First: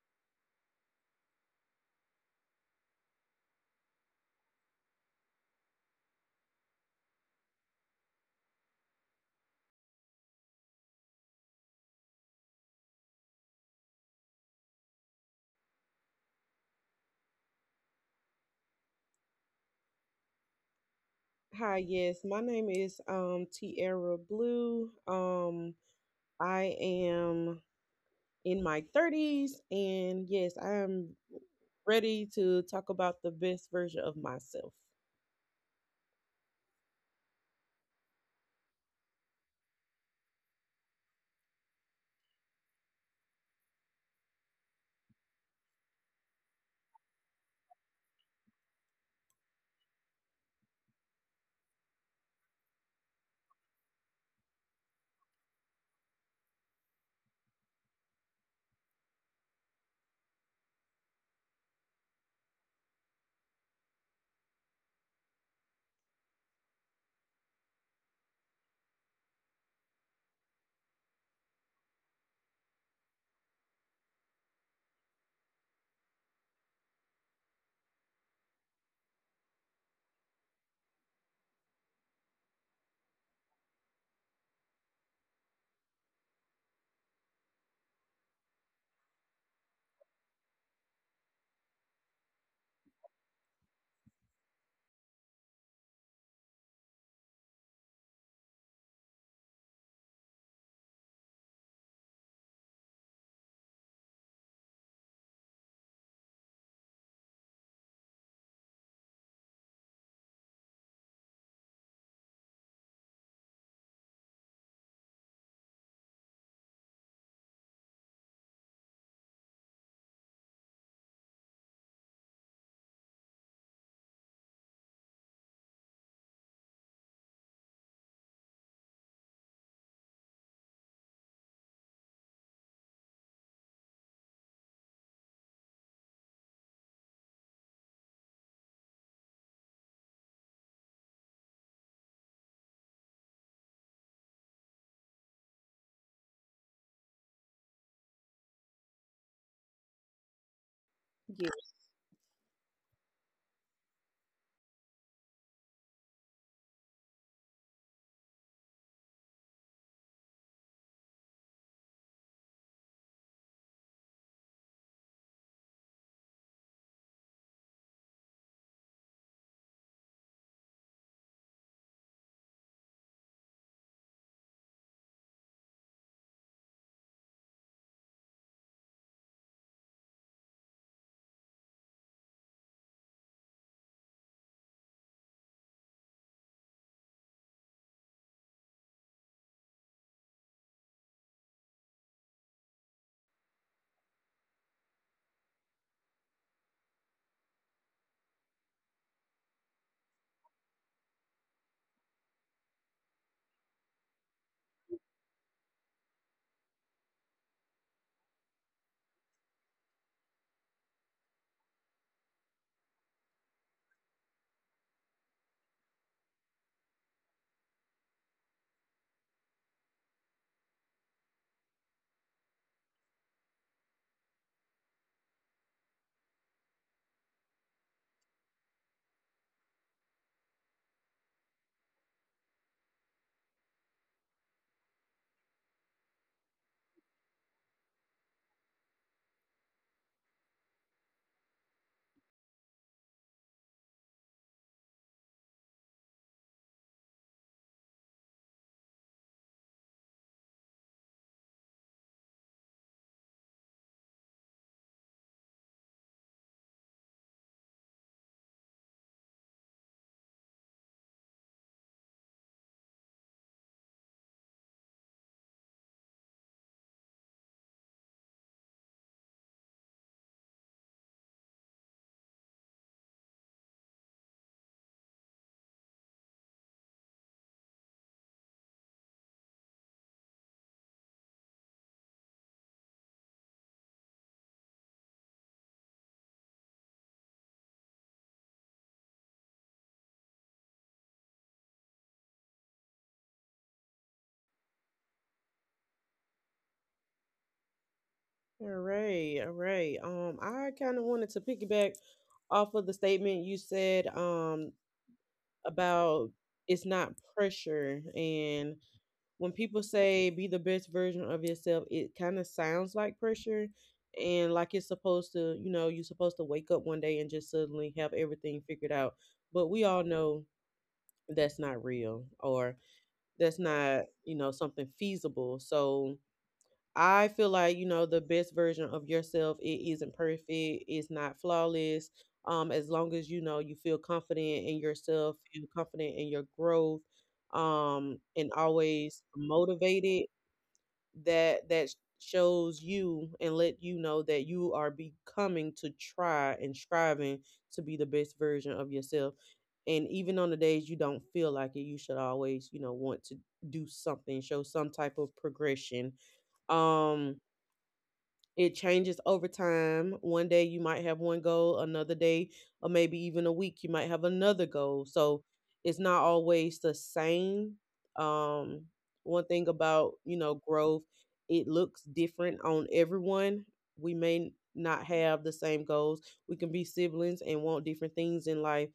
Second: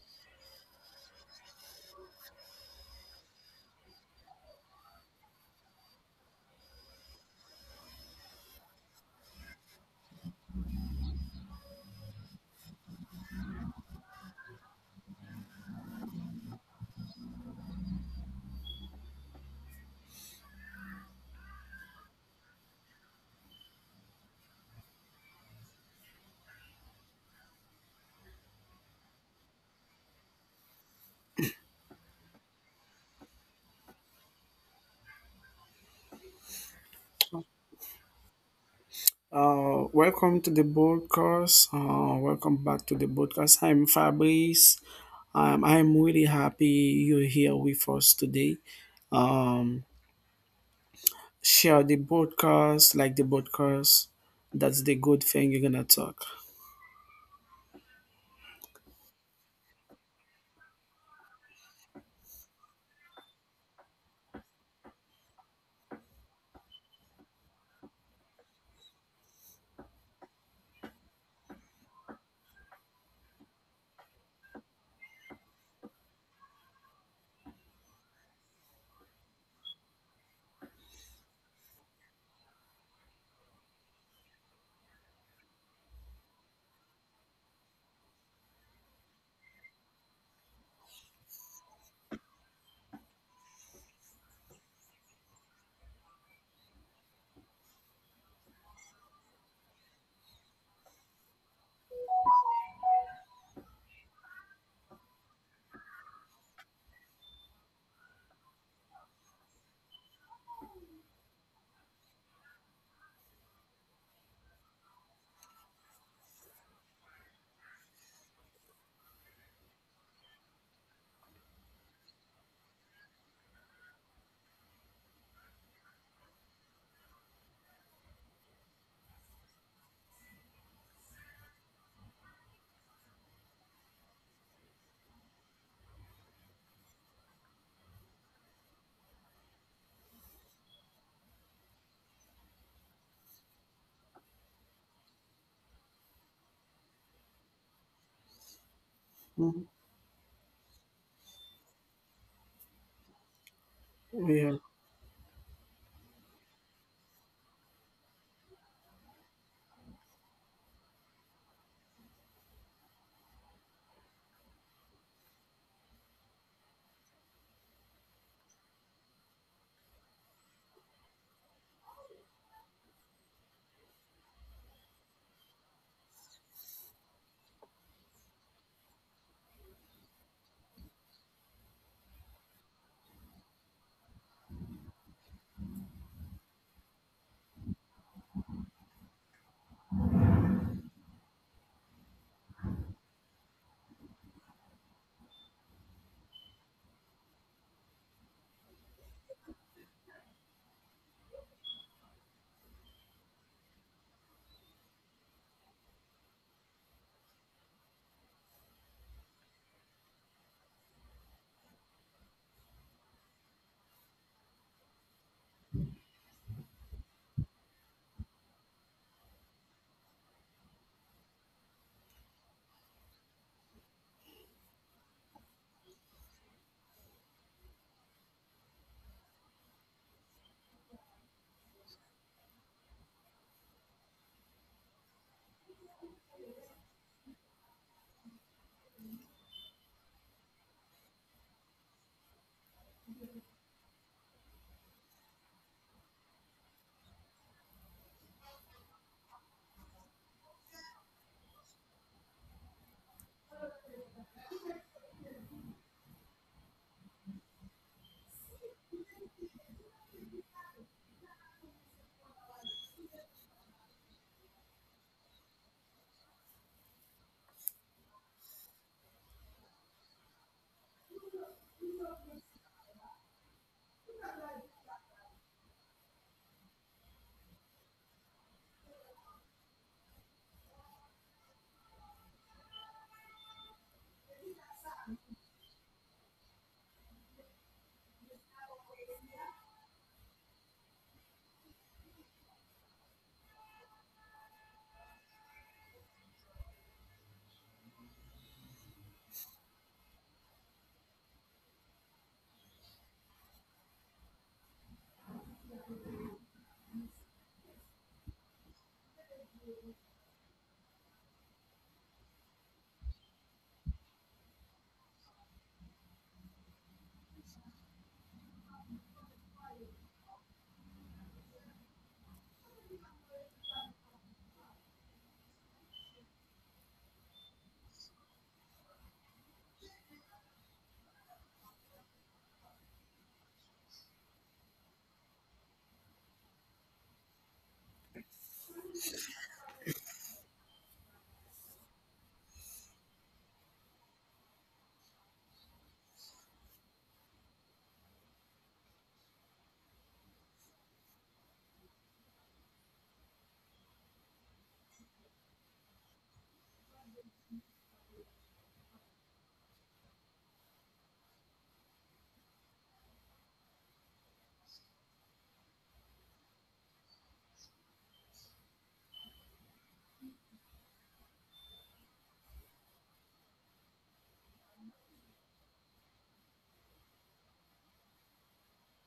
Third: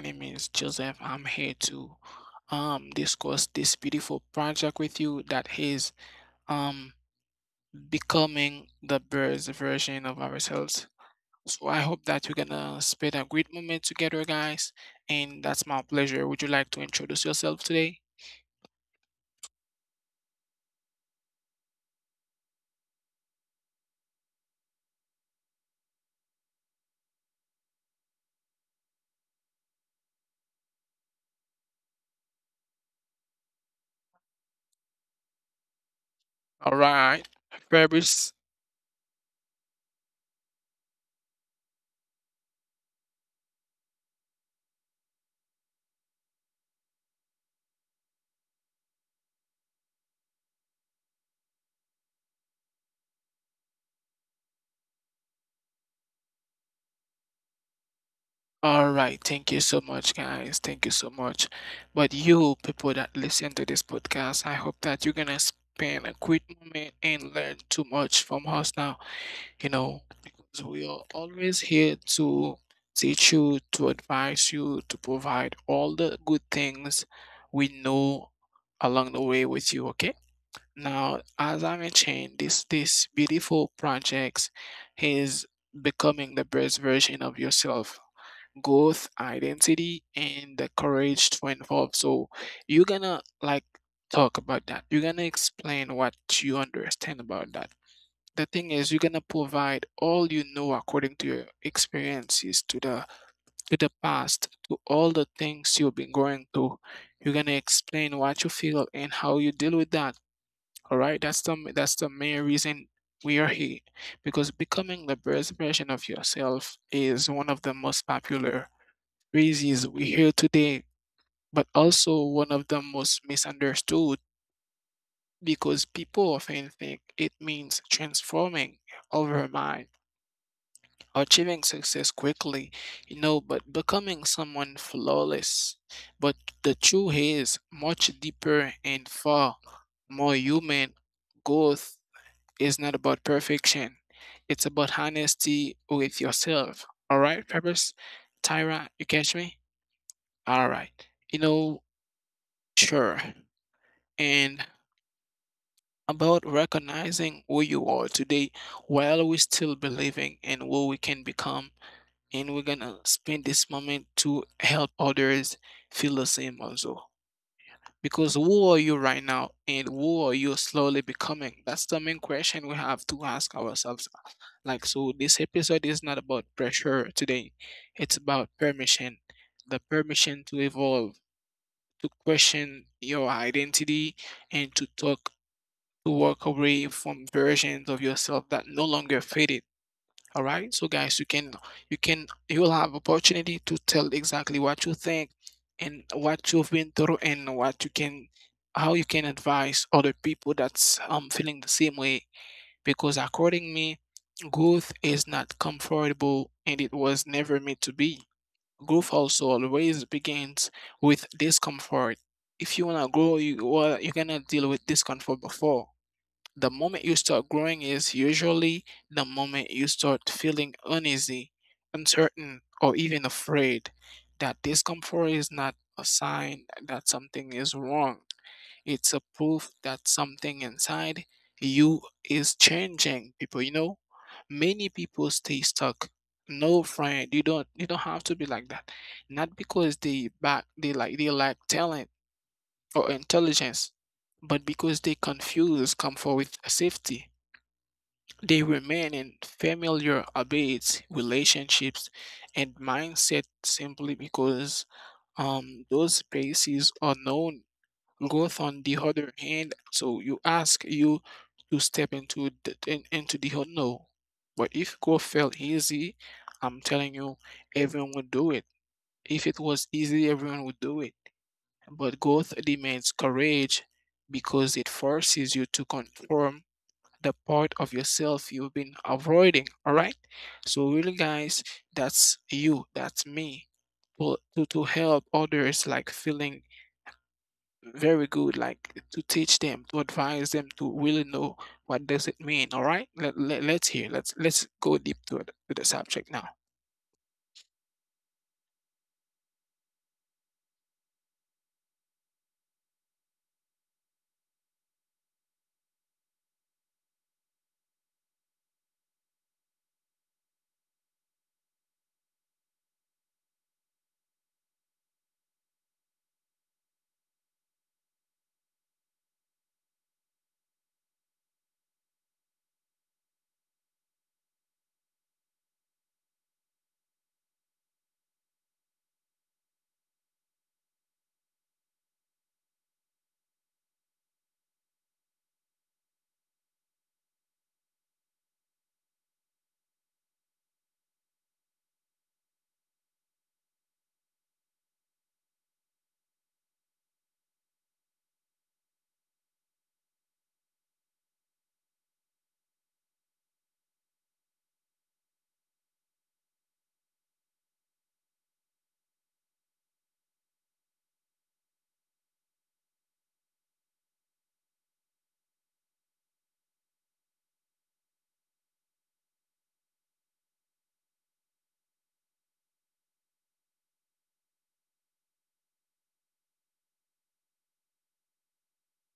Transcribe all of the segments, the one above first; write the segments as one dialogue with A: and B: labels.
A: name is Joseph. I'm here to discuss this beautiful project with you that is um becoming the best version of ourselves. So I hope that you're gonna spend a great moment together, guys. And that's my pleasure. Would you like to introduce yourself today?
B: Hi, yes. My name is Tierra Blue. I am in my 30s, and yes, I am ready to talk about the best version of myself.
A: All right, Fabrice.
C: Welcome to the podcast. Welcome back to the podcast. I'm Fabrice. I'm really happy you're here with us today. Um, Share the podcast, like the podcast. That's the good thing you're gonna talk.
A: All right, thank you so much, guys. Thank you so much. But you people that listen to this podcast, I hope that you're gonna spend a quick moment and learn too much from us now. You know, because we are always here to teach you, to advise you, to provide all the good things we know along the way with you. Okay. Now, as I mentioned, this beautiful project is becoming the best version of yourself, growth, identity, and the courage to involve. So you're gonna like talk about that. You're gonna explain what you understand about that. The thing is, you're gonna provide all you know according to your experiences, to the past, to all the things you've been going through. You're gonna explain what you feel and how you deal with that. All right, that's the main reason we are here because becoming the best version of yourself is one of the most popular reasons we hear today, but also one of the most misunderstood because people often think it means transforming over mind, achieving success quickly, you know, but becoming someone flawless. But the truth is much deeper and far more human. Growth is not about perfection. It's about honesty with yourself. All right, Peppers? Tyra, you catch me?
C: Mhm.
A: All right. You know. Sure. And
C: Yeah.
A: about recognizing who you are today while we still believing in who we can become. And we're gonna spend this moment to help others feel the same also. Because who are you right now and who are you slowly becoming? That's the main question we have to ask ourselves. Like, so this episode is not about pressure today, it's about permission, the permission to evolve, to question your identity, and to talk, to walk away from versions of yourself that no longer fit it. All right. So guys, you'll have opportunity to tell exactly what you think and what you've been through and what you can how you can advise other people that's feeling the same way because according to me growth is not comfortable and it was never meant to be. Growth also always begins with discomfort. If you want to grow, you well, you're gonna deal with discomfort before. The moment you start growing is usually the moment you start feeling uneasy, uncertain, or even afraid. That discomfort is not a sign that something is wrong, it's a proof that something inside you is changing. People, you know, many people stay stuck. No, friend, you don't have to be like that. Not because they back they like they lack talent or intelligence, but because they confuse comfort with safety. They remain in familiar habits, relationships, and mindset simply because those spaces are known. Growth, on the other hand, so you ask you to step into the unknown. But if growth felt easy, I'm telling you, everyone would do it. If it was easy, everyone would do it. But growth demands courage because it forces you to conform the part of yourself you've been avoiding. All right, so really, guys, that's you, that's me, to help others like feeling very good, like to teach them, to advise them, to really know what does it mean. All right, let's hear, let's go deep to the subject now.
B: All right, all right. I kind of wanted to piggyback off of the statement you said about it's not pressure, and when people say be the best version of yourself, it kind of sounds like pressure and like it's supposed to, you know, you're supposed to wake up one day and just suddenly have everything figured out. But we all know that's not real, or that's not, you know, something feasible. So I feel like, you know, the best version of yourself, it isn't perfect, it's not flawless. As long as you know you feel confident in yourself, feel confident in your growth, and always motivated, that shows you and let you know that you are becoming to try and striving to be the best version of yourself. And even on the days you don't feel like it, you should always, you know, want to do something, show some type of progression. um it changes over time. One day you might have one goal, another day, or maybe even a week, you might have another goal. So it's not always the same. Um, one thing about, you know, growth, it looks different on everyone. We may not have the same goals. We can be siblings and want different things in life.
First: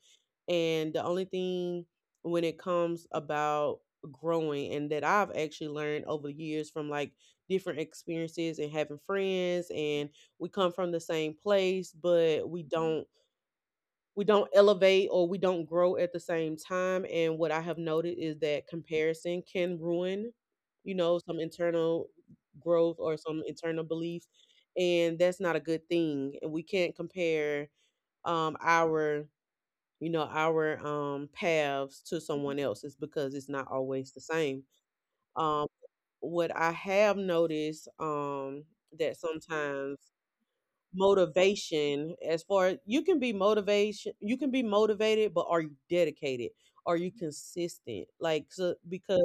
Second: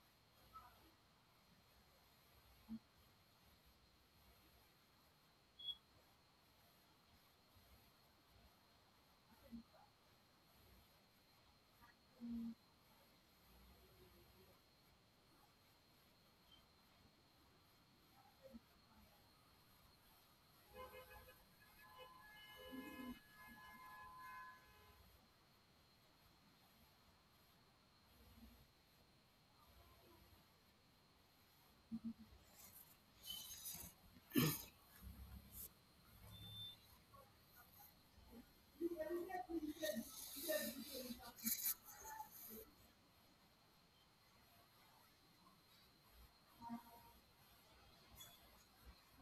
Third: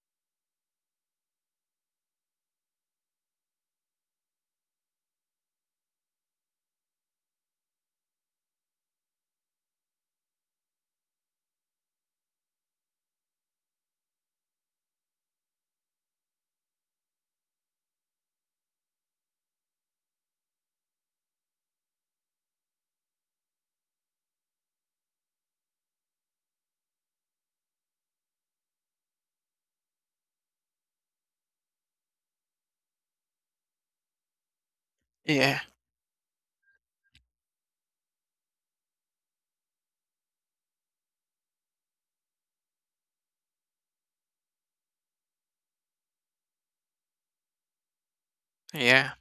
B: And the only thing when it comes about growing, and that I've actually learned over the years from like different experiences and having friends, and we come from the same place, but we don't elevate or we don't grow at the same time. And what I have noted is that comparison can ruin, you know, some internal growth or some internal belief, and that's not a good thing. And we can't compare our, you know, our paths to someone else's because it's not always the same. um
A: Yeah,
B: what I have noticed, that sometimes motivation, as far as you can be motivation, you can be motivated, but are you dedicated? Are you consistent? Like, so,
A: yeah,
B: because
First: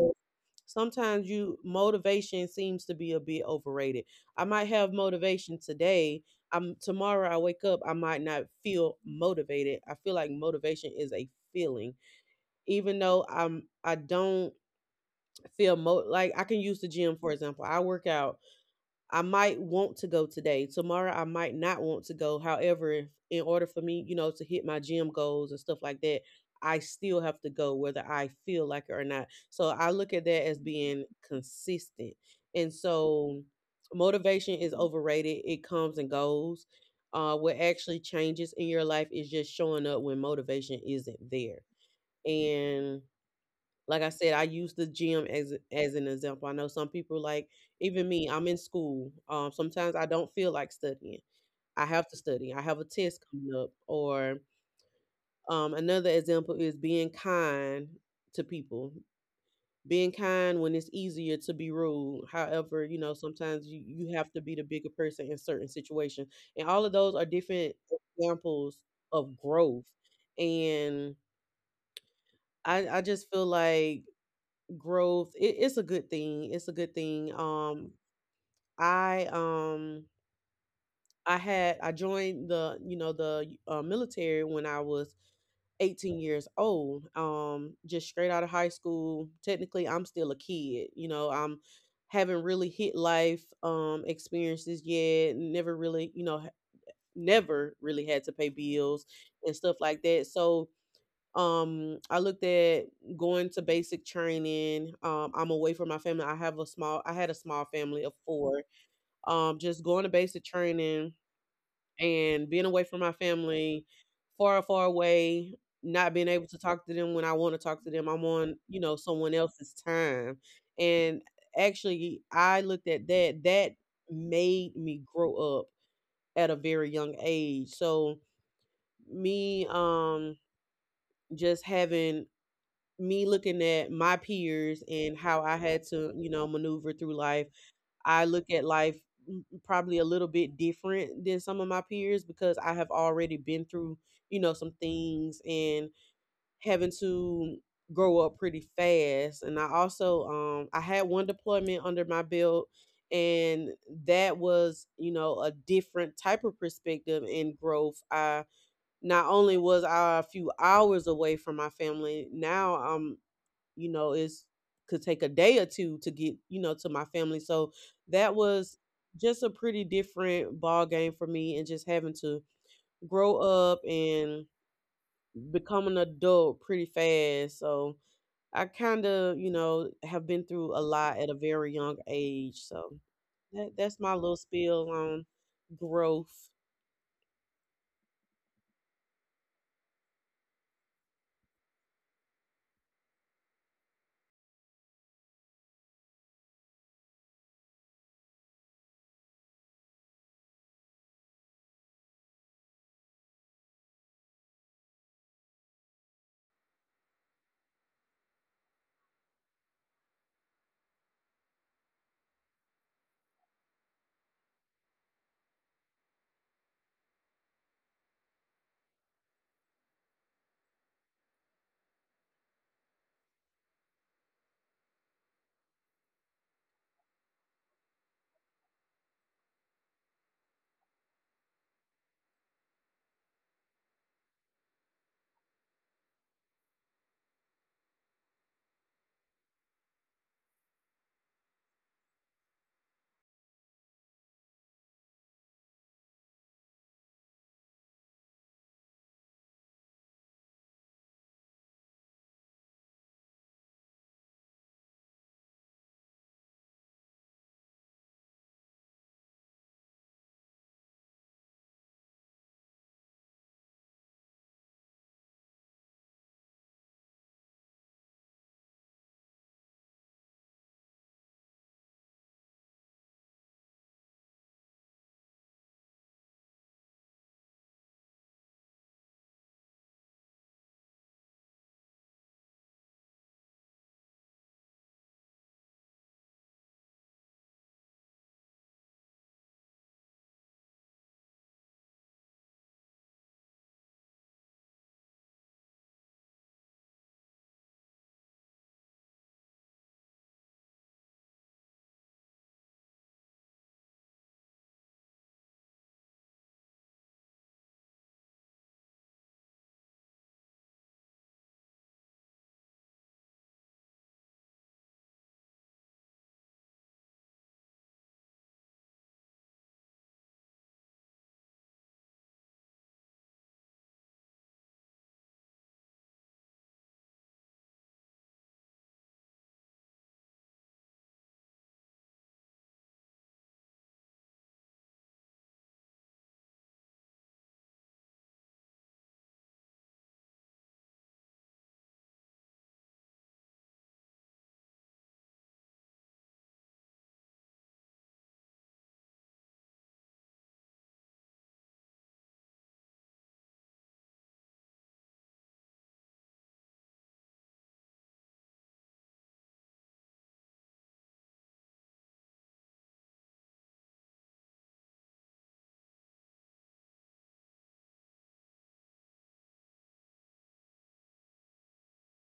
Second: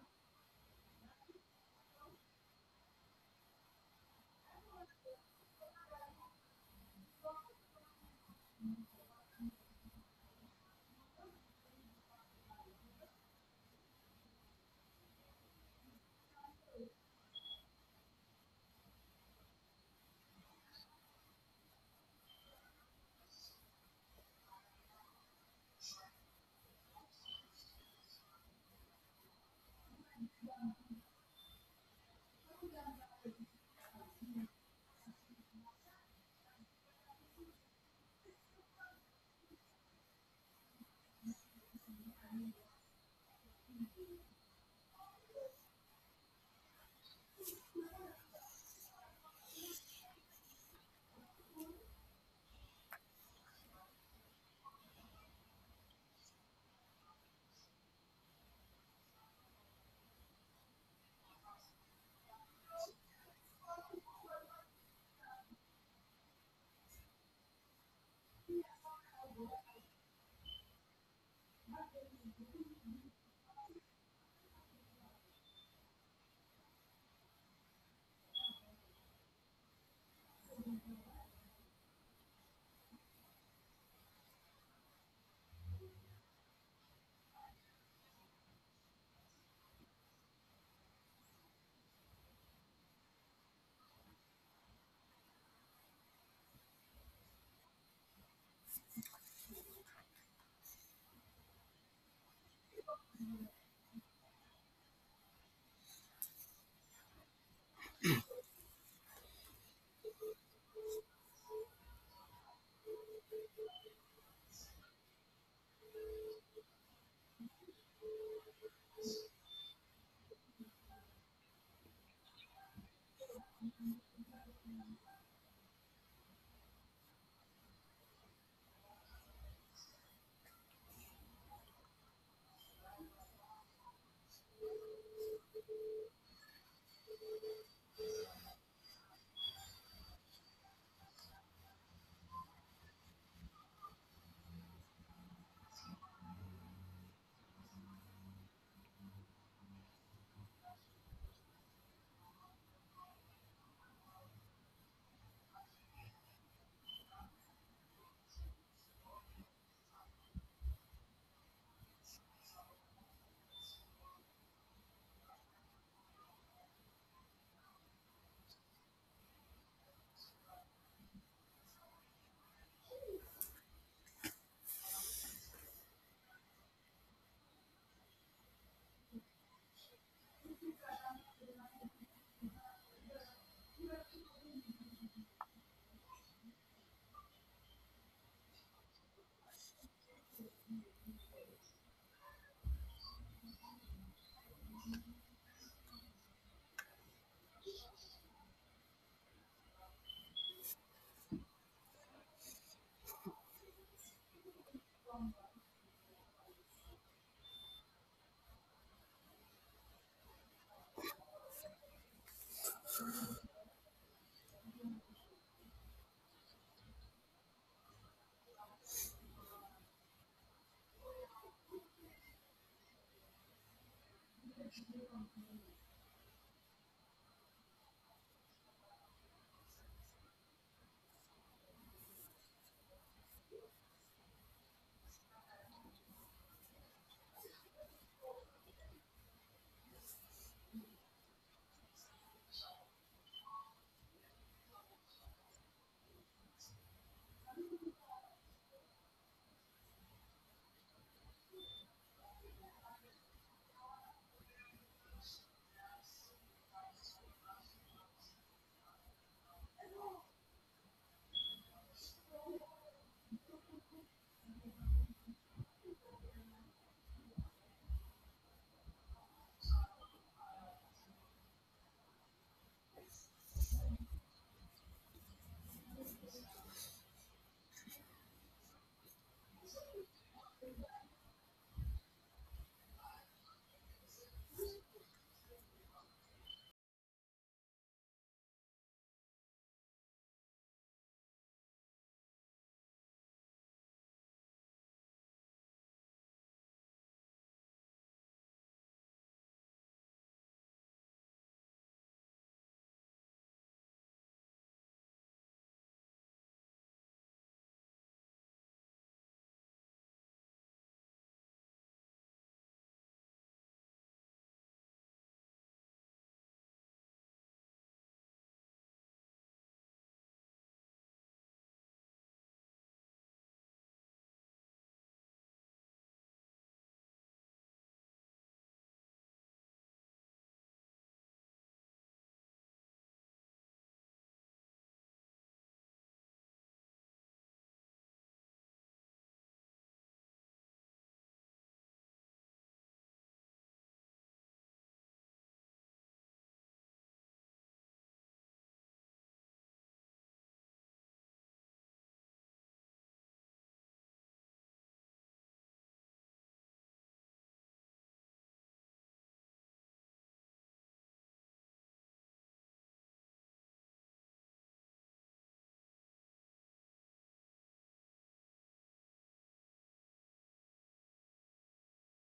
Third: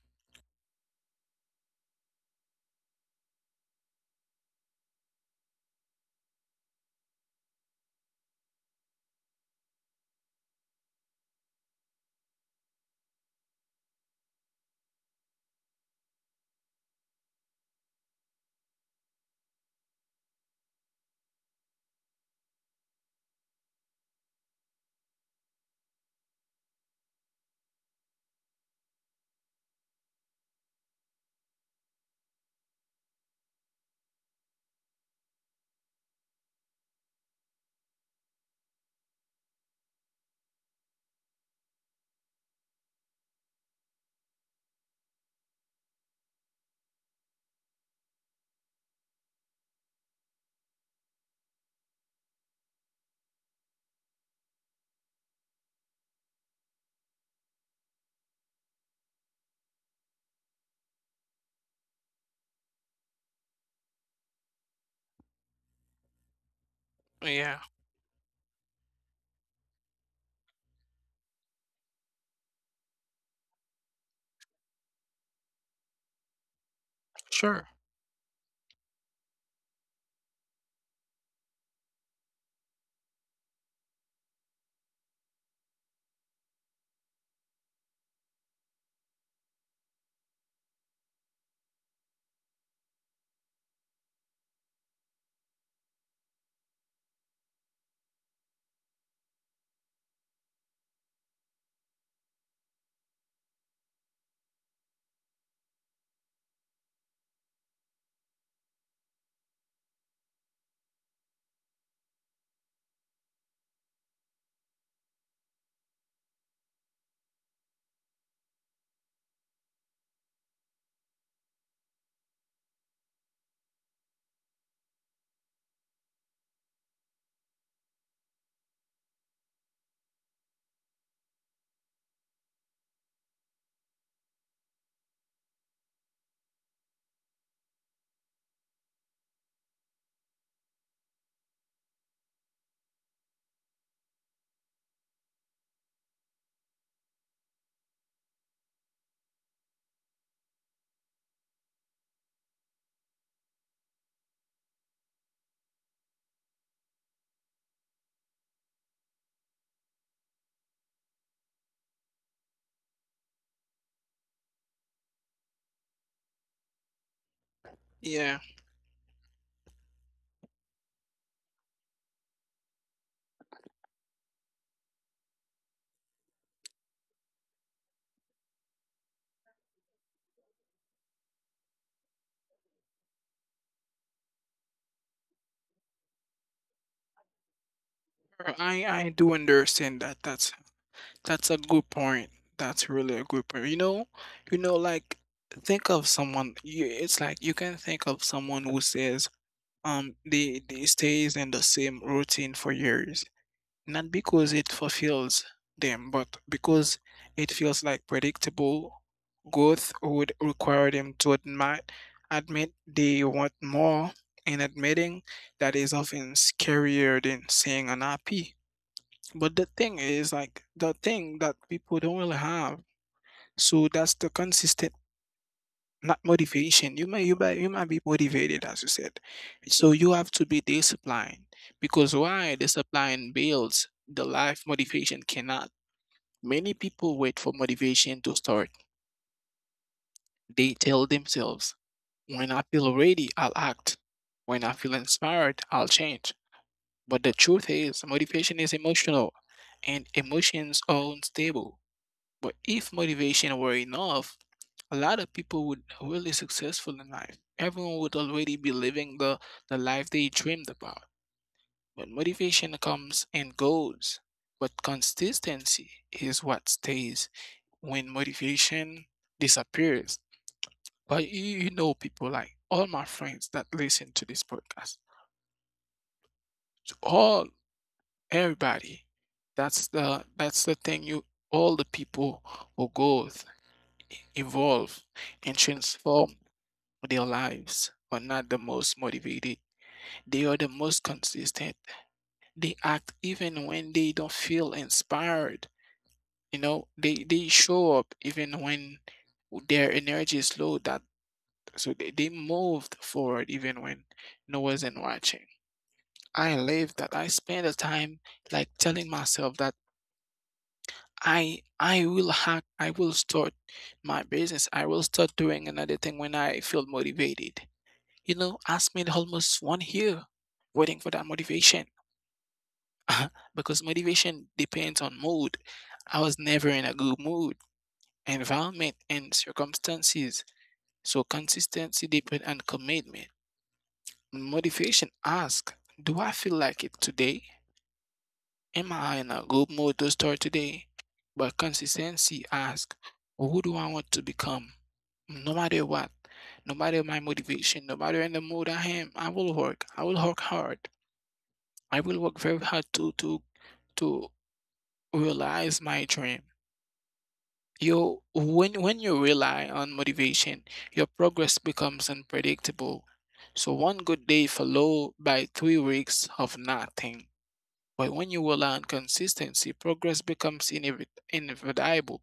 B: sometimes you motivation seems to be a bit overrated. I might have motivation today. I'm tomorrow I wake up I might not feel motivated. I feel like motivation is a feeling. Even though I don't feel mo like, I can use the gym for example. I work out, I might want to go today. Tomorrow, I might not want to go. However, if, in order for me, you know, to hit my gym goals and stuff like that, I still have to go whether I feel like it or not. So I look at that as being consistent. And so motivation is overrated. It comes and goes. What actually changes in your life is just showing up when motivation isn't there. And like I said, I use the gym as an example. I know some people like, even me. I'm in school. Sometimes I don't feel like studying. I have to study. I have a test coming up. Or another example is being kind to people. Being kind when it's easier to be rude. However, you know, sometimes you have to be the bigger person in certain situations, and all of those are
A: yeah.
B: different examples of growth. And I just feel like growth, it's a good thing, it's a good thing.
A: Sure.
B: I um I had I joined, the you know, the military when I was 18 years old, just straight out of high school. Technically I'm still a kid, you know, I'm haven't really hit life experiences yet, never really, you know, never really had to pay bills and stuff like that. So I looked at going to basic training. I'm away from my family. I have a small I had a small family of four. Just going to basic training and being away from my family, far, far away, not being able to talk to them when I want to talk to them. I'm on, you know, someone else's time. And actually I looked at that. That made me grow up at a very young age. So me just having me looking at my peers and how I had to, you know, maneuver through life, I look at life probably a little bit different than some of my peers because I have already been through, you know, some things and having to grow up pretty fast. And I also I had one deployment under my belt, and that was, you know, a different type of perspective and growth. I not only was I a few hours away from my family, now I'm, you know, it's could take a day or two to get, you know, to my family. So that
A: Yeah.
B: was just a pretty different ball game for me, and just having to grow up and become an adult pretty fast. So I kind of, you know, have been through a lot at a very young age. So that's my little spiel on growth.
A: Sure, I do understand that. That's a good point. That's really a good point. You know, like think of someone. It's like you can think of someone who says, they stays in the same routine for years, not because it fulfills them, but because it feels like predictable. Growth would require them to admit they want more, and admitting that is often scarier than saying unhappy. But the thing is, like, the thing that people don't really have. So that's the consistent, not motivation. You might be motivated, as you said. So you have to be disciplined because why discipline builds the life motivation cannot. Many people wait for motivation to start. They tell themselves, "When I feel ready, I'll act. When I feel inspired, I'll change." But the truth is, motivation is emotional, and emotions are unstable. But if motivation were enough, a lot of people would really successful in life. Everyone would already be living the life they dreamed about. But motivation comes and goes. But consistency is what stays when motivation disappears. But you know people like all my friends that listen to this podcast. To all, everybody. That's the thing, you, all the people will go evolve, and transform their lives are not the most motivated. They are the most consistent. They act even when they don't feel inspired. You know, they show up even when their energy is low. That, so they moved forward even when no one wasn't watching. I live that. I spend the time like telling myself that I will start my business. I will start doing another thing when I feel motivated. You know, I spent almost one year waiting for that motivation because motivation depends on mood. I was never in a good mood, environment, and circumstances. So consistency depends on commitment. Motivation asks, do I feel like it today? Am I in a good mood to start today? But consistency asks, who do I want to become? No matter what, no matter my motivation, no matter in the mood I am, I will work. I will work hard. I will work very hard to realize my dream. You when you rely on motivation, your progress becomes unpredictable. So one good day followed by 3 weeks of nothing. But when you rely on consistency, progress becomes inevitable.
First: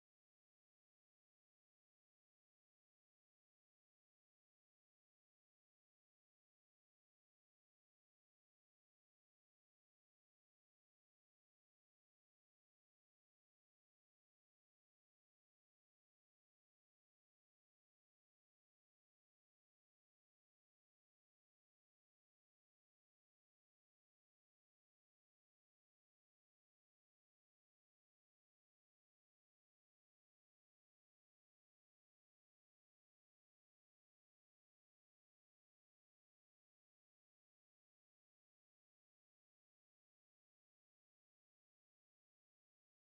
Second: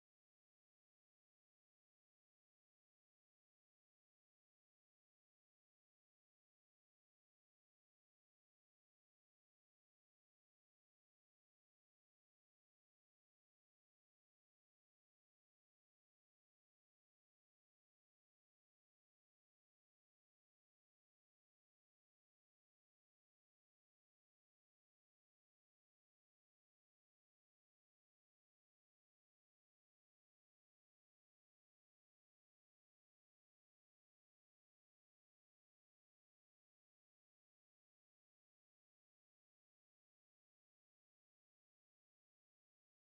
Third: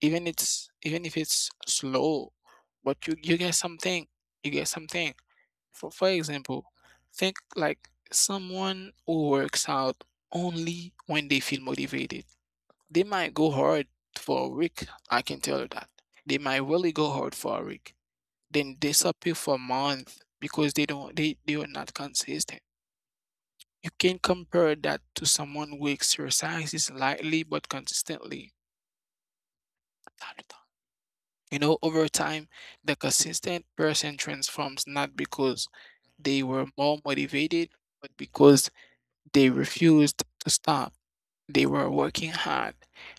A: Even if it's slow, but you get something. You get something. For example, think like someone who works out only when they feel motivated. They might go hard for a week, I can tell you that. They might really go hard for a week, then disappear for a month because they don't they are not consistent. You can compare that to someone who exercises lightly but consistently. You know, over time, the consistent person transforms not because they were more motivated, but because they refused to stop. They were working hard.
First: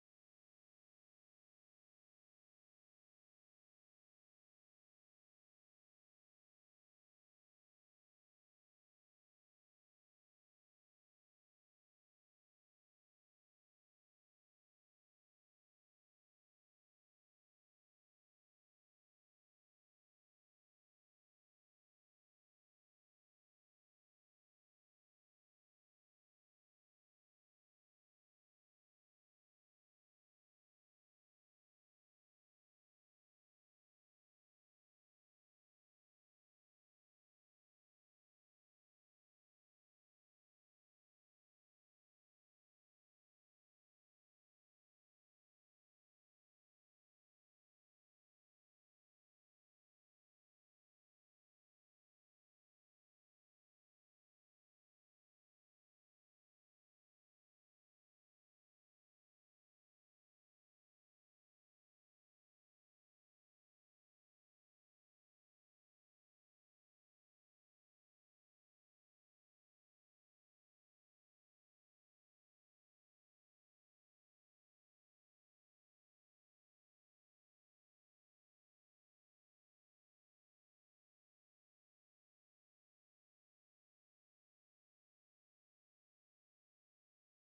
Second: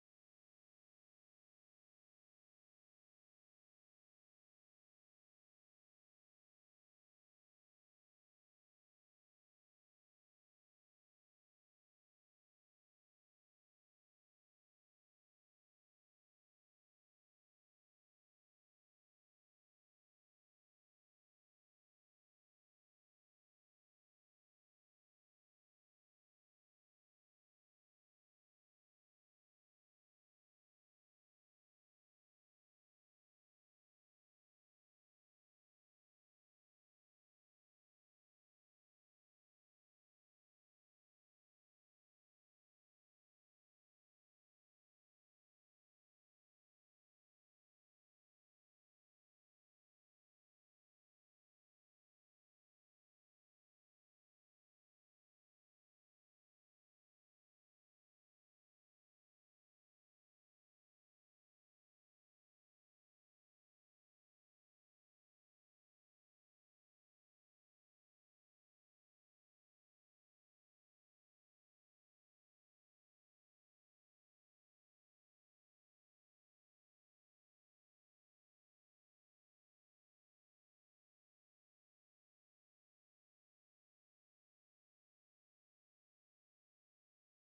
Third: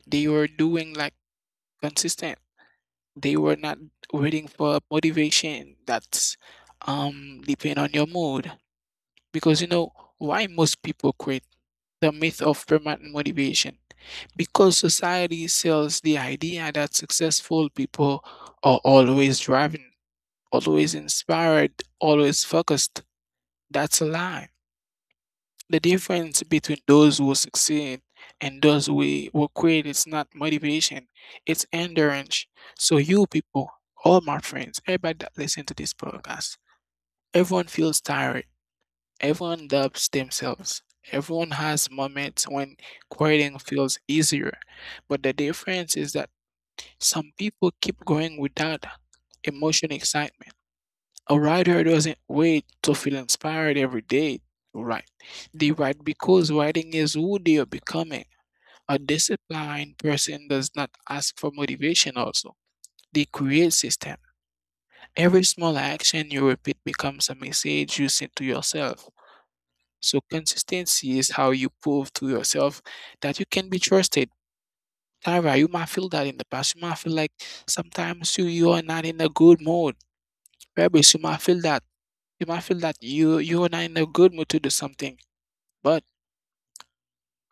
A: They were doing like consistent. They were not waiting for motivation that's depend on your mood. Because you know why most people quit? The myth of permanent motivation. Because society sells the idea that successful people are always driving, always inspired, always focused. That's a lie. The difference between those who succeed and those who quit is not motivation, it's endurance. So you people, all my friends, everybody that listen to this podcast, everyone feels tired. Everyone doubts themselves. Everyone has moments when quitting feels easier. But the difference is that some people keep going without emotional excitement. A writer doesn't wait to feel inspired every day to write. They write because writing is who they are becoming. A disciplined person does not ask for motivation also. They create system. Every small action you repeat becomes a message you send to yourself. So consistency is how you prove to yourself that you can be trusted. Tyra, you might feel that in the past. You might feel like sometimes you are not in a good mood. Rebels, you might feel that. You might feel that you are not in a good mood to do something, but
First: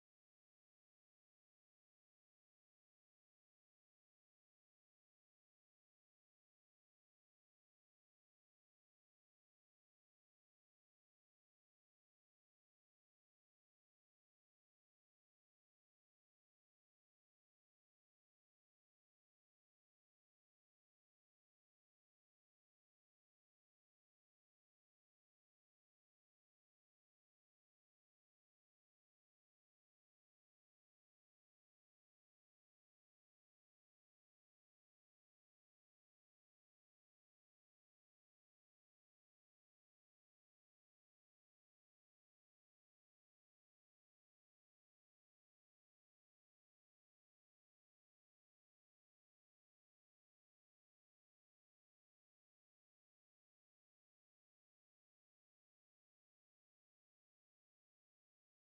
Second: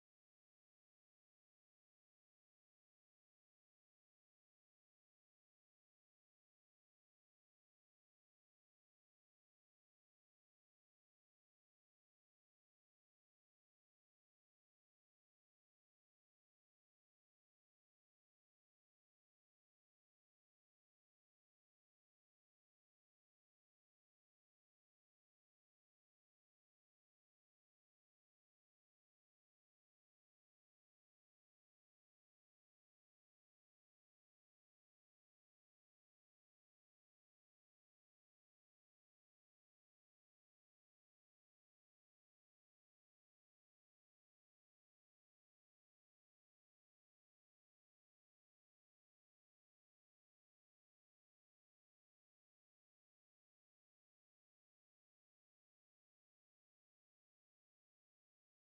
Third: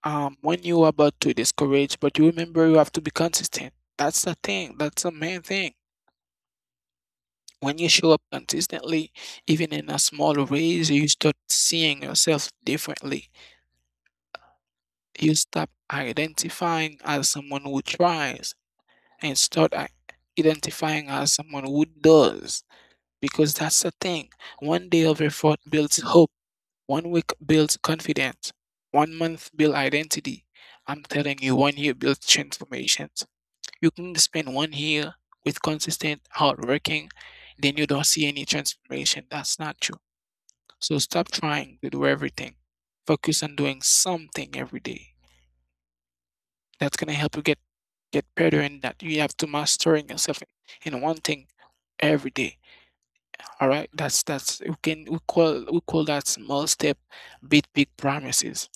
A: when you are about to discourage, but you remember you have to be consistent. That's the thing. That's the main thing. When you show up consistently, even in a small ways, you start seeing yourself differently. You stop identifying as someone who tries and start identifying as someone who does. Because that's the thing. One day of effort builds hope. One week builds confidence, one month builds identity. I'm telling you, one year builds transformations. You can spend one year with consistent hard working, then you don't see any transformation. That's not true. So stop trying to do everything. Focus on doing something every day. That's gonna help you get better in that. You have to mastering yourself in one thing every day. All right, that's we can we call that small step beat big promises.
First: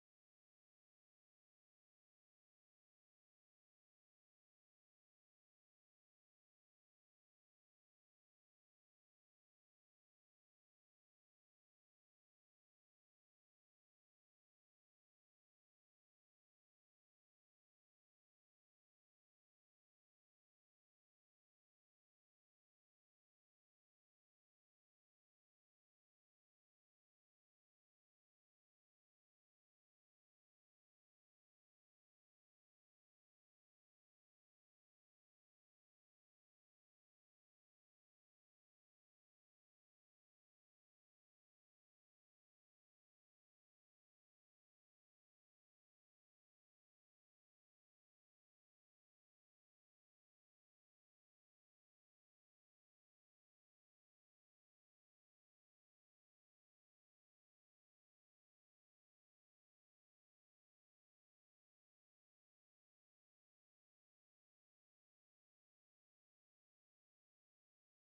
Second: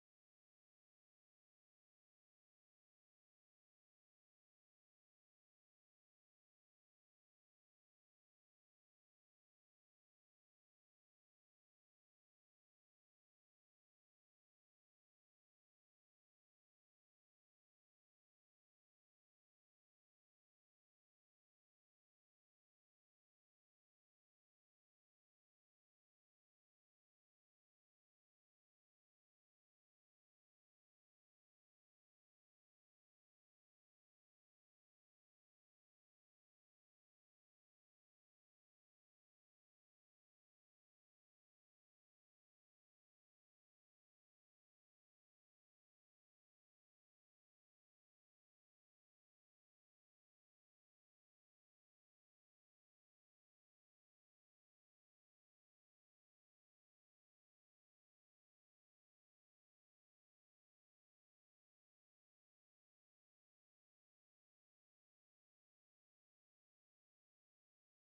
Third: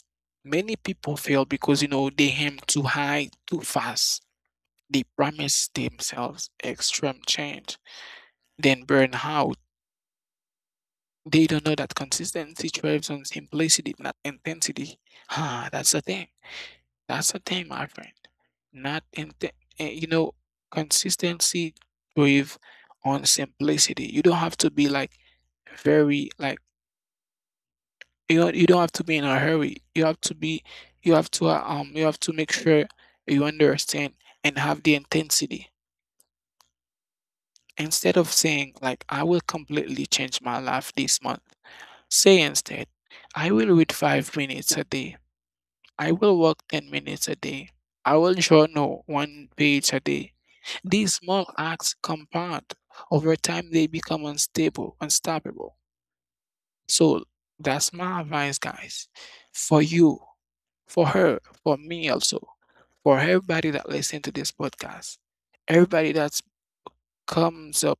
A: Many people fail because you know they aim too high too fast. They promise themselves extreme change, then burn out. They don't know that consistency thrives on simplicity, not intensity. That's the thing. That's the thing, my friend. Not in you know consistency thrives on simplicity. You don't have to be like very like you don't have to be in a hurry. You have to make sure you understand and have the intensity. Instead of saying like I will completely change my life this month, say instead, I will read 5 minutes a day. I will walk 10 minutes a day. I will journal one page a day. These small acts compound. Over time they become unstoppable. So that's my advice, guys, for you, for her, for me also, for everybody that listen to this podcast, everybody that comes up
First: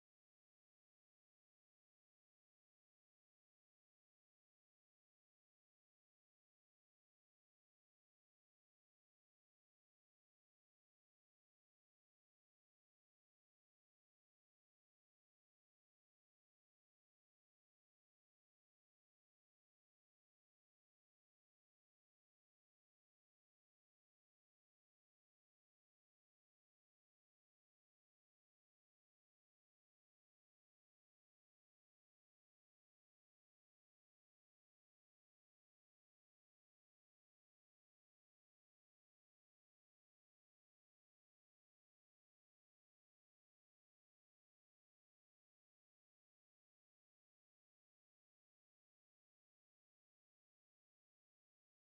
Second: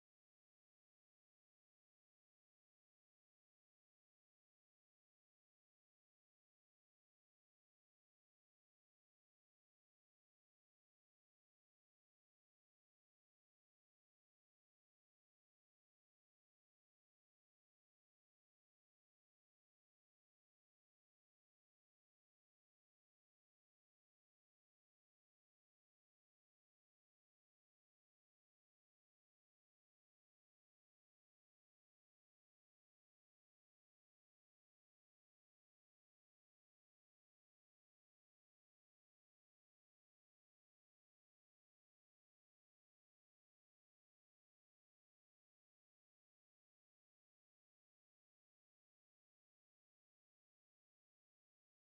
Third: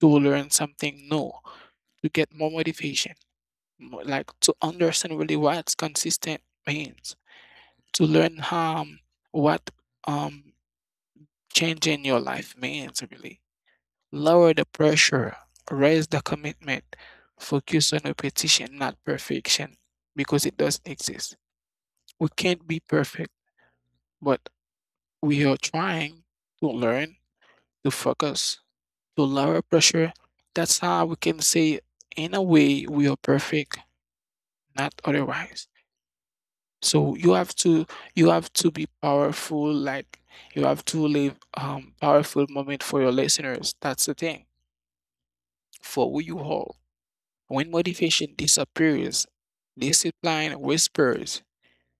A: to learn something new, to get more motivation, like to understand really what consistent means, to learn how what um changing your life means really. Lower the pressure, raise the commitment, focus on repetition, not perfection, because it doesn't exist. We can't be perfect, but we are trying to learn to focus, to lower pressure. That's how we can say, in a way, we are perfect, not otherwise. So you have to be powerful. Like you have to leave powerful moment for your listeners. That's the thing for who you hold. When motivation disappears, discipline whispers.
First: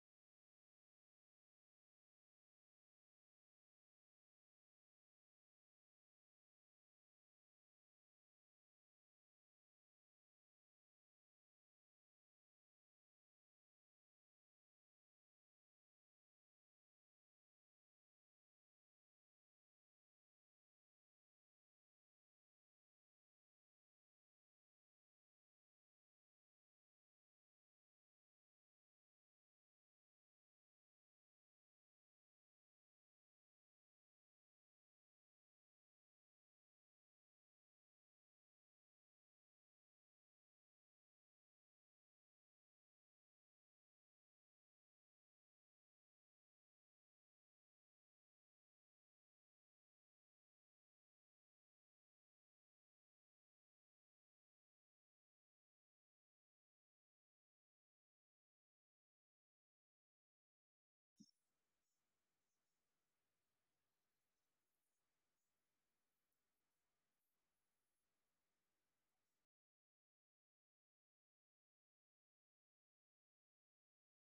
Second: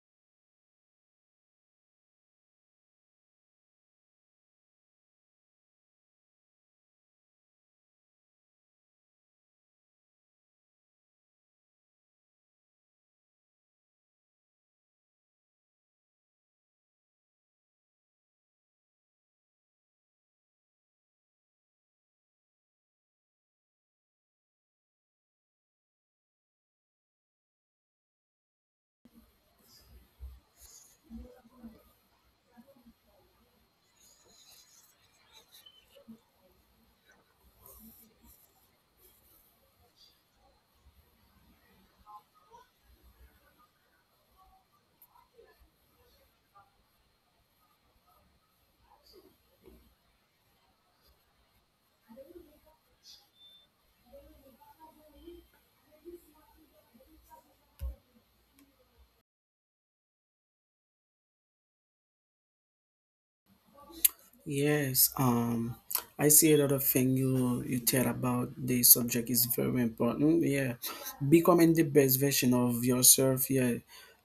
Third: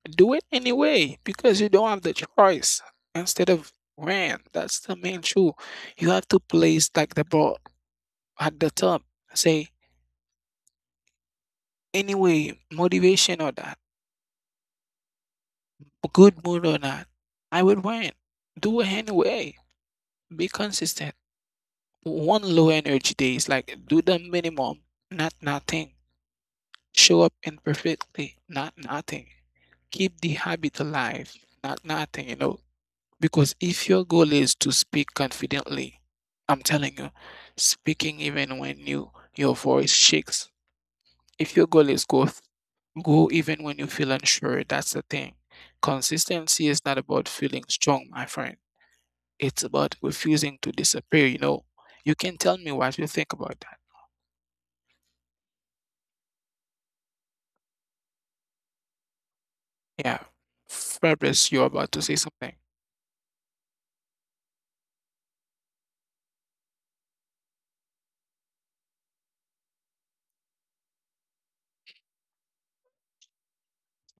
A: Do it anyway because you don't have the choice instead of when. That's the main truth. You have to place like the ball at the top. Say, anyway, motivation or that, good mood or not, I would win. Do it anyway. Be consistent. One low energy day is like do the minimum, not nothing. Show up imperfectly, not nothing. Keep the habit alive, not nothing, you know. Because if your goal is to speak confidently, I'm telling you, speaking even when you your voice shakes. If your goal is go, go even when you feel unsure. That's the thing. Consistency is not about feeling strong, my friend. It's about refusing to disappear, you know. You can tell me what you think about that. Yeah. Fabrice, you're about to say something.
C: Yes. I see a lot of things you tell about the subject is very important. Yeah, becoming the best version of yourself. Yeah,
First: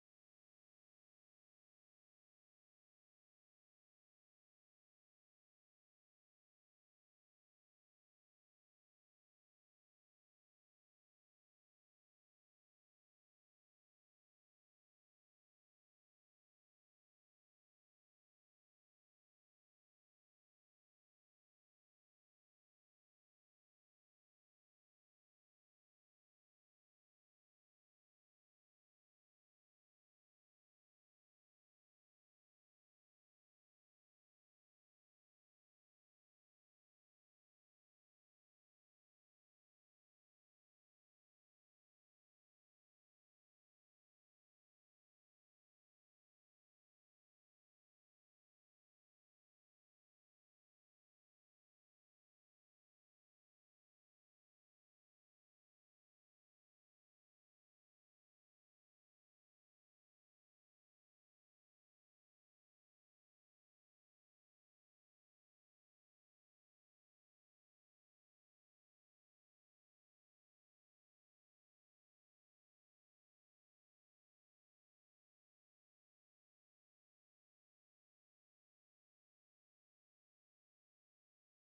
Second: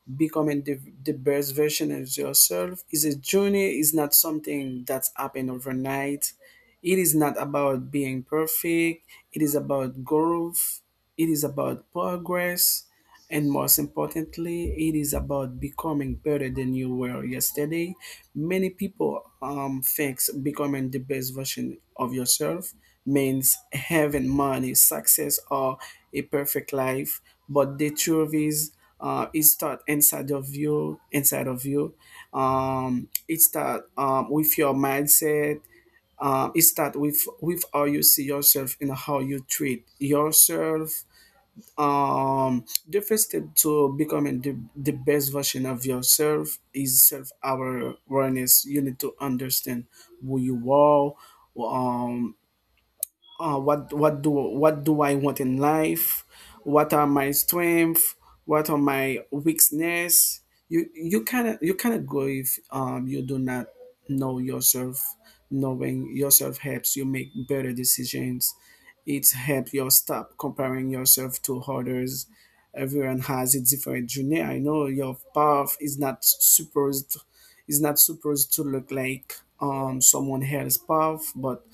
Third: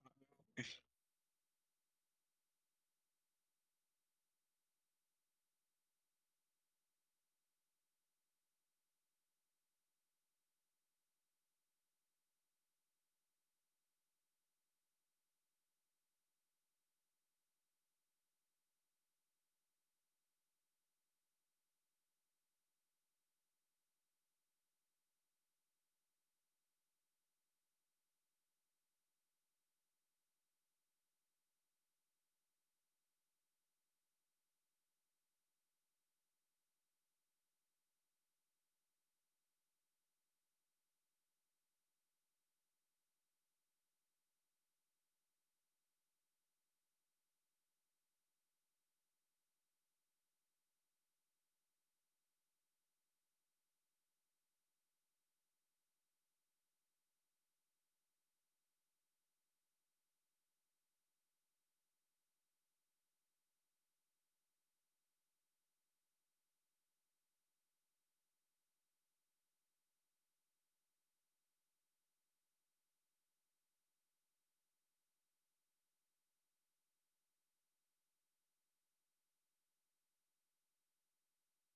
C: becoming the best version of yourself is a journey, is not something that's happened overnight. It is not about being perfect, it is about growth, it is about progress, and most importantly it is about becoming better than you were yesterday. Many people thinks becoming the best version of yourself means having money, success, or a perfect life, but the truth is, it start inside of you, inside of you. It start with your mindset. It start with how you see yourself and how you treat yourself. The first step to becoming the best version of yourself is self awareness. You need to understand who you are. Um, uh, what what do what do I want in life? What are my strengths? What are my weakness? You cannot grow if you do not know yourself. Knowing yourself helps you make better decisions. It helps you stop comparing yourself to others. Everyone has a different journey. I know your path is not supposed, is not supposed to look like someone else's path, but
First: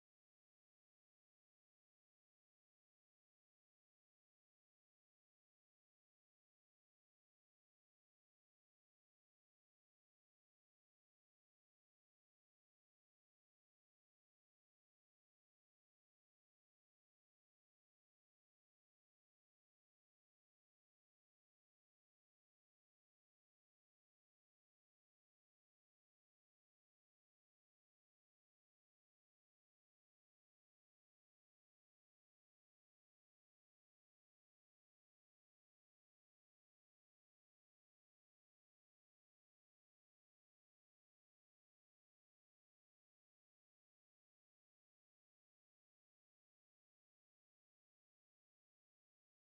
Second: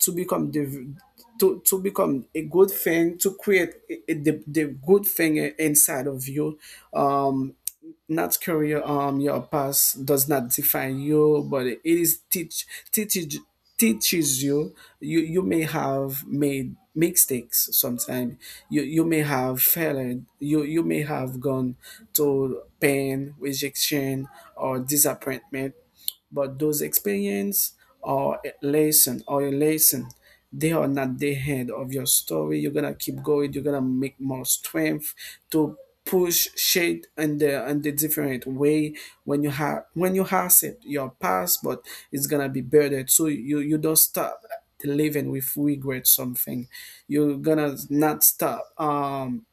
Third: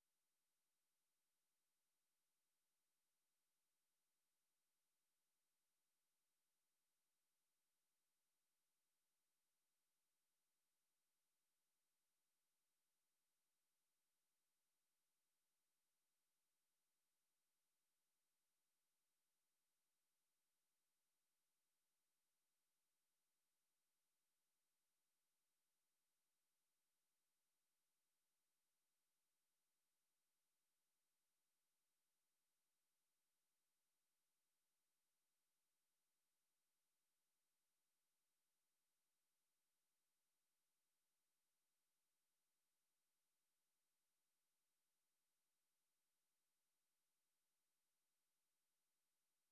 C: to become the, to become a good thing, to create the good thing inside of you. um Not career. Your past does not define you, but it is teaches You you may have made mistakes sometimes, you may have failed, you may have gone to pain, rejection, or disappointment, but those experience or lesson, or your lesson, they are not the end of your story. You're gonna keep going, you're gonna make more strength to push shade in the, in the different way. When you have, when you has it your past, but it's gonna be buried, so you don't stop living with regret something. You're gonna not stop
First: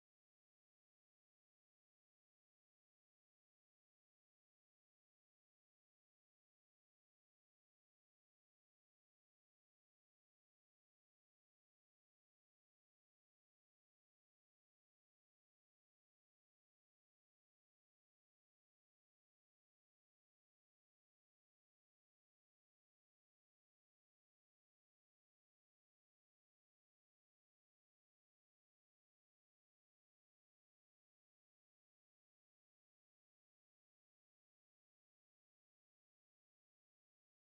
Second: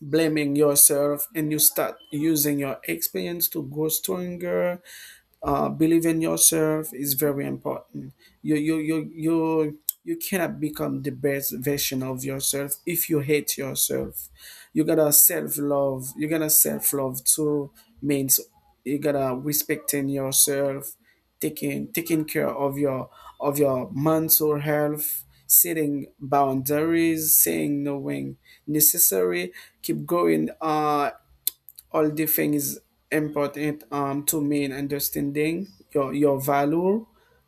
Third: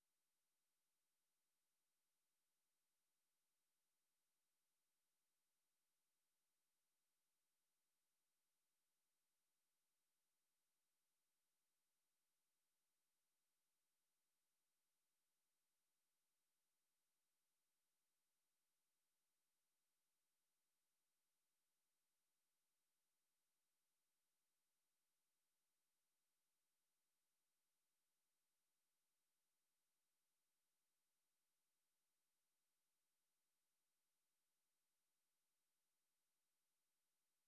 C: blaming yourself, and you start using your experience to grow stronger. Believe in yourself is very important. You you cannot become the best version of yourself if you hate yourself. You gotta self love. You gotta self love too means you gotta respecting yourself, taking care of your mental health, setting boundaries, saying no when necessary, keep going. All the things important to me in understanding your value.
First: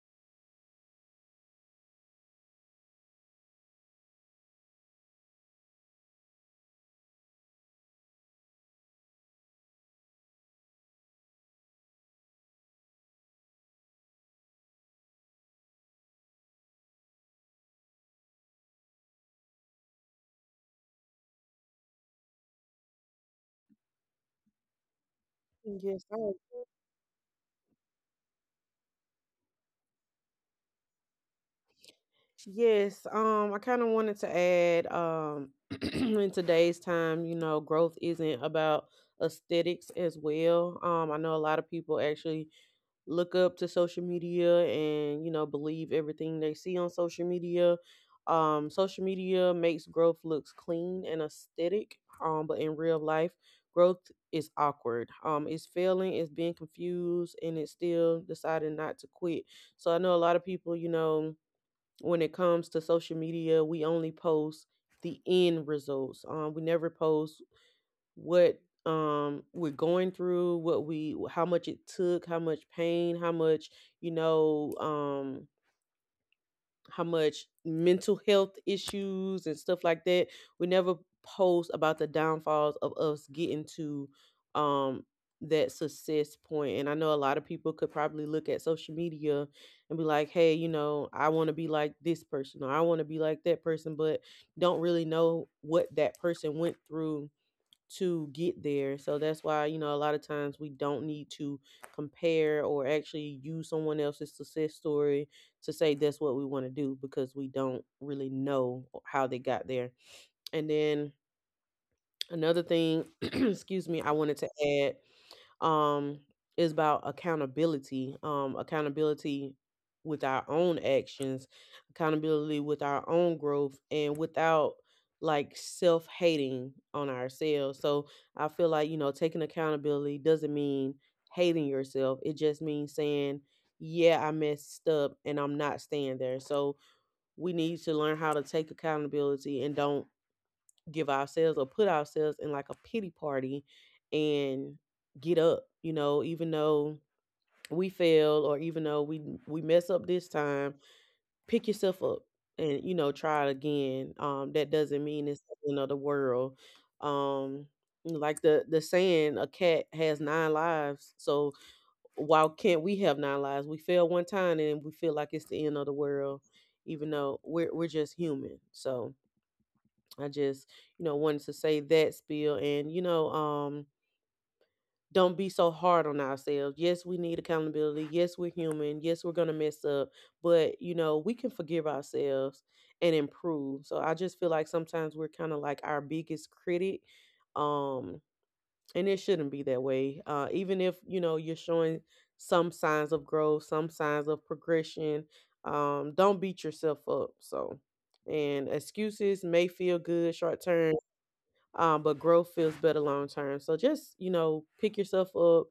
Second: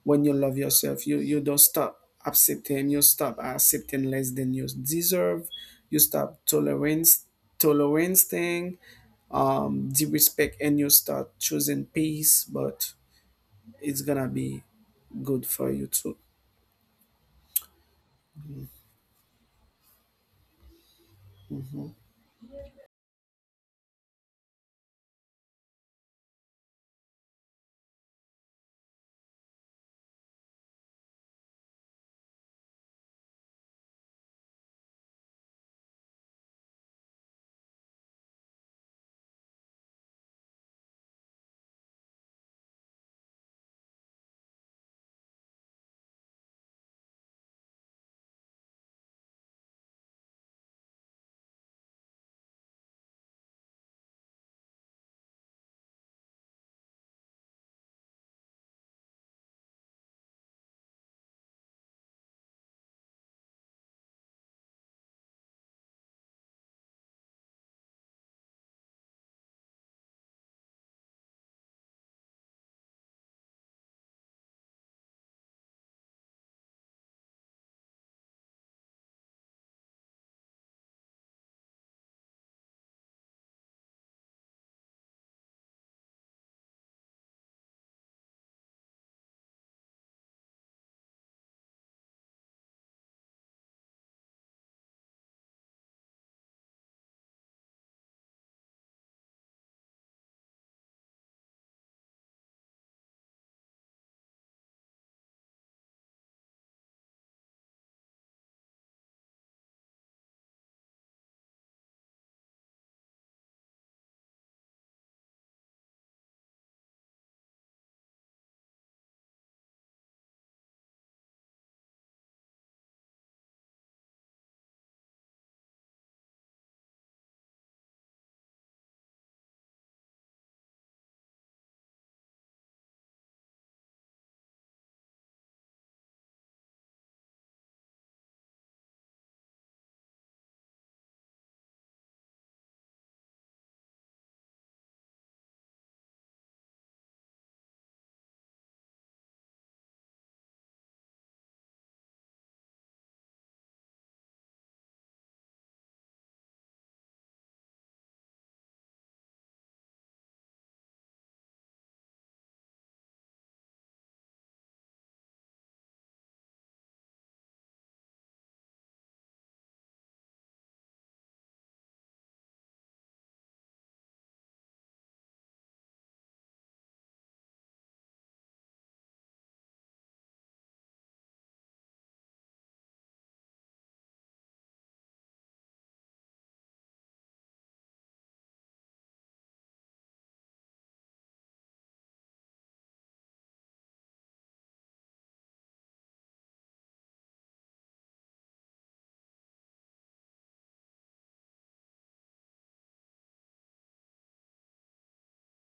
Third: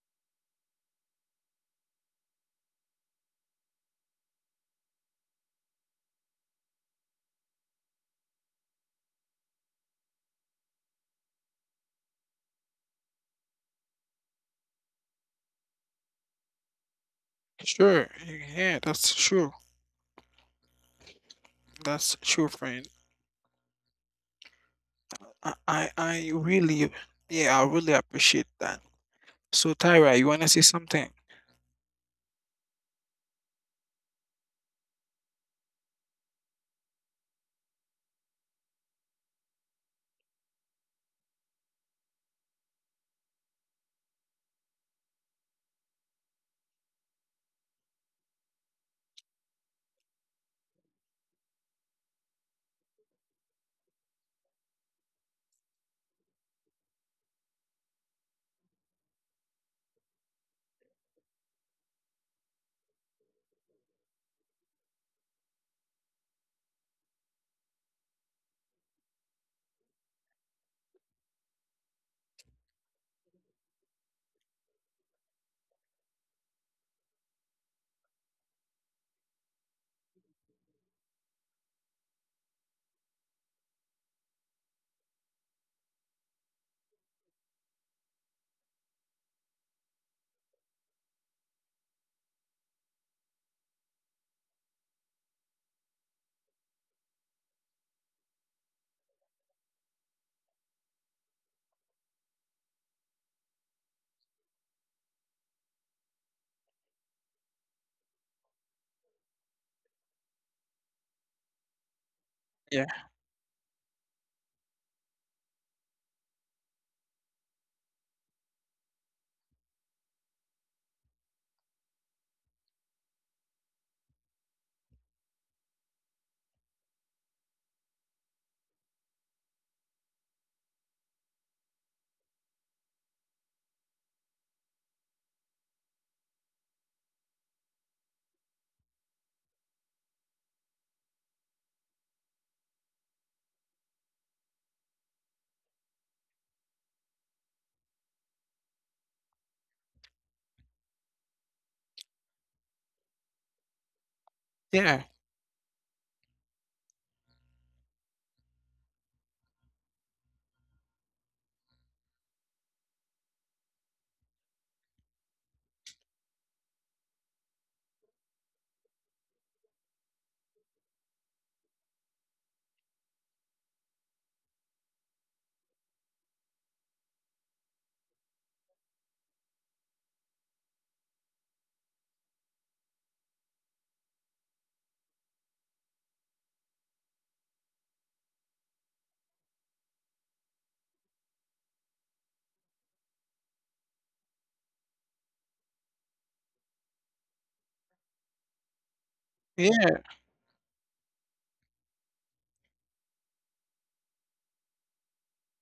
C: When you love yourself, you don't stop accepting, you stop accepting less than you deserve. You stop tolerance, tolerance thing, the respect, and you start choosing peace, but it's gonna be good for you too.
A: Sure. Yeah, that's true. That's true, friend. I, I,
B: Yes
A: I
B: sir.
A: really, yeah, I really appreciate that. So, Tyra, you want to say something?
B: Yes, I kind of wanted to add, in today's time, you know, growth isn't about aesthetics as well. I know a lot of people actually look up to social media and, you know, believe everything they see on social media. Social media makes growth looks clean and aesthetic, but in real life, growth is awkward. It's failing, it's being confused, and it's still deciding not to quit. So I know a lot of people, you know, when it comes to social media, we only post the end results. We never post what we're going through, what we how much it took, how much pain, how much, you know, how much mental health issues and stuff like that. We never post about the downfalls of us getting to um that success point. And I know a lot of people could probably look at social media and be like, hey, you know, I want to be like this person or I want to be like that person, but don't really know what that person went through to get there. So that's why, you know, a lot of times we don't need to compare or actually use someone else's success story to say that's what we want to do because we don't really know how they got there. And then another
A: Yeah.
B: thing, excuse me, I wanted to add um is about accountability, accountability with our own actions, accountability with our own growth, and without like self-hating on ourselves. So I feel like, you know, taking accountability doesn't mean hating yourself, it just means saying, yeah, I messed up and I'm not staying there. So we need to learn how to take accountability and don't give ourselves or put ourselves in like a pity party, and get up, you know, even though we fail or even though we mess up this time, pick yourself up and, you know, try it again. That doesn't
A: Yeah.
B: mean it's the end of the world. um like the saying, a cat has nine lives, so why can't we have nine lives? We fail one time and we feel like it's the end of the world, even though we're just human. So I just, you know, wanted to say that spiel and, you know, don't be so hard on ourselves. Yes, we need accountability. Yes, we're human. Yes, we're going to mess up, but, you know, we can forgive ourselves and improve. So I just feel like sometimes we're kind of like our biggest critic. Um, and it shouldn't be that way. Even if, you know, you're showing some signs of growth, some signs of progression, don't beat yourself up. So, and excuses may feel
A: Yeah.
B: good short term, but growth feels better long term. So just, you know, pick yourself up,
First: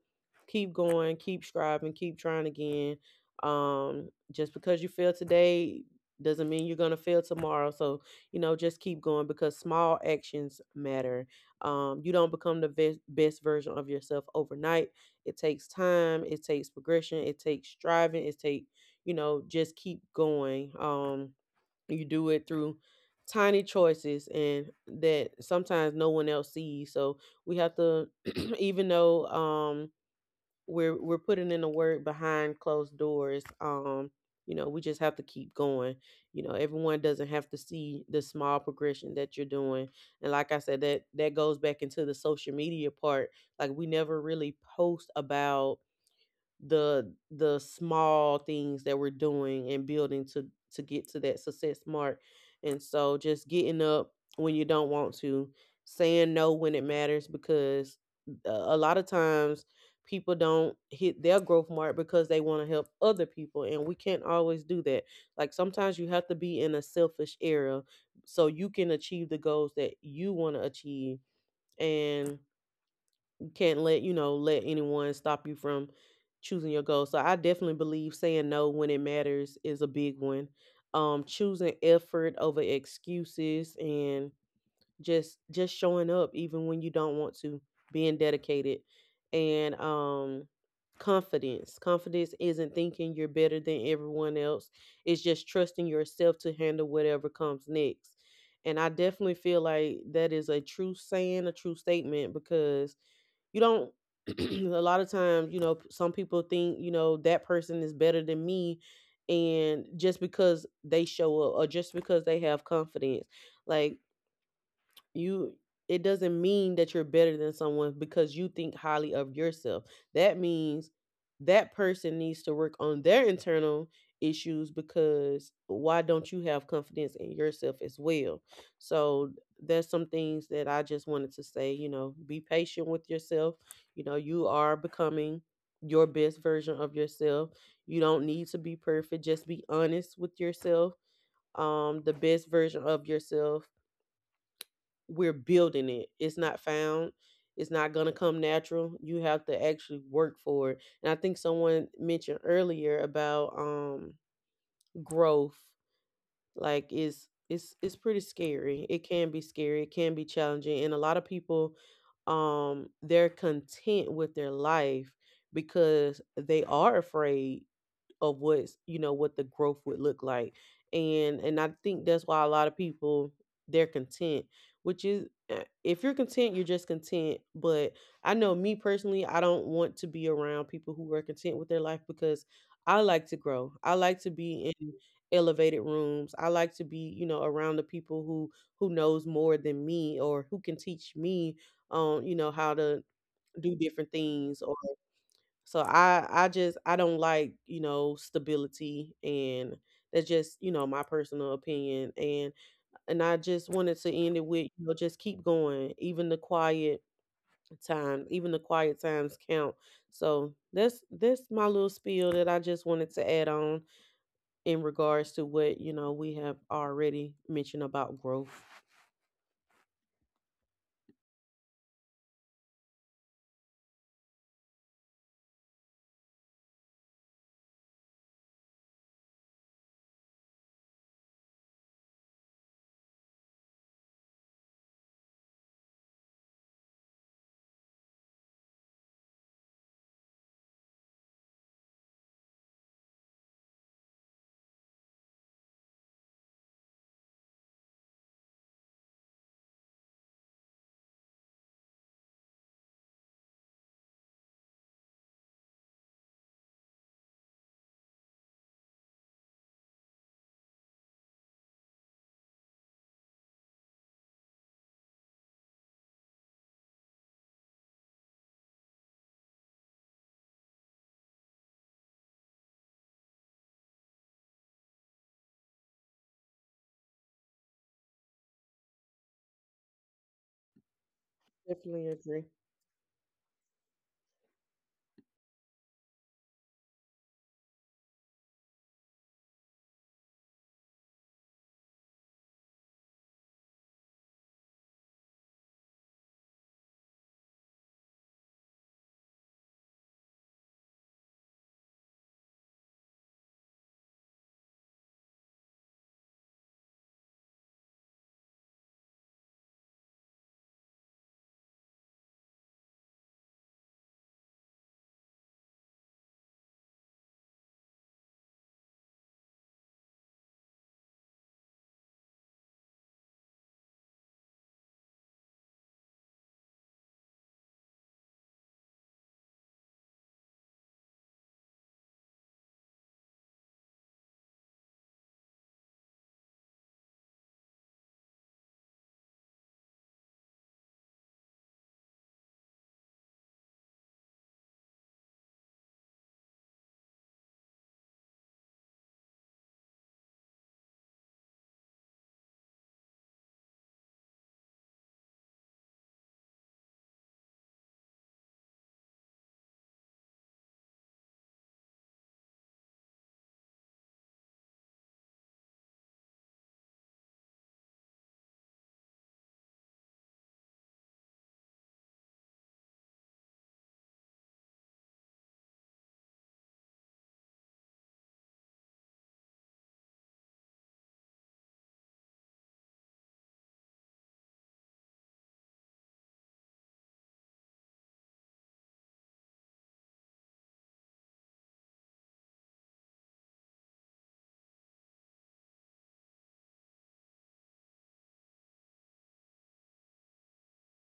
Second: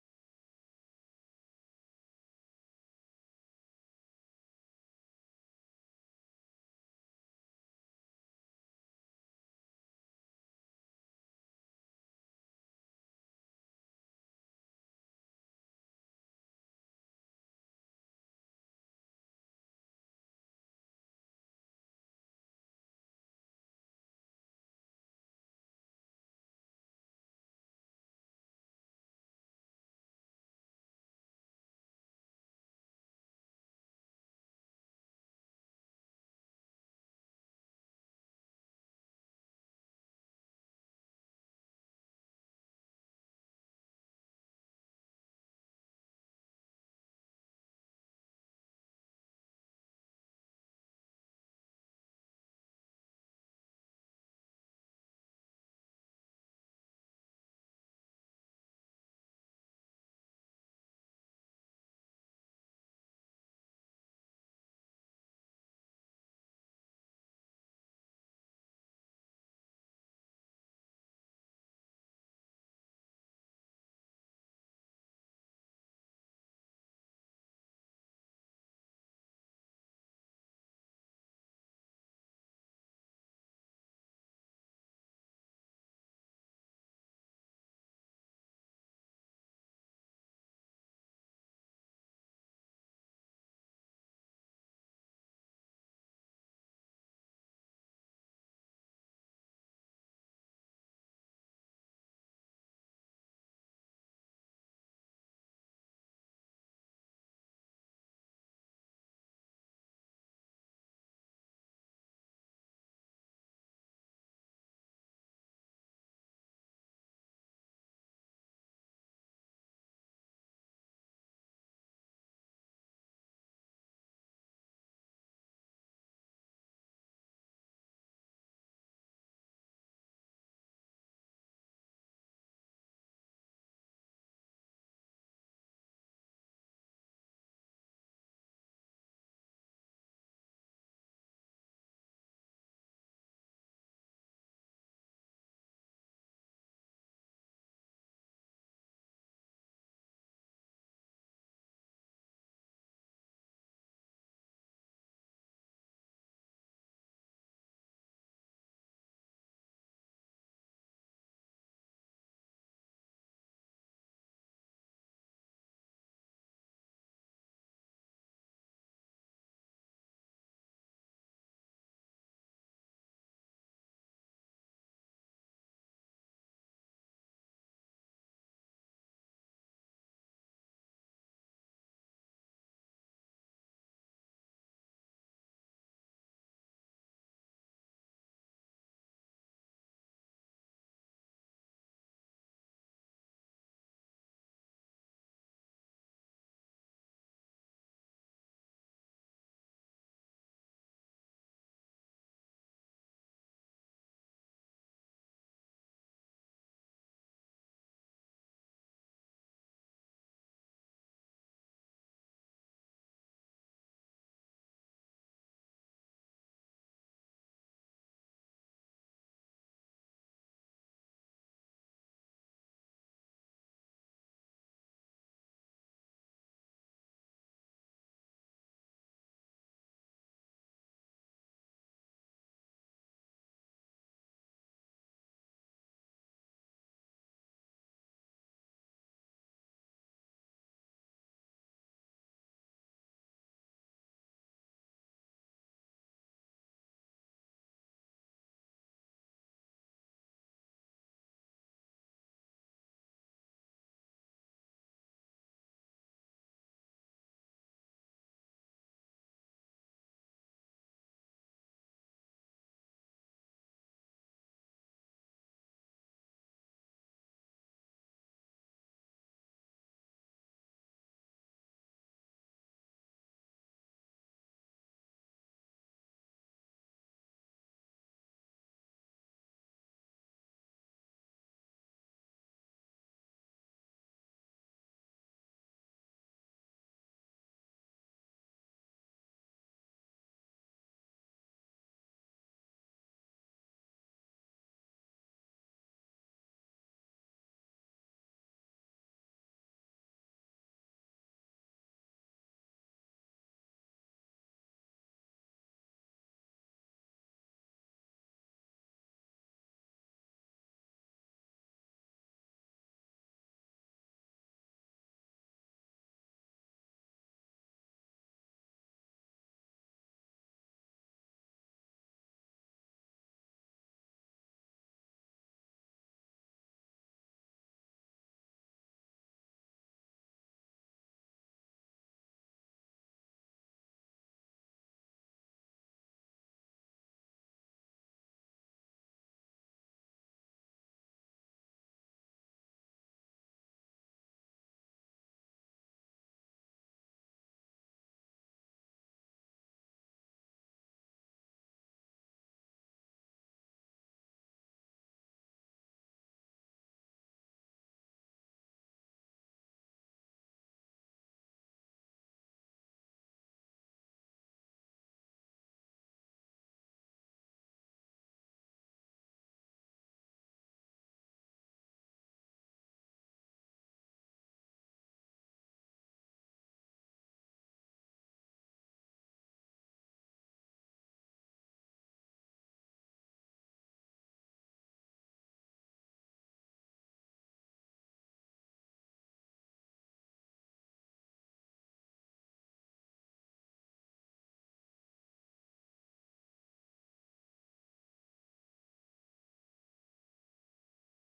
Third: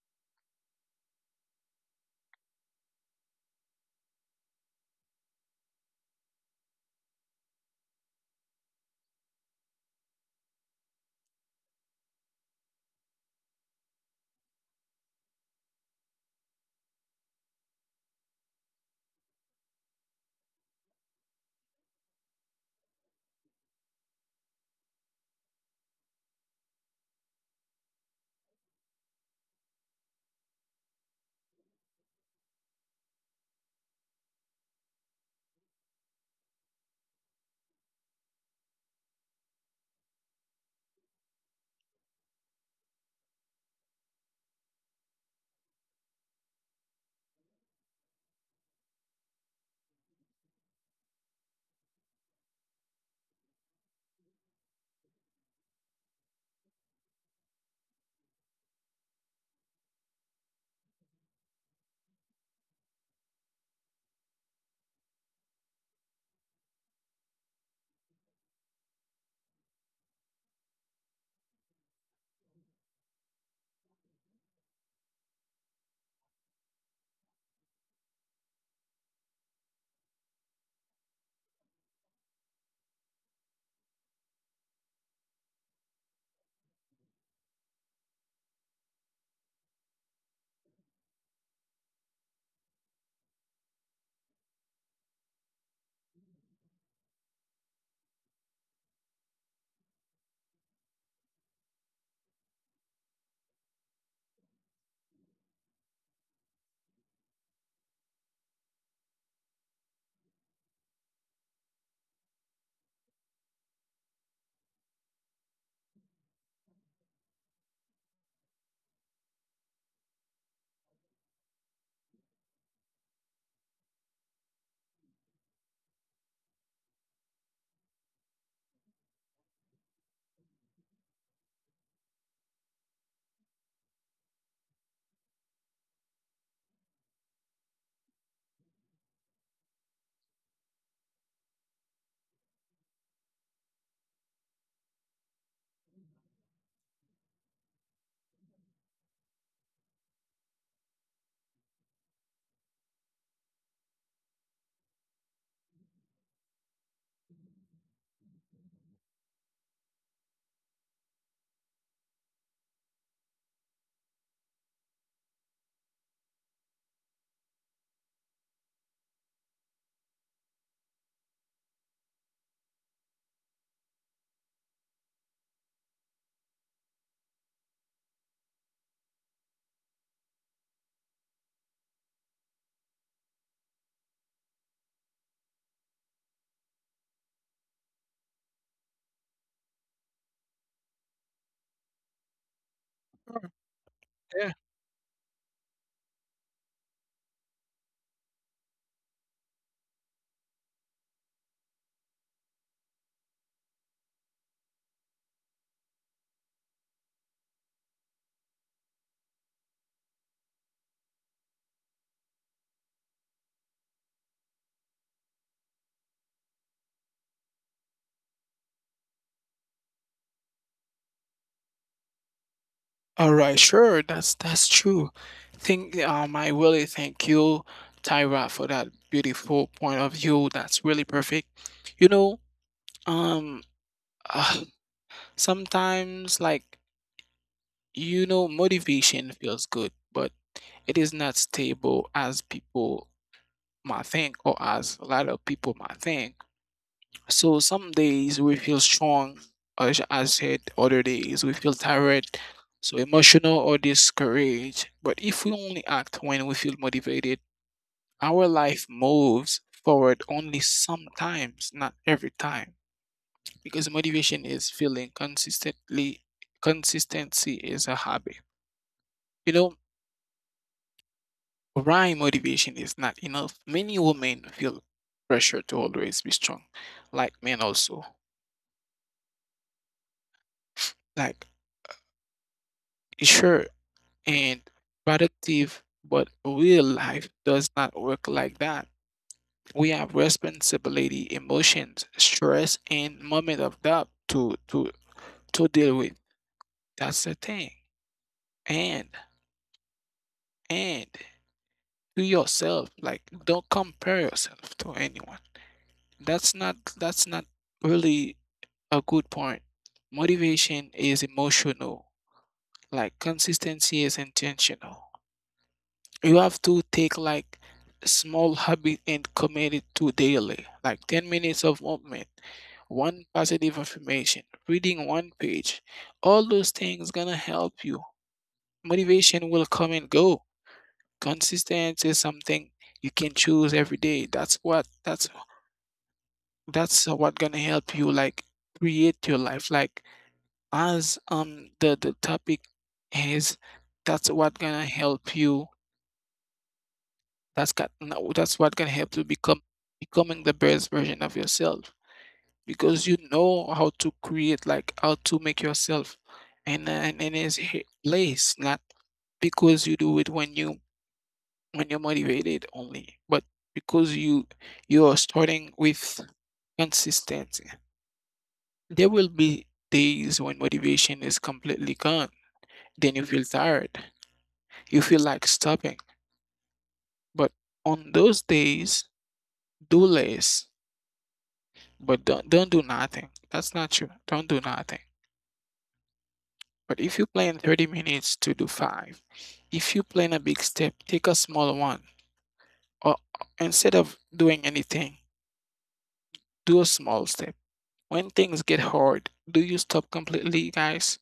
B: keep going, keep striving, keep trying again. Just because you fail today doesn't mean you're gonna fail tomorrow. So, you know, just keep going because small actions matter. You don't become the best, best version of yourself overnight. It takes time. It takes progression. It takes striving. It takes, you know, just keep going. You do it through tiny choices and that sometimes no one else sees, so we have to even though we're putting in the work behind closed doors, you know, we just have to keep going. You know, everyone doesn't have to see the small progression that you're doing. And like I said, that goes back into the social media part. Like, we never really post about the small things that we're doing and building to get to that success mark. And so, just getting up when you don't want to, saying no when it matters, because a lot of times people don't hit their growth mark because they want to help other people, and we can't always do that. Like, sometimes you have to be in a selfish era so you can achieve the goals that you want to achieve. And you can't let, you know, let anyone stop you from choosing your goal. So I definitely believe saying no when it matters is a big one. Choosing effort over excuses, and just showing up even when you don't want to, being dedicated. And confidence isn't thinking you're better than everyone else. It's just trusting yourself to handle whatever comes next. And I definitely feel like that is a true saying, a true statement, because you don't a lot of times, you know, some people think, you know, that person is better than me, and just because they show up, or just because they have confidence, like, you, it doesn't mean that you're better than someone because you think highly of yourself. That means that person needs to work on their internal issues, because why don't you have confidence in yourself as well? So, there's some things that I just wanted to say, you know, be patient with yourself. You know, you are becoming your best version of yourself. You don't need to be perfect, just be honest with yourself. The best version of yourself, we're building it. It's not found. It's not going to come natural. You have to actually work for it. And I think someone mentioned earlier about growth, like, is it's pretty scary. It can be scary. It can be challenging. And a lot of people, they're content with their life because they are afraid of what's, you know, what the growth would look like. And I think that's why a lot of people, they're content, which is, if you're content, you're just content. But I know, me personally, I don't want to be around people who are content with their life, because I like to grow. I like to be in elevated rooms. I like to be, you know, around the people who knows more than me, or who can teach me, you know, how to do different
A: Yeah.
B: things. So I just, I don't like, you know, stability, and that's just, you know, my personal opinion. And I just wanted to end it with, you know, just keep going. Even the quiet time, even the quiet times count. So that's my little spiel that I just wanted to add on in regards to what, you know, we have already mentioned about growth.
A: All right, sure. That's true. Think I really thank you, Tyra, for that beautiful point of view. That's really perfect. You know, um, ah, sometimes like you know, motivation feels good, but it is not stable as people might think or as a lot of people might think. So some days we feel strong, as I said, other days we feel tired, so emotional or discouraged. But if we only act when we feel motivated, our life moves forward only sometimes, not every time. Because motivation is feeling consistently, consistency is a habit. You know, why motivation is not enough? Many women feel pressure to always be strong, like men also. Like,
B: Definitely agree.
A: sure, and productive, but real life does not work like that. We have responsibility, emotions, stress, and moment of doubt to deal with. That's the thing. And and to yourself, like don't compare yourself to anyone. That's not really a good point. Motivation is emotional, like consistency is intentional. You have to take like small habit and commit it to daily, like 10 minutes of movement, one positive affirmation, reading one page. All those things gonna help you. Motivation will come and go. Consistency is something you can choose every day. That's what gonna help you, like create your life, like as the topic is. That's what gonna help you. That's got, no, That's what can help you become becoming the best version of yourself, because you know how to create, like how to make yourself. And in his place, not because you do it when you when you're motivated only, but because you are starting with consistency. There will be days when motivation is completely gone. Then you feel tired. You feel like stopping. But on those days, do less. But don't do nothing. That's not you. Don't do nothing. But if you plan 30 minutes to do five, if you plan a big step, take a small one. Or instead of doing anything, do a small step. When things get hard, do you stop completely, guys?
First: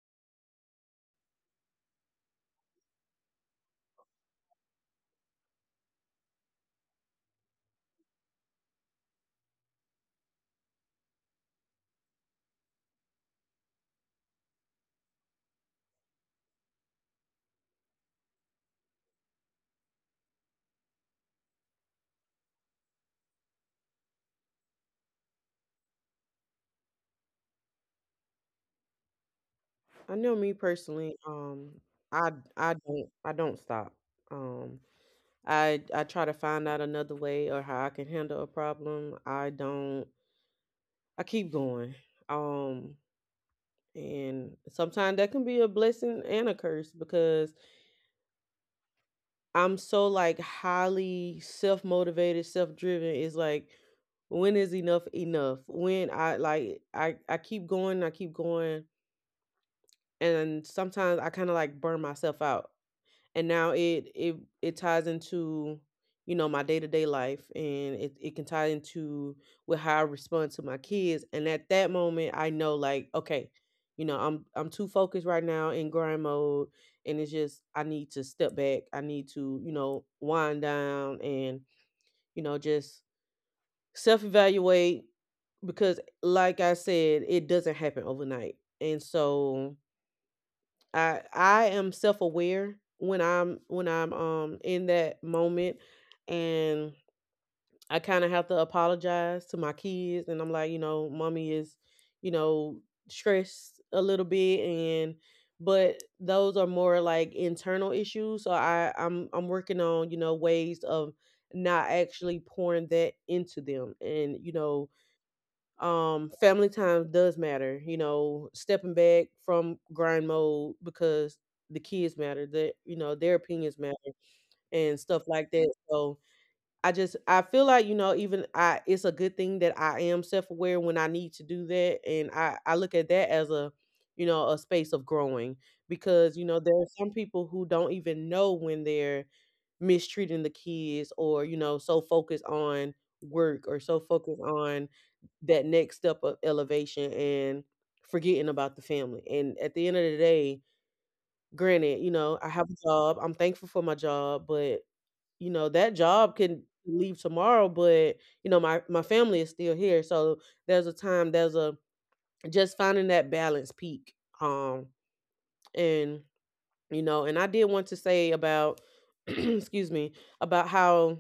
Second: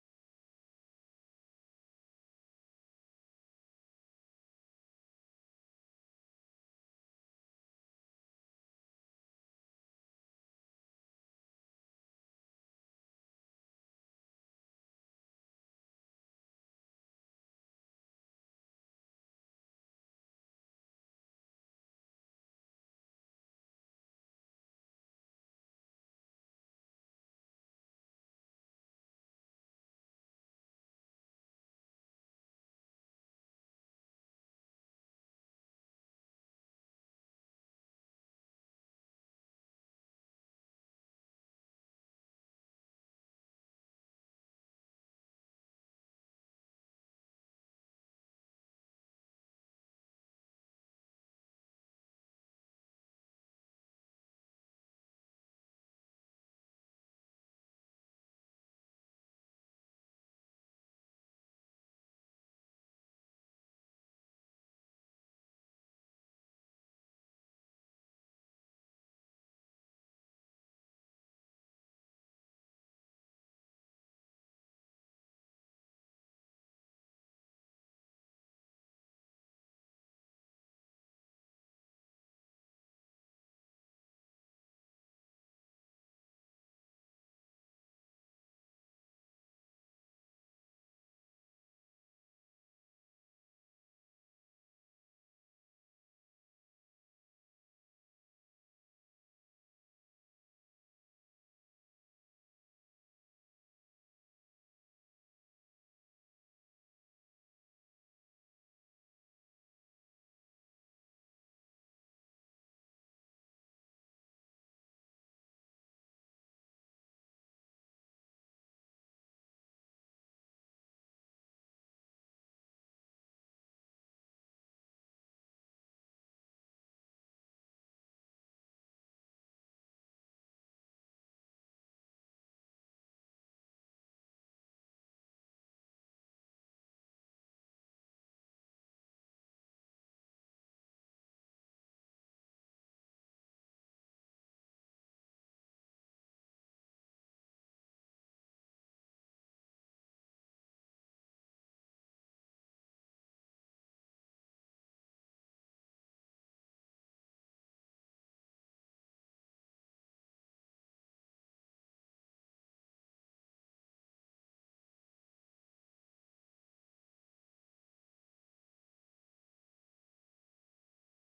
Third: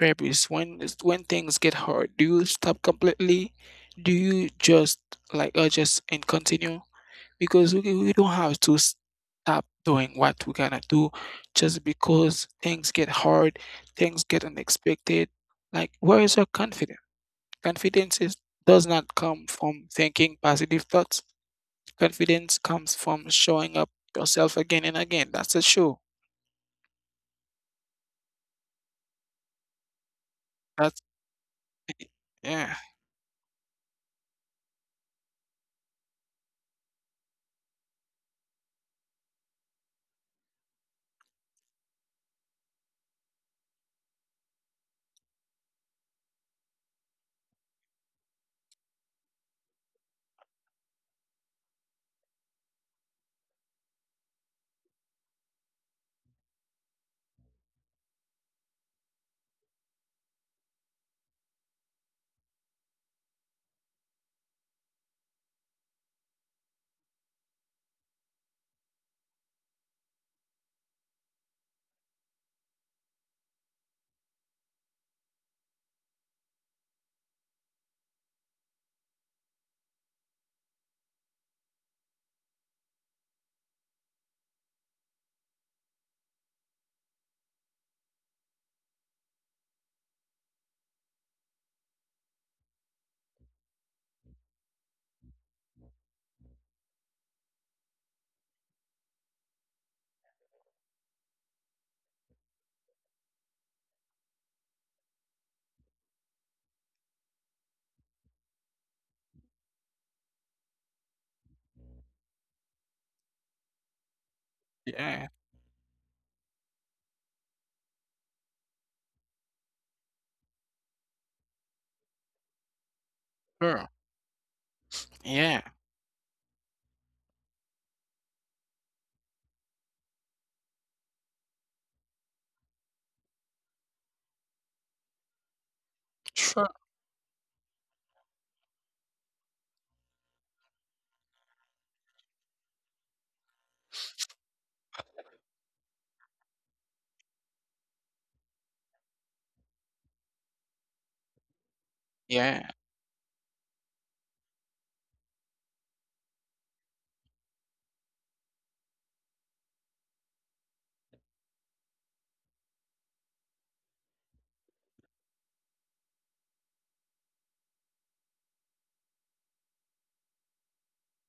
A: Therapists, when things get hard, do you stop completely? Do you just like or just and continue? Because we don't have to stop doing what we're gonna do just because things get hard, things get unexpected. Like, where is your confidence? Confidence does not come from thinking positive thoughts. Confidence comes from showing up yourself again and again. That's a show.
B: I know, me
A: That's
B: personally, i
A: yeah,
B: I don't, I don't stop. um I try to find out another way, or how I can handle a problem. I don't, I keep going. um And sometimes that can be a blessing and a curse, because I'm so, like, highly self motivated, self driven. It's like, when is enough enough? When I, like, I keep going, I keep going. And sometimes I kind of like burn myself out, and now it ties into, you know, my day-to-day life. And it can tie into with how I respond to my kids. And at that moment, I know, like, okay, you know, I'm too focused right now in grind mode, and it's just, I need to step back. I need to, you know, wind down, and you know, just self-evaluate, because like I said, it doesn't happen overnight. And so I am self-aware when I'm in that moment. And I kind of have to apologize to my kids, and I'm like, you know, mommy is, you know, stressed a little bit. And but those are more like internal issues. So I'm working on, you know, ways of not actually pouring that into them. And you know,
A: yeah,
B: family time does matter, you know, stepping back from grind mode, because the kids matter, that, you know, their
A: sure,
B: opinions matter, and stuff like
A: yeah,
B: that. So I just, I feel like, you know, even I, it's a good thing that I am self-aware when I need to do that. And I look at that as a, you know, a space of growing, because you know,
A: sure,
B: there are some people who don't even know when they're mistreating the kids, or you know, so focused on work, or so focused on that next step of elevation, and forgetting about the family. And at the end of the day, granted, you know, I
A: yeah,
B: have a job. I'm thankful for my job, but you know, that job can leave tomorrow, but you know, my family is still here. So there's a time, there's a just finding that balance peak. Um and you know, and I did want to say about excuse me, about how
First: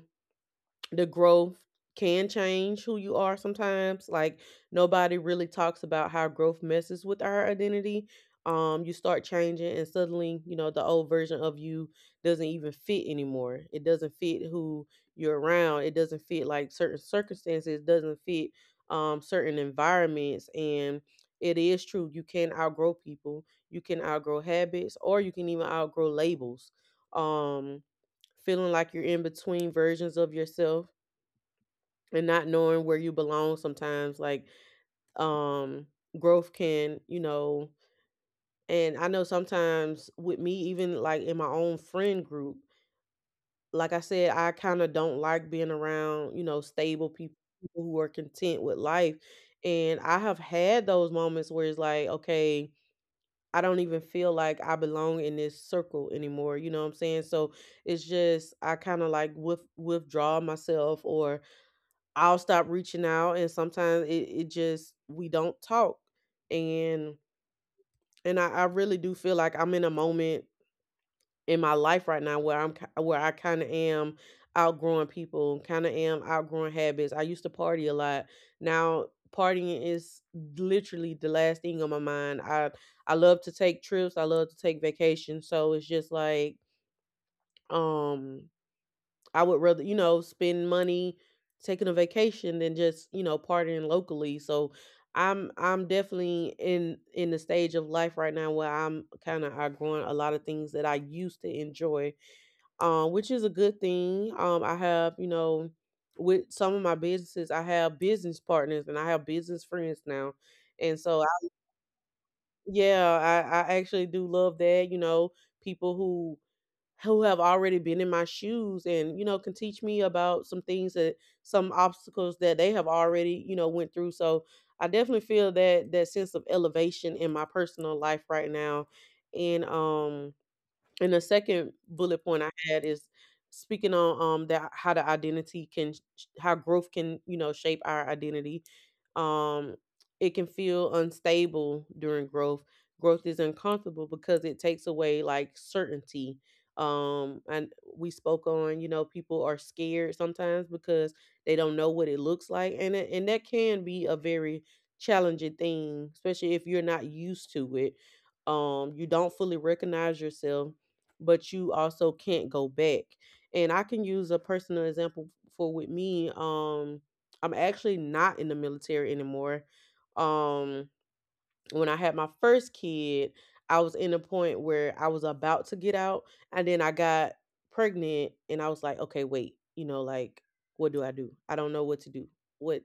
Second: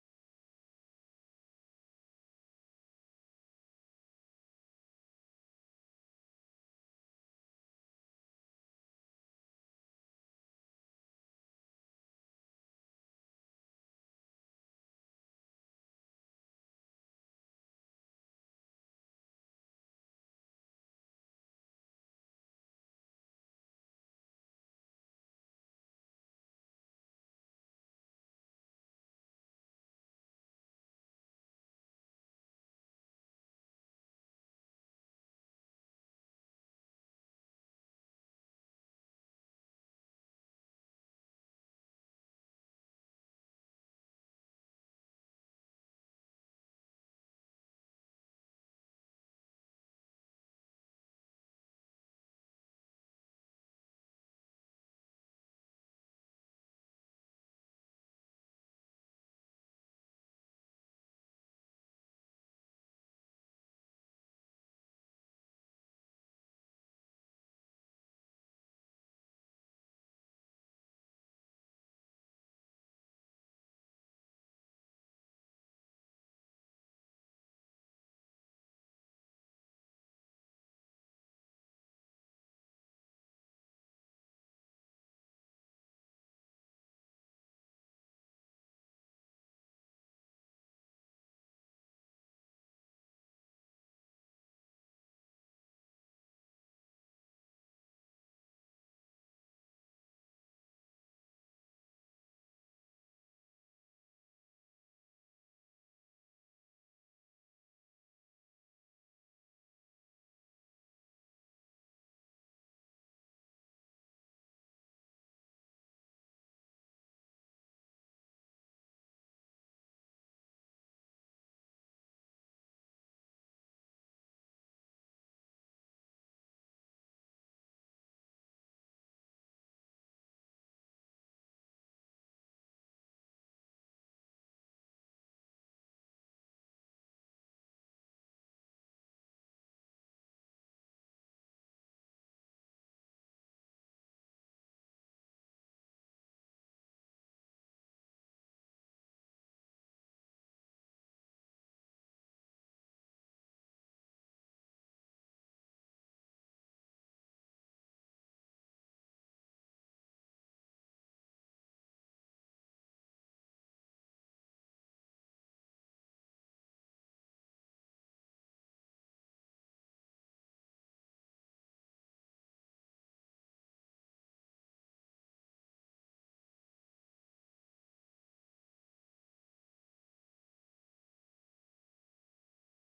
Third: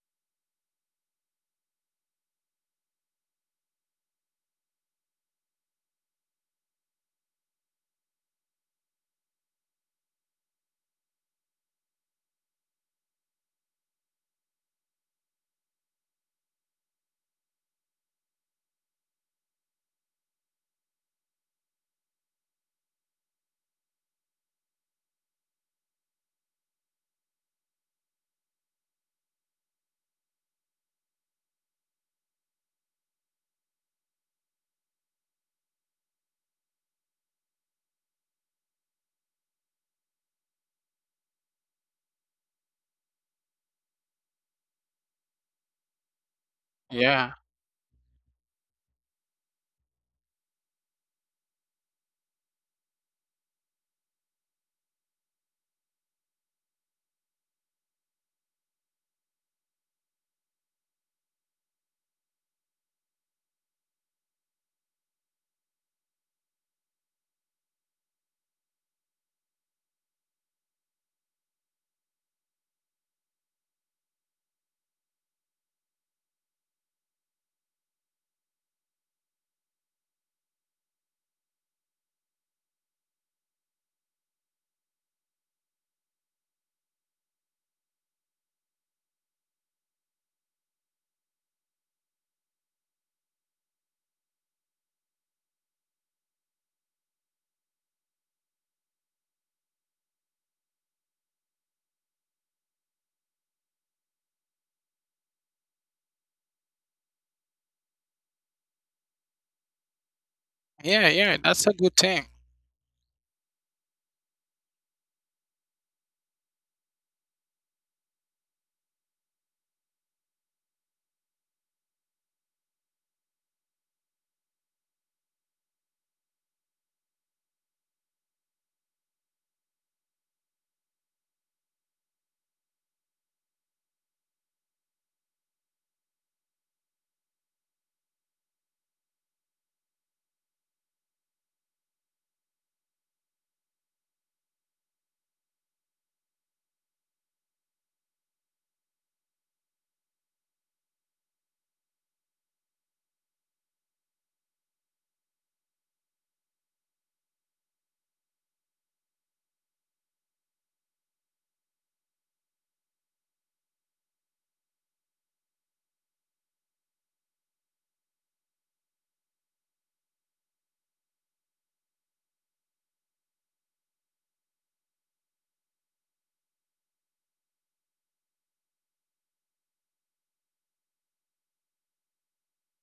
B: the growth can change who you are sometimes. Like, nobody really talks about how growth messes with our identity. You start changing and suddenly, you know, the old version of you doesn't even fit anymore. It doesn't fit who you're around. It doesn't fit like certain circumstances. It doesn't fit certain environments. And it is true, you can outgrow people, you can outgrow habits, or you can even outgrow labels. Um, feeling like you're in between versions of yourself and not knowing where you belong sometimes, like, um growth can, you know. And I know sometimes with me, even like in my own friend group, like I said, I kind of don't like being around, you know, stable
A: yeah,
B: people, people who are content with life. And I have had those moments where it's like, okay, I don't even feel like I belong in this circle anymore, you know what I'm saying? So it's just, I kind of like with withdraw myself, or I'll stop reaching out, and sometimes it, it just, we don't talk. And and I really do feel like I'm in a moment in my life right now where I kind of am outgrowing people, kind of am outgrowing habits. I used to party a lot. Now, partying is literally the last thing on my mind. I love to take trips, I love to take vacations, so it's just like, um I would rather, you know, spend money taking a vacation than just, you know, partying locally. So I'm definitely in the stage of life right now where I'm kind of outgrowing a lot of things that I used to enjoy, which is a good thing. I have, you know, with some of my businesses, I have business partners and I have business friends now, and
A: yeah,
B: so
A: yeah.
B: I,
A: That's a good thing.
B: yeah, I actually do love that. You know, people who have already been in my shoes, and you know, can teach me about some things, that some obstacles that they have already, you know, went through. So I definitely feel that that sense of elevation in my personal life right now. And and the second bullet point I had is speaking on that how the identity can how growth can, you know, shape our identity. Um, it can feel unstable during growth. Growth is uncomfortable because it takes away like certainty. And we spoke on, you know, people are scared sometimes because they don't know what it looks like, and that can be a very challenging thing, especially if you're not used to it. You don't fully recognize yourself, but you also can't go back. And I can use a personal example for with me. I'm actually not in the military anymore. Um, when I had my first kid, I was in a point where I was about to get out, and then I got pregnant, and I was like, okay, wait, you know, like, what do? I don't know what to do. What,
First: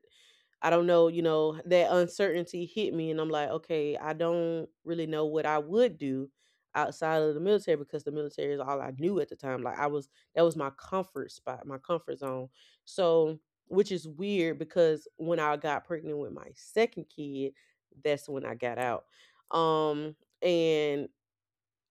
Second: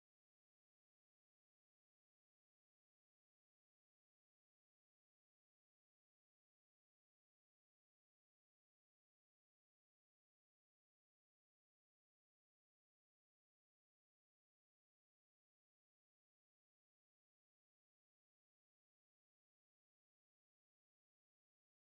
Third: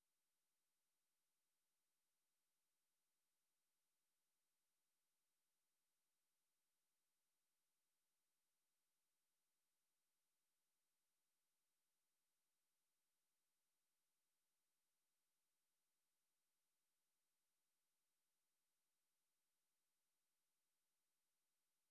B: I don't know, you know, that uncertainty hit me, and I'm like, okay, I don't really know what I would do outside of the military, because the military is all I knew at the time. Like, I was, that was my comfort spot, my comfort zone. So, which is weird, because when I got pregnant with my second kid, that's when I got out. Um and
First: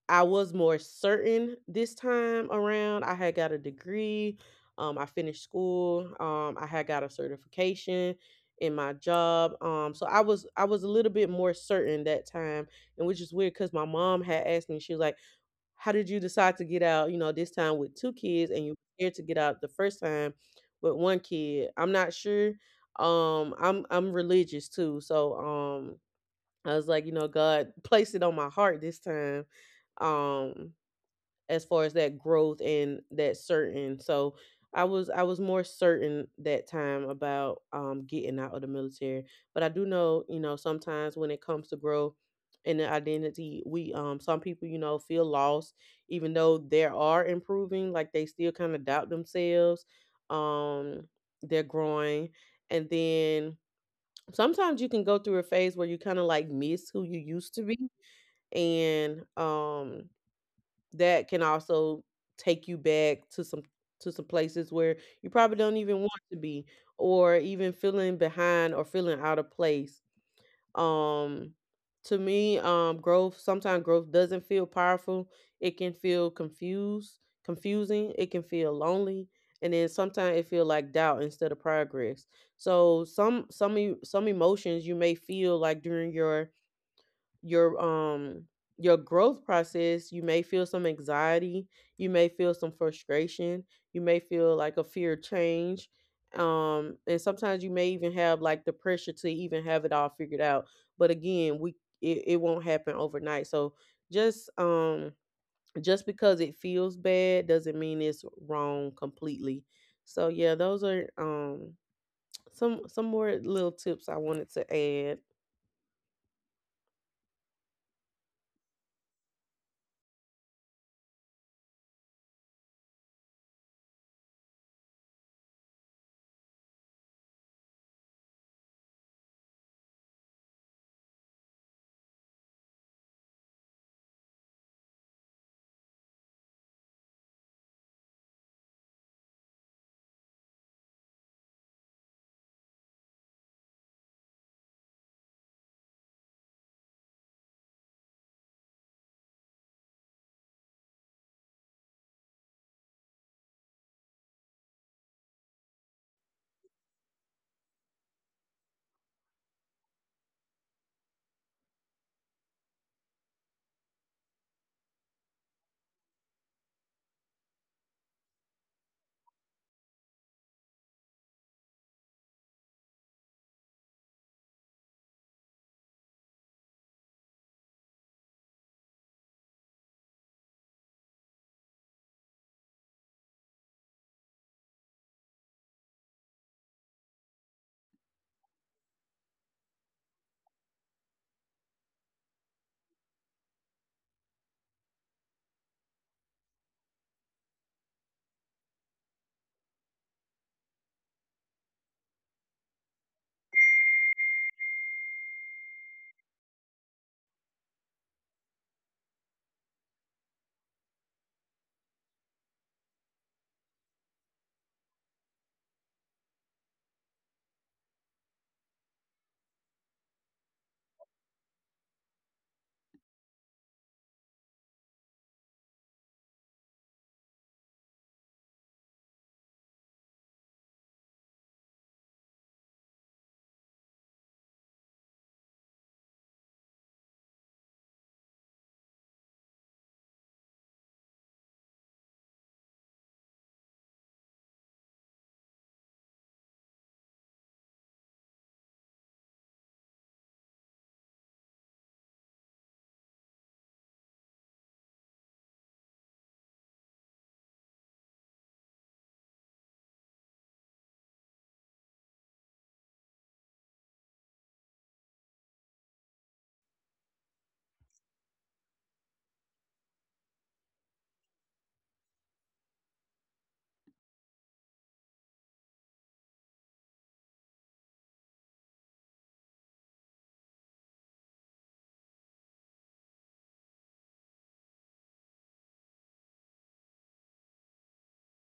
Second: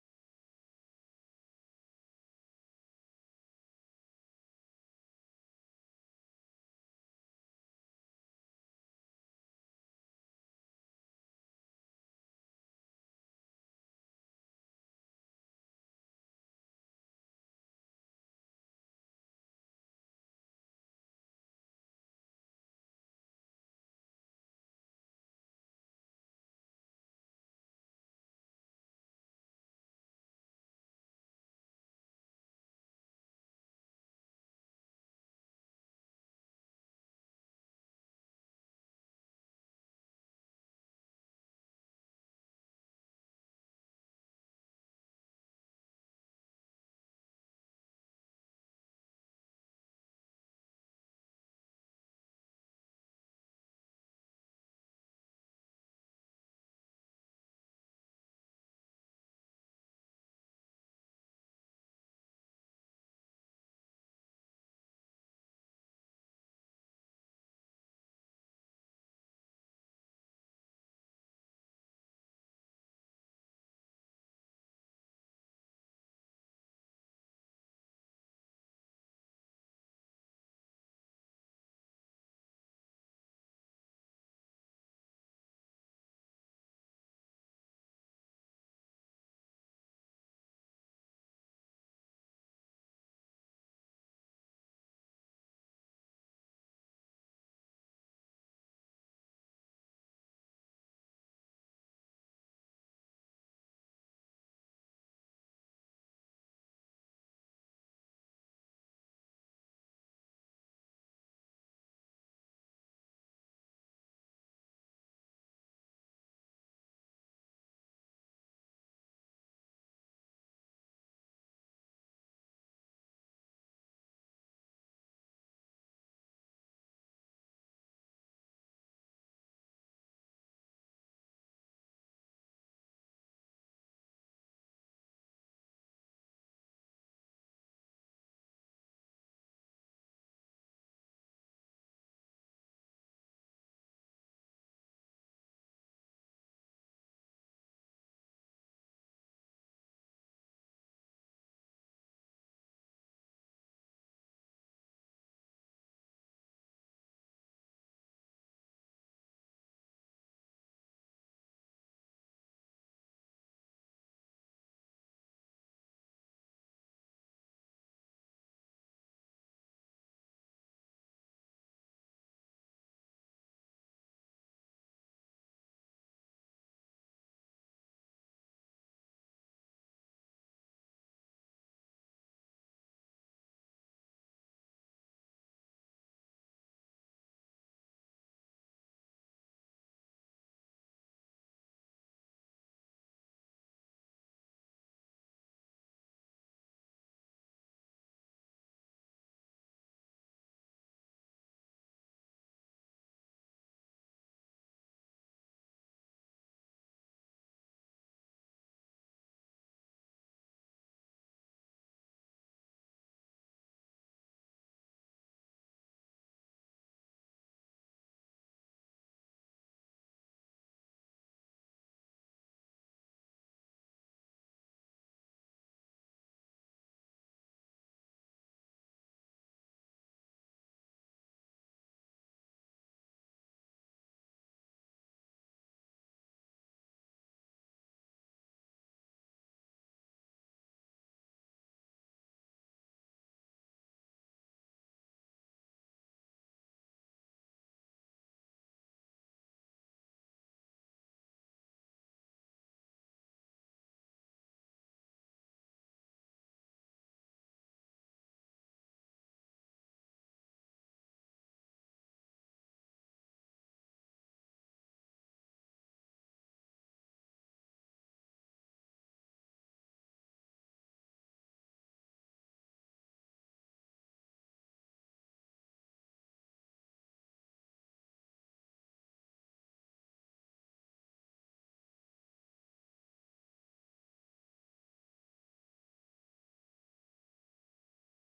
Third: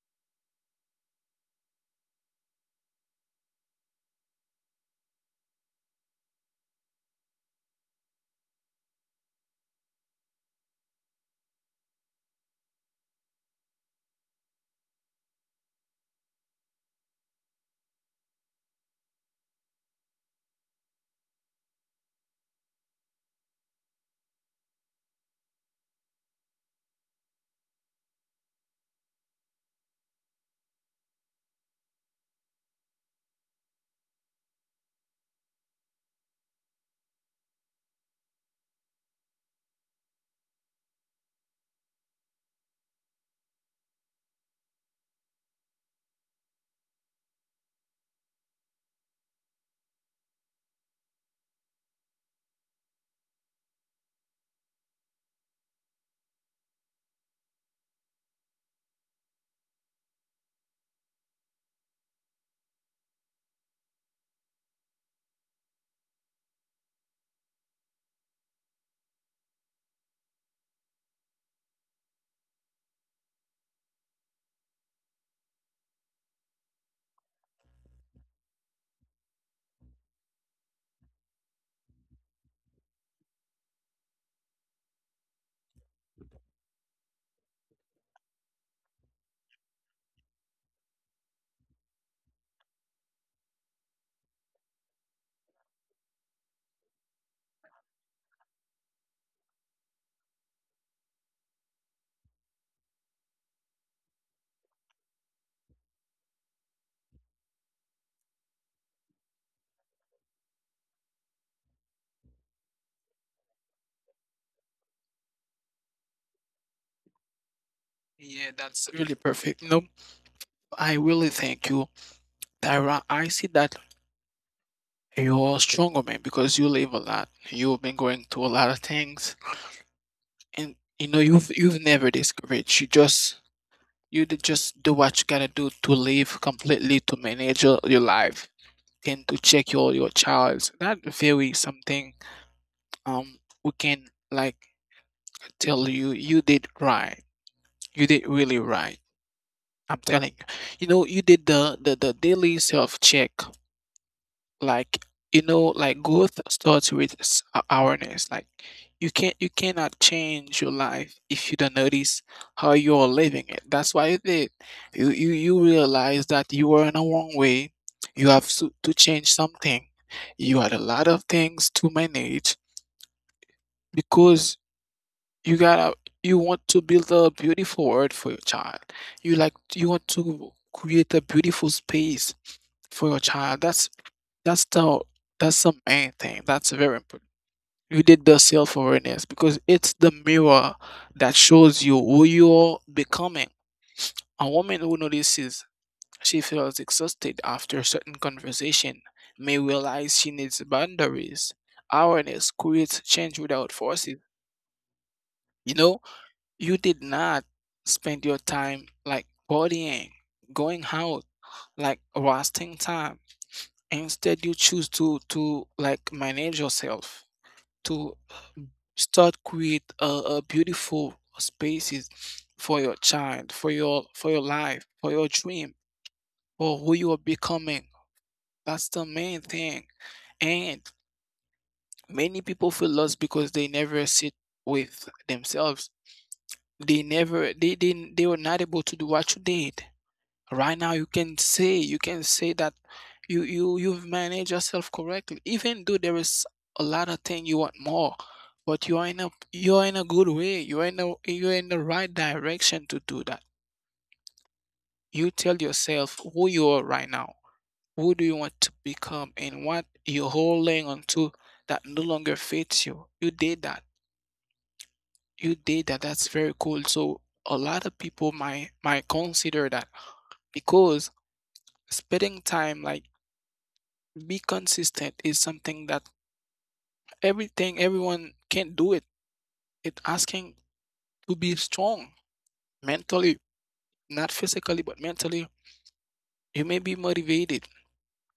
B: I was more certain this time around. I had got a degree. I finished school. I had got a certification in my job. So I was a little bit more certain that time. And which is weird, because my mom had asked me. She was like, "How did you decide to get out? You know, this time with two kids, and you were scared to get out the first time with one kid." I'm not sure. I'm religious too, so I was like, you know, God placed it on my heart this time, um, as far as that growth and that certain. So I was more certain that time about getting out of the military. But I do know, you know, sometimes when it comes to growth and the identity, we some people, you know, feel lost, even though they are improving, like they still kind of doubt themselves. Um, they're growing. And then sometimes you can go through a phase where you kind of like miss who you used to be. And that can also take you back to some places where you probably don't even want to be, or even feeling behind or feeling out of place. um to me, growth, sometimes growth doesn't feel powerful. It can feel confused confusing. It can feel lonely. And then sometimes it feel like doubt instead of progress. So some emotions you may feel like during your um your growth process, you may feel some anxiety, you may feel some frustration, you may feel like a fear of change. And sometimes you may even have like the pressure to even have it all figured out. But again, we it, it won't happen overnight. So just um just because it feels bad doesn't mean it's wrong completely. So yeah, those are some more little tips I wanted to add.
A: Yeah, that's really perfect. No, I really thank you, Tyra. I see that you're a stronger man because you live a lot. You've been going through a lot of things, and you know you've never discouraged. Just do what you gotta do to live completely, to manage your life, and to check your child. That very something we can like tell you you did right. You did really right. I'm telling you. You know, you did the daily self check, like you know, like growth starts with awareness. Like you cannot change your life if you don't notice how you're living it. That's why you did you you realize that you are in a wrong way. You have to change something. You had a lot of things to manage because you gotta you want to build a beautiful world for your child. You want to create a beautiful space for your child. That's that's the that's the main thing. That's very important. You did the self awareness because it's the mirror that shows you who you're becoming. A woman who notices she feels exhausted after a certain conversation may realize she needs boundaries. Awareness creates change without forces. You know, you did not spend your time like partying, going out, like wasting time. Instead, you choose to like manage yourself, to start create a beautiful spaces for your child, for your life, for your dream, for who you are becoming. That's the main thing. And many people feel lost because they never sit with themselves. They never they were not able to do what you did. Right now you can say, you can say that you've managed yourself correctly, even though there is a lot of thing you want more, but you are in a good way. You are in the right direction to do that. You tell yourself who you are right now, who do you want to become and what you're holding on to that no longer fits you. You did that. You did that. That's very cool. So a lot of people might consider that, because spending time like be consistent is something that everything everyone can do it. It asking to be strong mentally, not physically but mentally. You may be motivated.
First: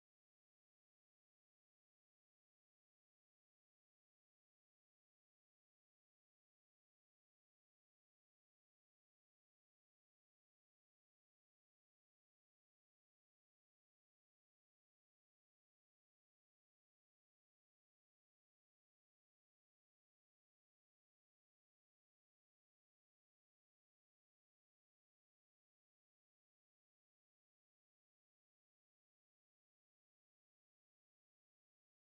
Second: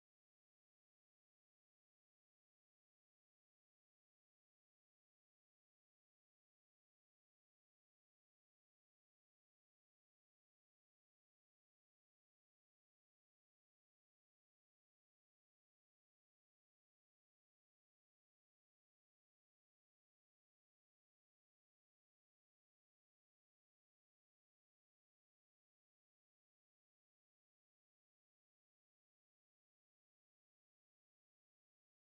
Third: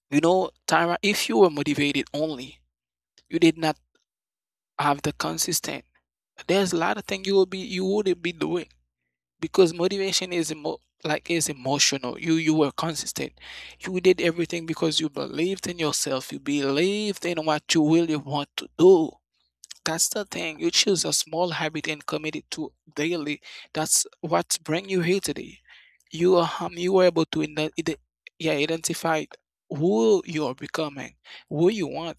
A: You know Tyra, if you were motivated only, you did not have the consistent, there's a lot of things you will be you wouldn't be doing. Because motivation is is emotional. You were consistent. You did everything because you believed in yourself, you believed in what you really want to do. That's the thing. You choose a small habit and commit it to daily. That's what bring you here today. You are you were able to yeah, identify who you are becoming, who you want,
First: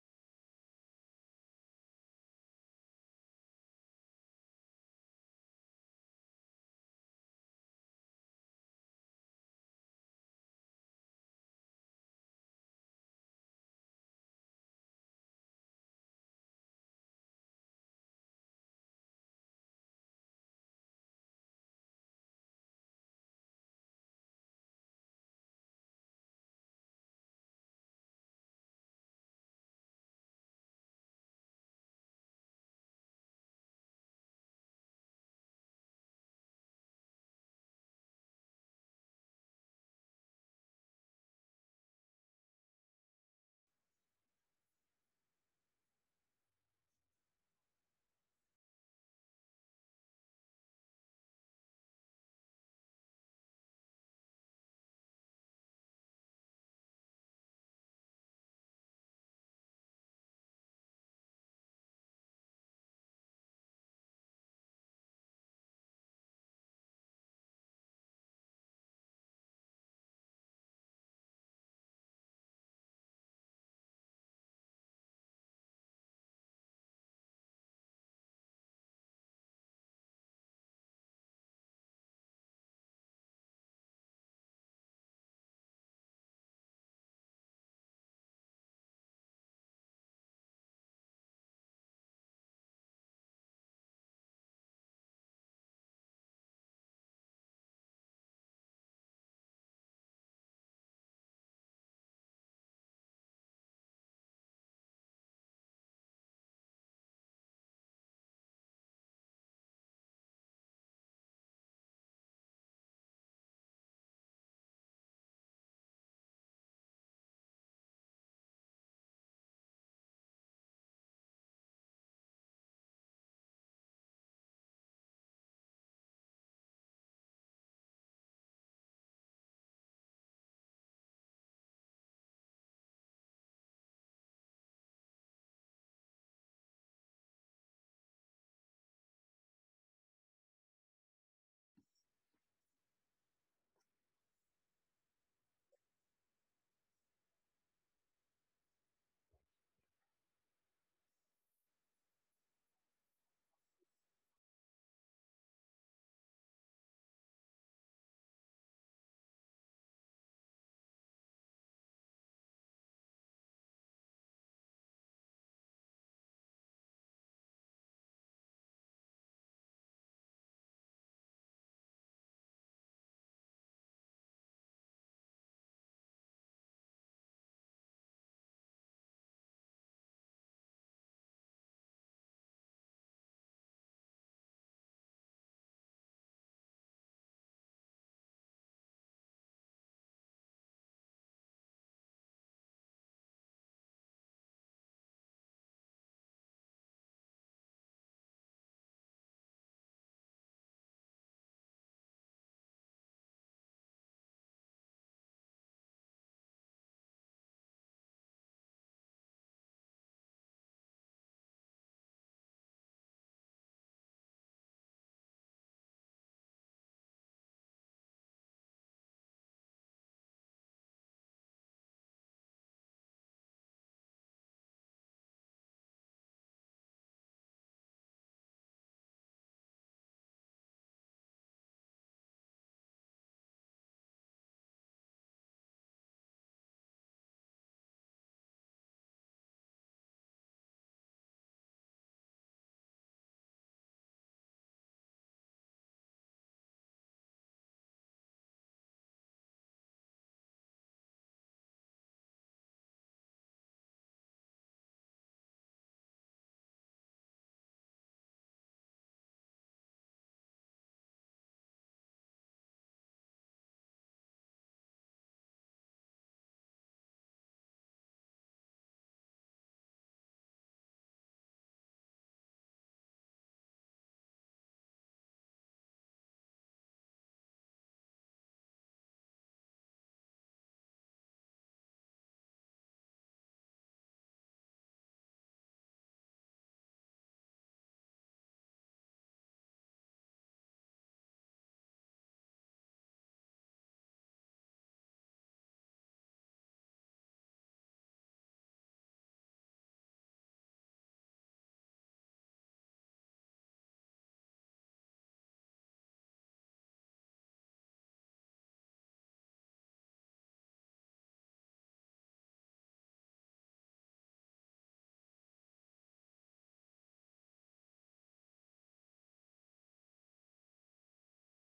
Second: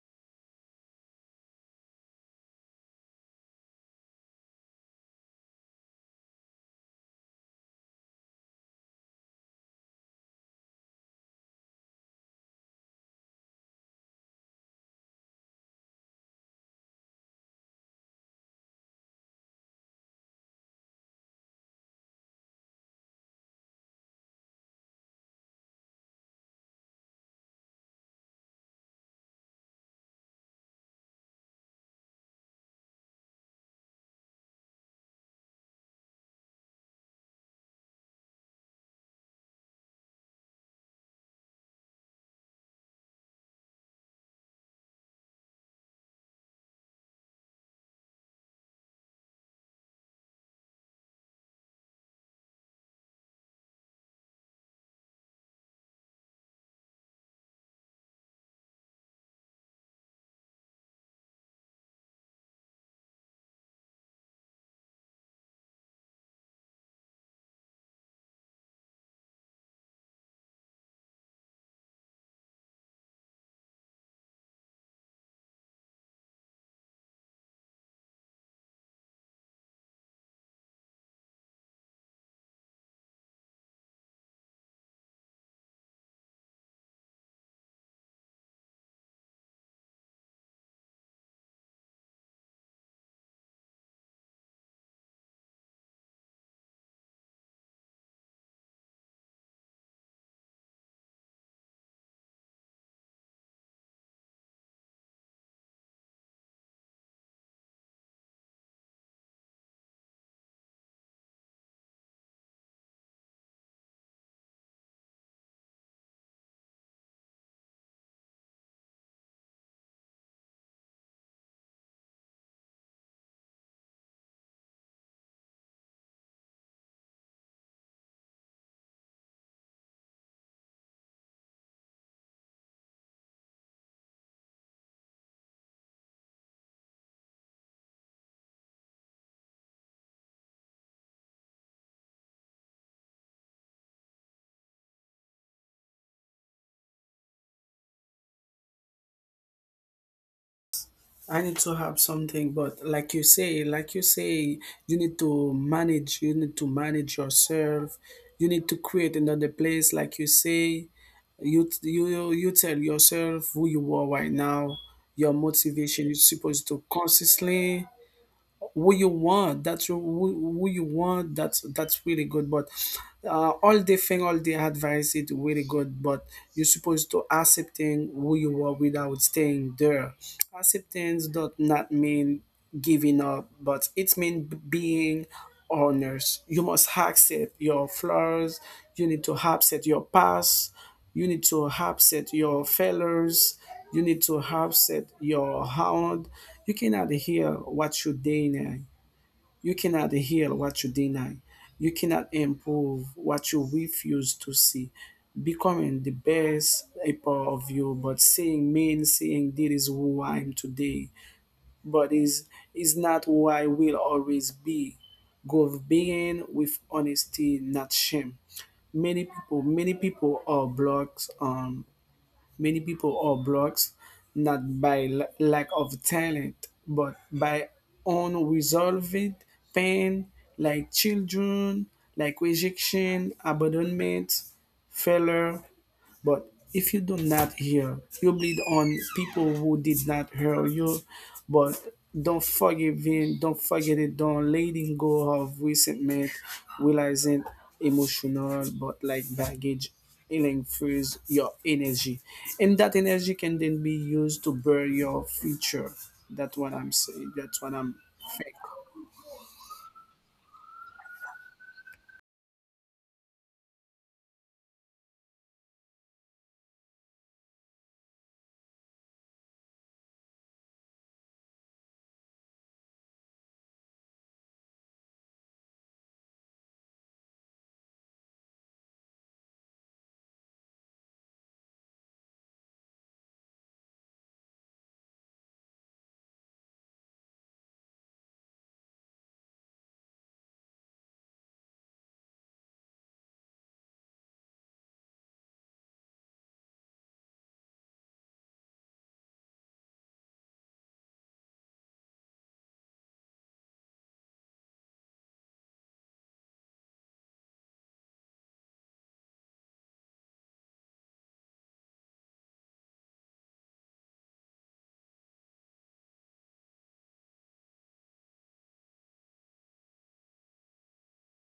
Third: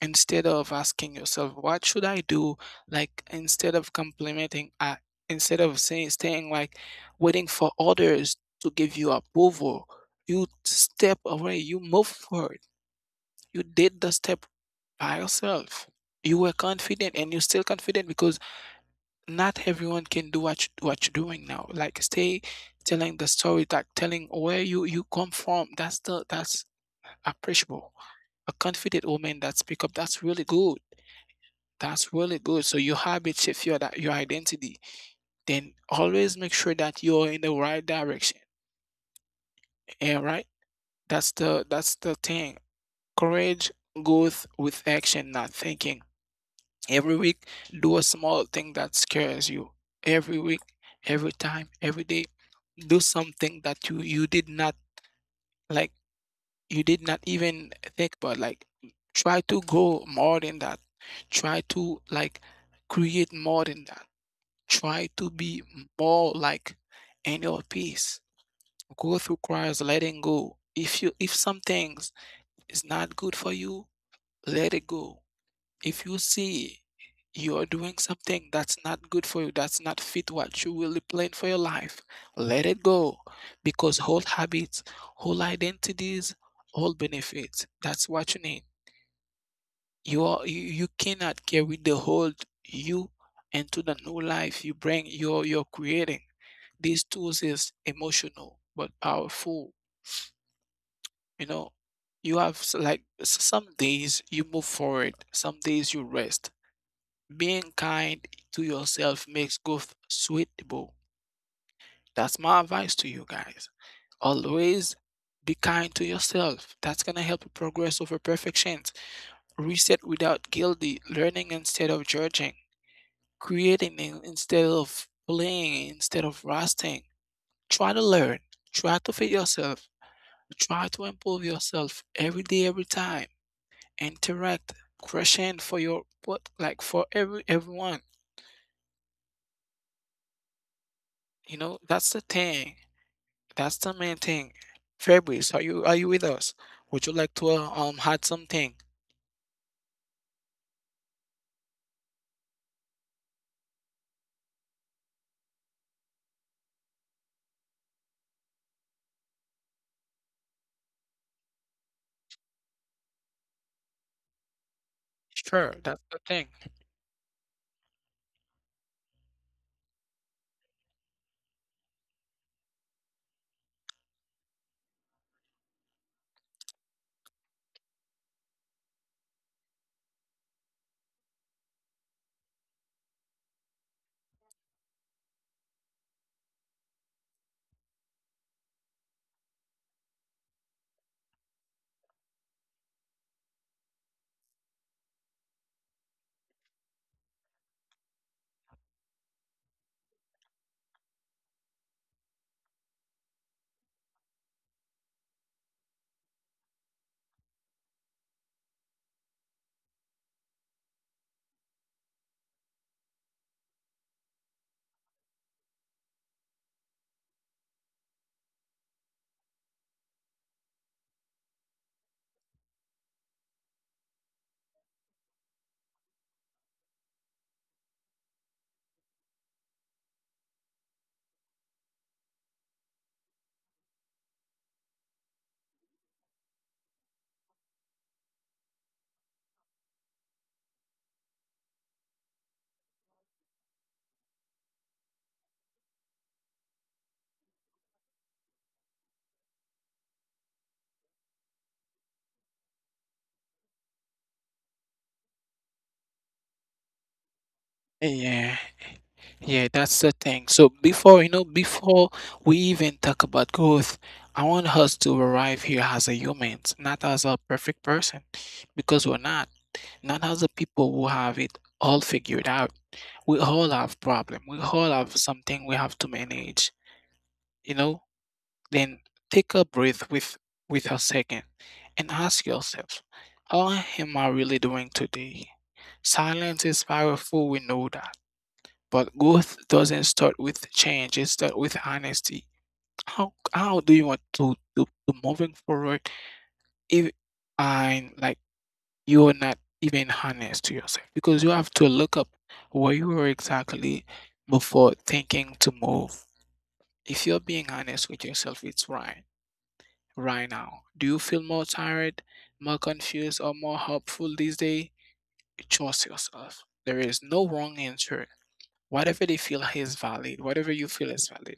A: instead of asking yourself, what should I do? Like instead of complimenting, instead of saying staying like waiting for others to give you approval, you step away. You move forward. You did the step by yourself. You were confident and you're still confident because not everyone can do what you're doing now. Like stay telling the story, like telling where you come from. That's the that's appreciable. A confident woman that speak up, that's really good. That's really good. So your habit shift your identity. Then always make sure that you're in the right direction. And right? That's the thing. Courage goes with action, not thinking. Every week, do a small thing that scares you. Every week, every time, every day, do something that you did not like. You did not even think about. Like, try to go more than that. Try to like create more than that. Try to be more like in your peace. Go through Christ, letting go. If some things is not good for you, let it go. If you see you are doing something that's not good for you, that's not fit what you really plan for your life, let it go. Because whole habits, whole identities, whole benefits, that's what you need. You are you, you cannot carry the old you into the new life you bring you're creating. These tools is emotional but powerful, you know. You have some days you move forward, some days you rest. Being kind to yourself makes growth sweetable. That's my advice to you guys. Always be kind to yourself. That's gonna help you progress over perfections. Reset without guilty, learning instead of judging, creating instead of playing, instead of rusting. Try to learn, try to fit yourself, try to improve yourself every day, every time. Interact, crush in for your what like for everyone. That's the thing. That's the main thing. Fabrice, are you with us? Would you like to add something?
C: I need to have something, but like you say, you need to manage, you need to manage yourself. You need to create another place, like you say. You tell yourself who you are right now, your
A: Sure, that's
C: motivation. You're
A: the thing.
C: supposed to consistently who you want. That's who you want. That's really good. But all the thing, all the advice is really good. But you're supposed to accepting who you are without staying there. Acceptance does not mean giving up, but it means being honest. You must accept your flaws. You need to accept your past. You need to accept your failures. You need to accept your hound. You cannot hear what you deny. You cannot heal what you deny. You cannot improve what you refuse to see. Becoming the best a part of you, but saying mean, saying this is who I am today, but is not who I will always be. Go being with honesty, not shame. Many people are blocked on. Many people are blocked not by lack of talent, but by unresolved pain, like children, like rejection, abandonment, failure, but if you do not hear, you bleed on people who did not hear you. But don't forgive him, don't forget it, don't letting go of resentment, realizing emotional but like baggage, healing frees your energy. And that energy can then be used to burn your future. That's what I'm saying. That's what I'm think.
A: Yeah, yeah, that's the thing. So before we even talk about growth, I want us to arrive here as a humans, not as a perfect person, because we're not. Not as a people who have it all figured out. We all have problem. We all have something we have to manage. You know, Then take a breath with a second and ask yourself, how am I really doing today? Silence is powerful, we know that. But growth doesn't start with change, it starts with honesty. How do you want to moving forward if I'm like you're not even honest to yourself? Because you have to look up where you were exactly before thinking to move. If you're being honest with yourself, it's right. Right now? Do you feel more tired, more confused, or more hopeful these days? Trust yourself. There is no wrong answer. Whatever they feel is valid, whatever you feel is valid.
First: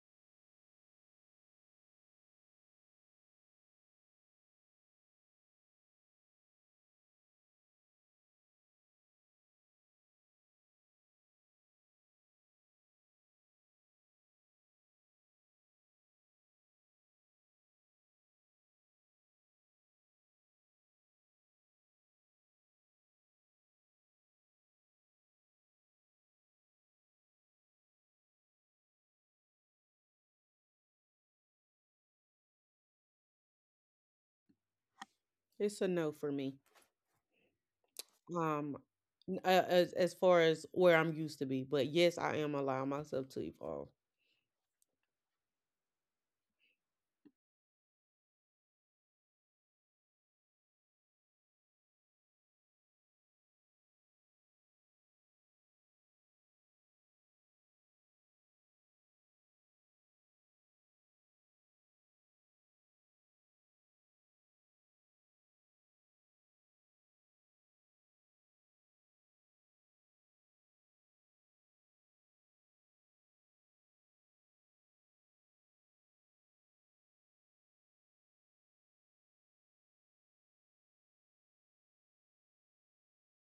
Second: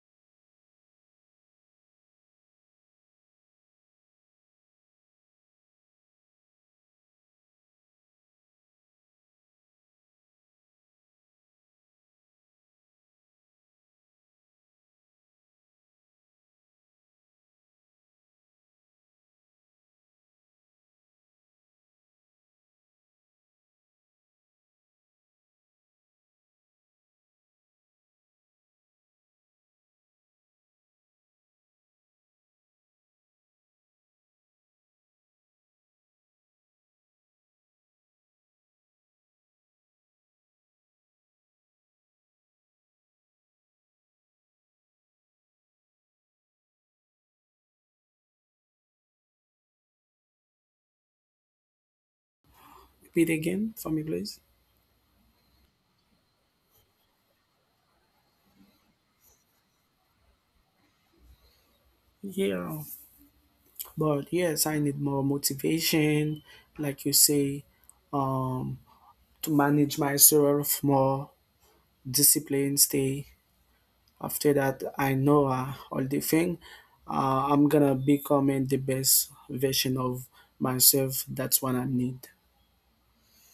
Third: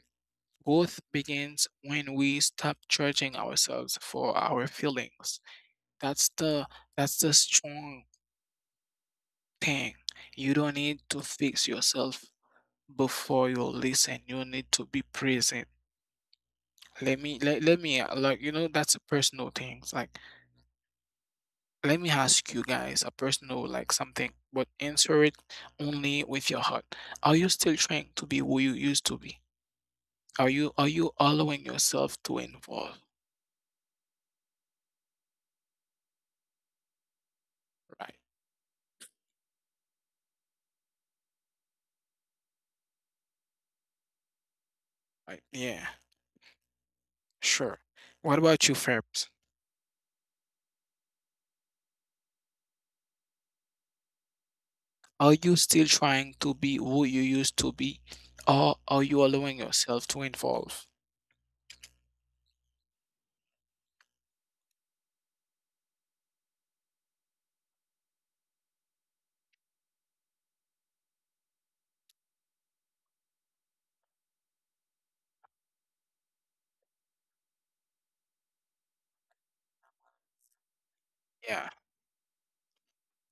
A: Growth begins when we stop judging ourselves for our feelings. That's the that's the strong thing. You don't need to fix yourself before you listen. You need to be present. Let me like that's a personal thing. It's like, let me ask you guys a personal like something, but answer it only with your heart. Are you still trying to be who you used to be? Are you allowing yourself to involve?
B: It's a no for me.
A: Right.
B: um as far as where I'm used to be. But yes, I am allowing myself to evolve.
A: Right. Yeah. Sure. What about you, Fabs?
C: Repeat again for me, please.
A: Are you still trying to be who you used to be, or are you allowing yourself to evolve?
C: Yeah. But yes, I need more motivation, like you say, um, to manage myself more, discipline, stay. After that, I know all the thing. I'm gonna becoming the best version of myself. That's what I
A: Yeah.
C: need.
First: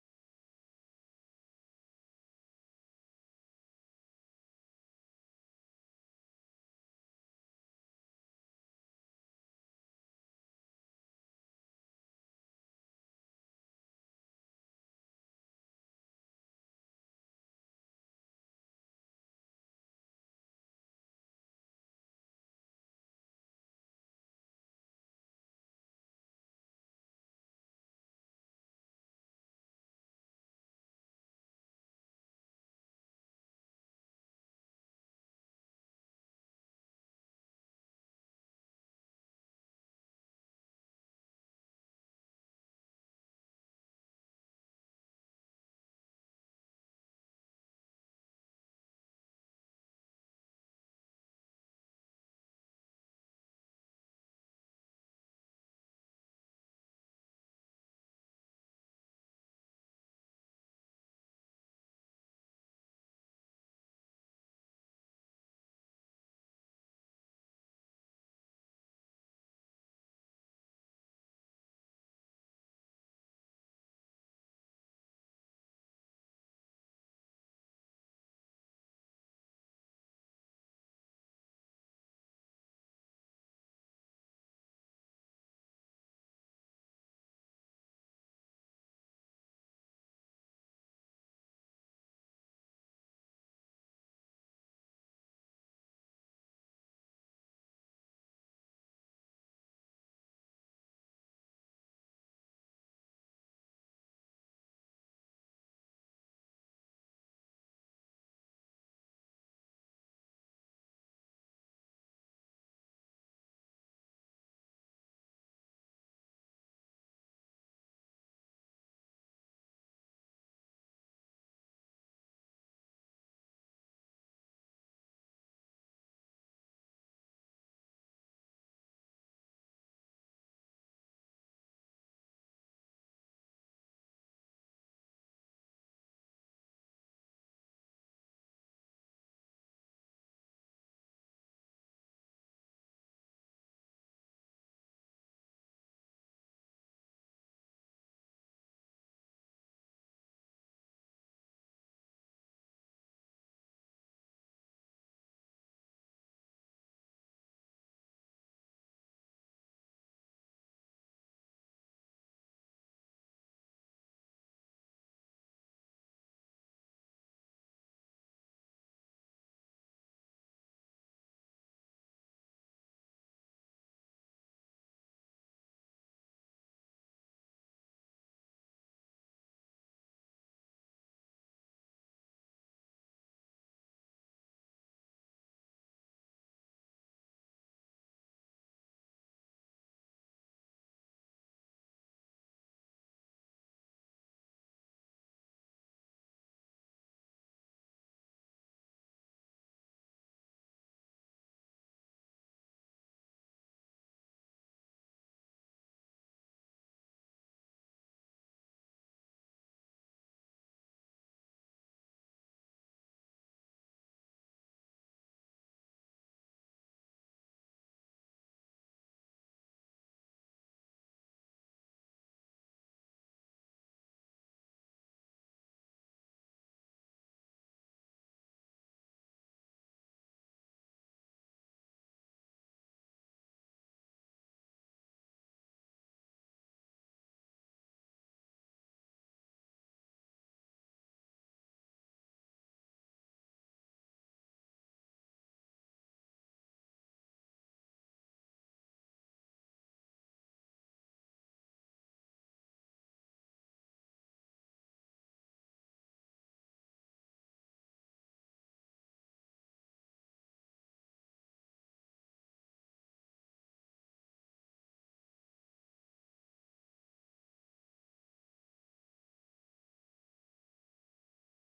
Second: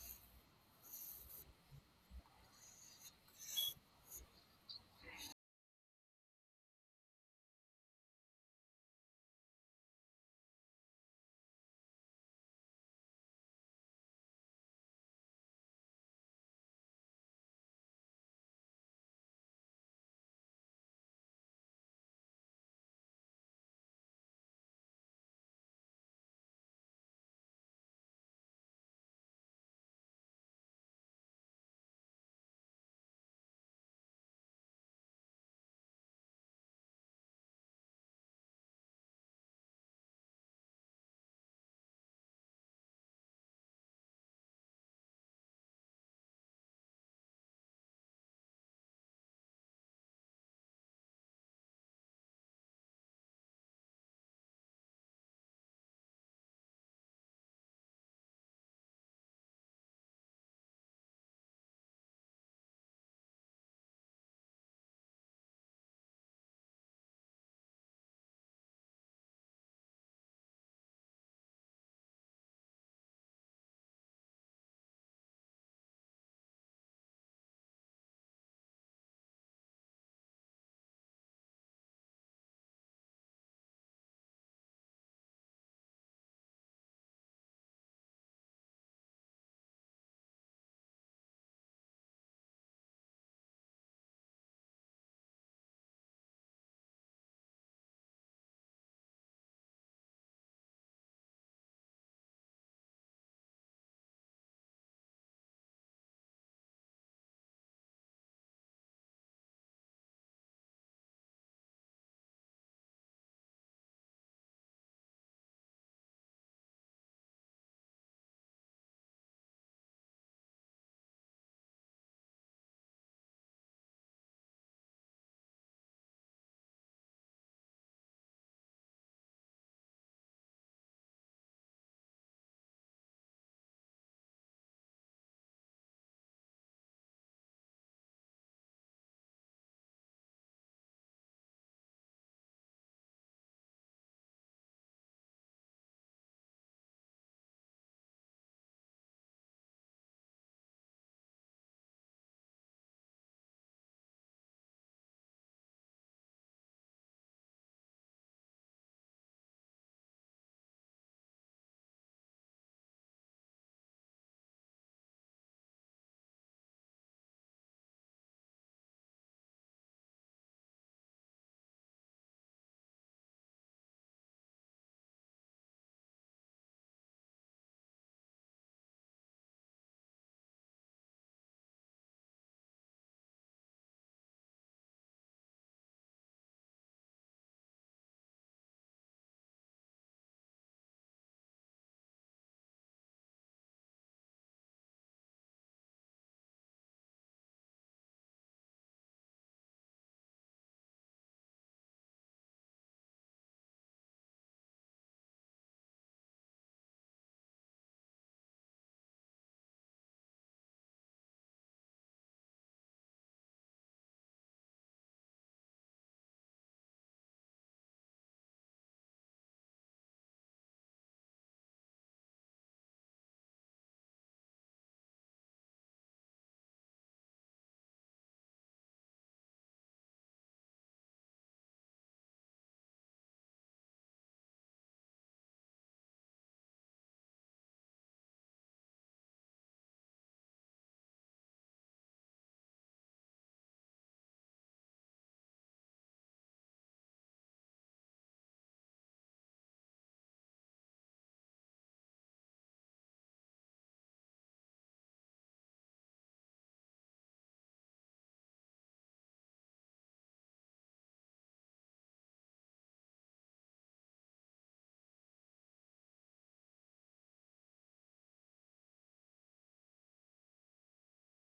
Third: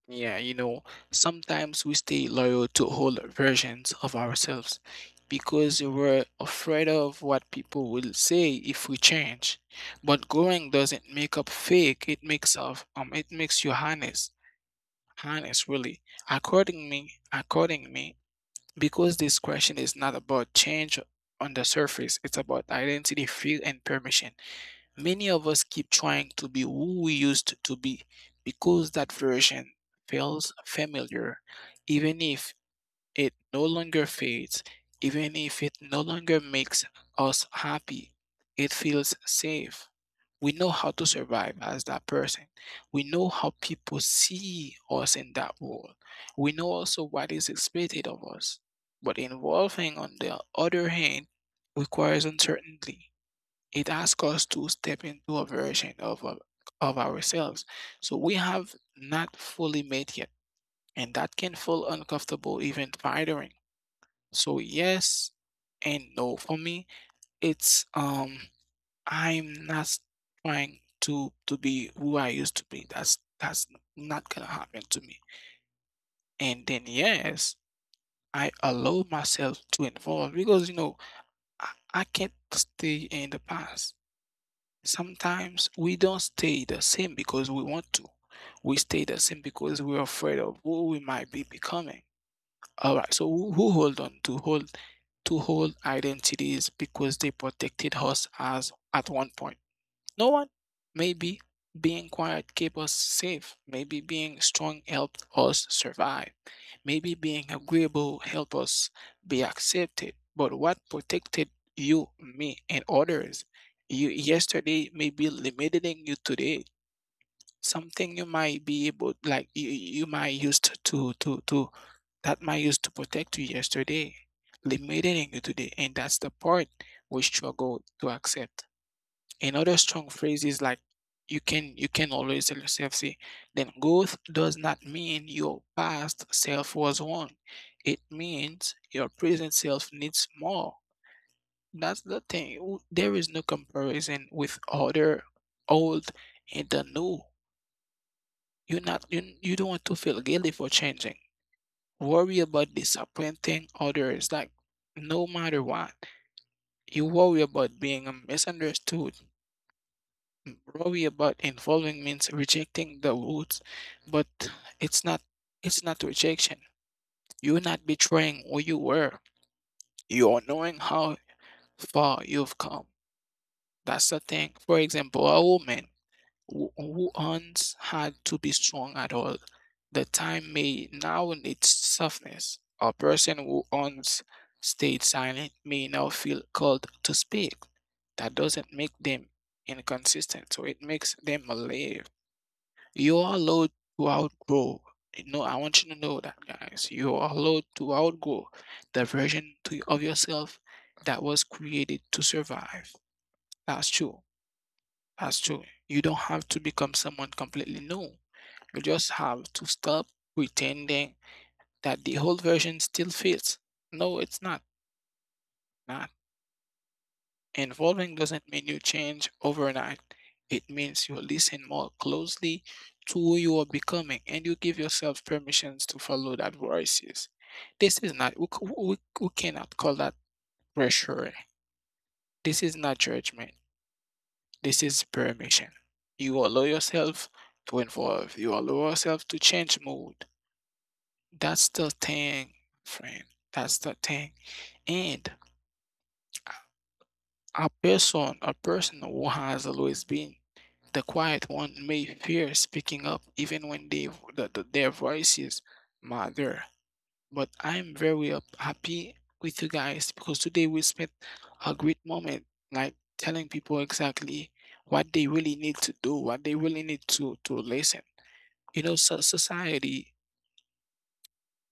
A: Yeah, sometimes we stay loyal to old versions of ourselves because we're afraid of what people will say if we change. But growing doesn't make up fake, it makes of it makes you honest. Honest really. Accordingly, accordingly, because this question is not about change on the surface, it's about identity, fear and permission. Many of us keep trying to be who we used to be because that version feels familiar, even if it no longer fades, even if it no longer makes us happy. It feels safe. We know how to survive as that person. We know how people see us in that world. We know also what is expected of us. But evolving, on the other hand, requires uncertainty. It asks us to step into a version of of ourselves so we have not fully met yet, and that can feel uncomfortable, even tiring. So yes and no for me. It's I'm not trying to be who I used to be. That's not gonna happen to me. And then yes, I allow myself to evolve because i, I can't stay in the past. Sometimes we don't stay the same because we want to. We stay the same because we're afraid of who we might be becoming. All right, so who hold on to hold identities because they protected us as at one point. No one. Maybe being quiet kept us safe. Maybe being strong helped us survive. Maybe being agreeable help us be accepted, but what protected you, me, and others? You yesterday may be limiting you today. Something you might be able, like you might used to that might used to protect you yesterday, limiting you today, and that's the part we struggle to accept. And other strong phrases like you can always tell yourself, say, then growth does not mean your past self was wrong. It means your present self needs more. That's the thing. There is no comparison with other old and the new. You're not you, you don't want to feel guilty for changing. Worry about disappointing others like no matter what. You worry about being misunderstood, worry about involving means rejecting the roots, but it's not it's not rejection. You're not betraying who you were. You are knowing how far you've come. That's the thing. For example, a woman who once had to be strong at all the time may now need softness. A person who once stayed silent may now feel called to speak. That doesn't make them inconsistent, so it makes them alive. You are allowed to outgrow. You know, I want you to know that, guys. You are allowed to outgrow the of yourself that was created to survive. That's true. That's true. You don't have to become someone completely new. You just have to stop pretending that the old version still fits. No, it's not. Nah, involving doesn't mean you change overnight. It means you listen more closely to who you are becoming, and you give yourself permissions to follow that voices. This is not, we cannot call that pressure. This is not judgment. This is permission. You allow yourself to evolve. You allow yourself to change mood. That's the thing, friend. That's the thing. And a person who has always been the quiet one may fear speaking up even when their voices matter. But I'm very up, happy with you guys because today we spent a great moment like telling people exactly what they really need to do, what they really need to listen. You know, so society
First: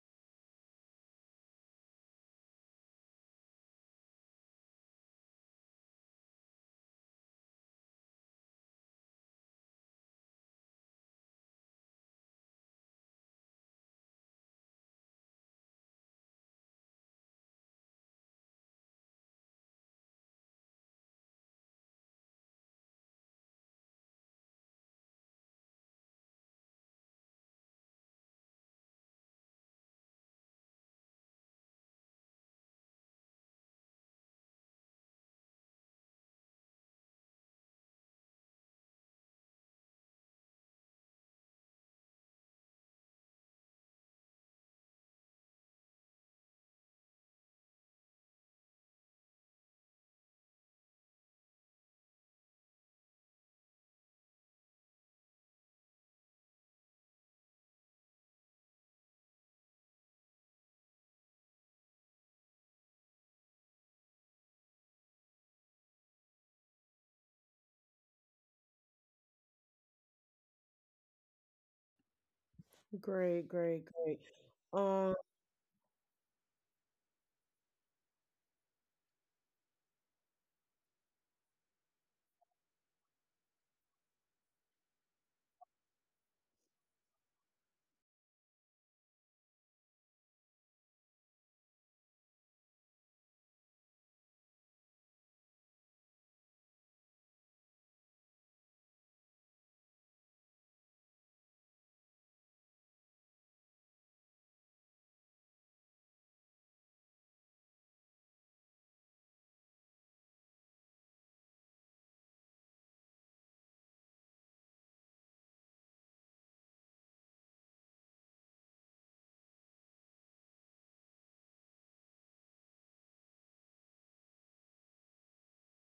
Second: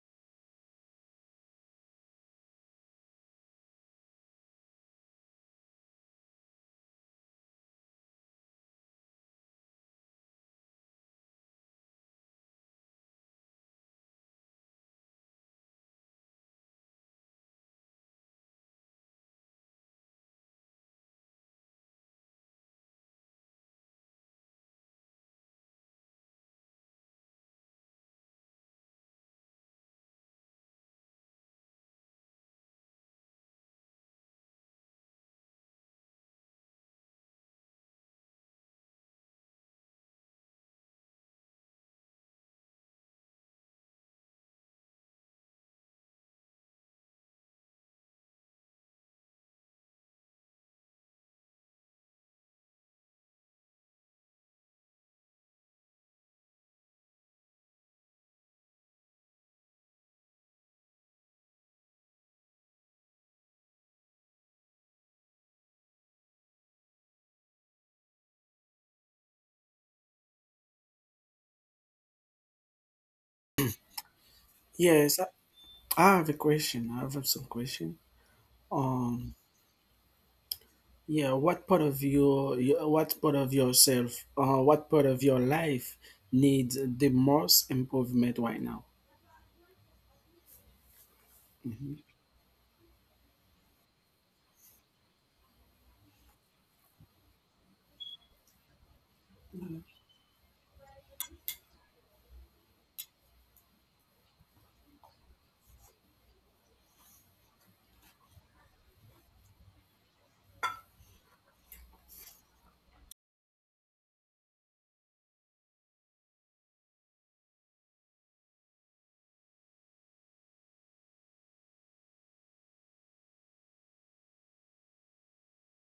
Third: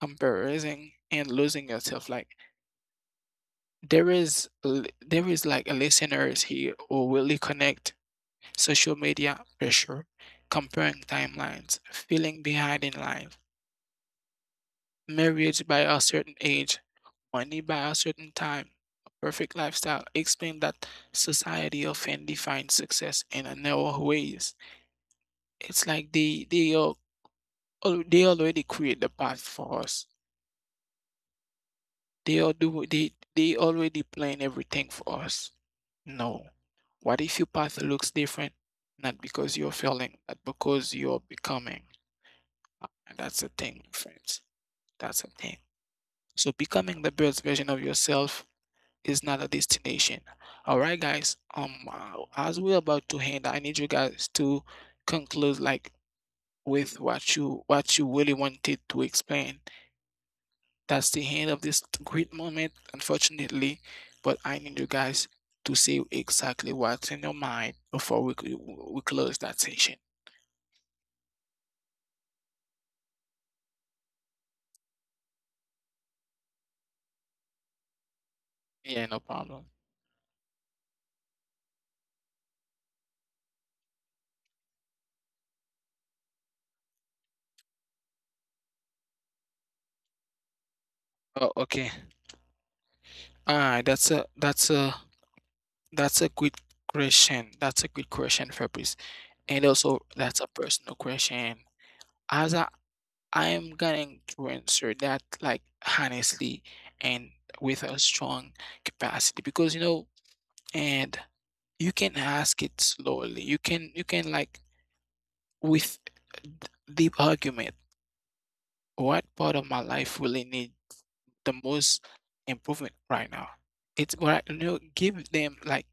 A: embarrassing and losing yourself. Like there is there is like a listeners here who really connect social media pressure, comparing timelines, feeling behind in life, marriage by a certain age, money by a certain time, a perfect lifestyle explain that society often defines success in a narrow ways. It's like they are they already create the path for us. They all do they already plan everything for us. No. What if your path looks different? Not because you're failing, but because you're becoming. And that's the thing, friends. That's the thing. So becoming the best version of yourself is not a destination. All right, guys. As we're about to end, I need you guys to conclude like with what you really wanted to explain that's the end of this great moment, unfortunately. But I need you guys to say exactly what's in your mind before we close that session.
B: Great, great, great. Um,
C: Yes, I have a question. I have some question.
A: Yeah, no
C: Um,
A: problem.
C: yeah, what part of your, what part of yourself, what part of your life needs the most improvement right now?
A: Oh, okay. All right, that's a good question. That's a good question, Fabrice. And also, that's a personal question. As I, I am going to answer that like honestly and with a strong capacity because you know, and you can ask it slowly. You can like with deep argument, what part of my life really need the most improvement right now? It's what I give them like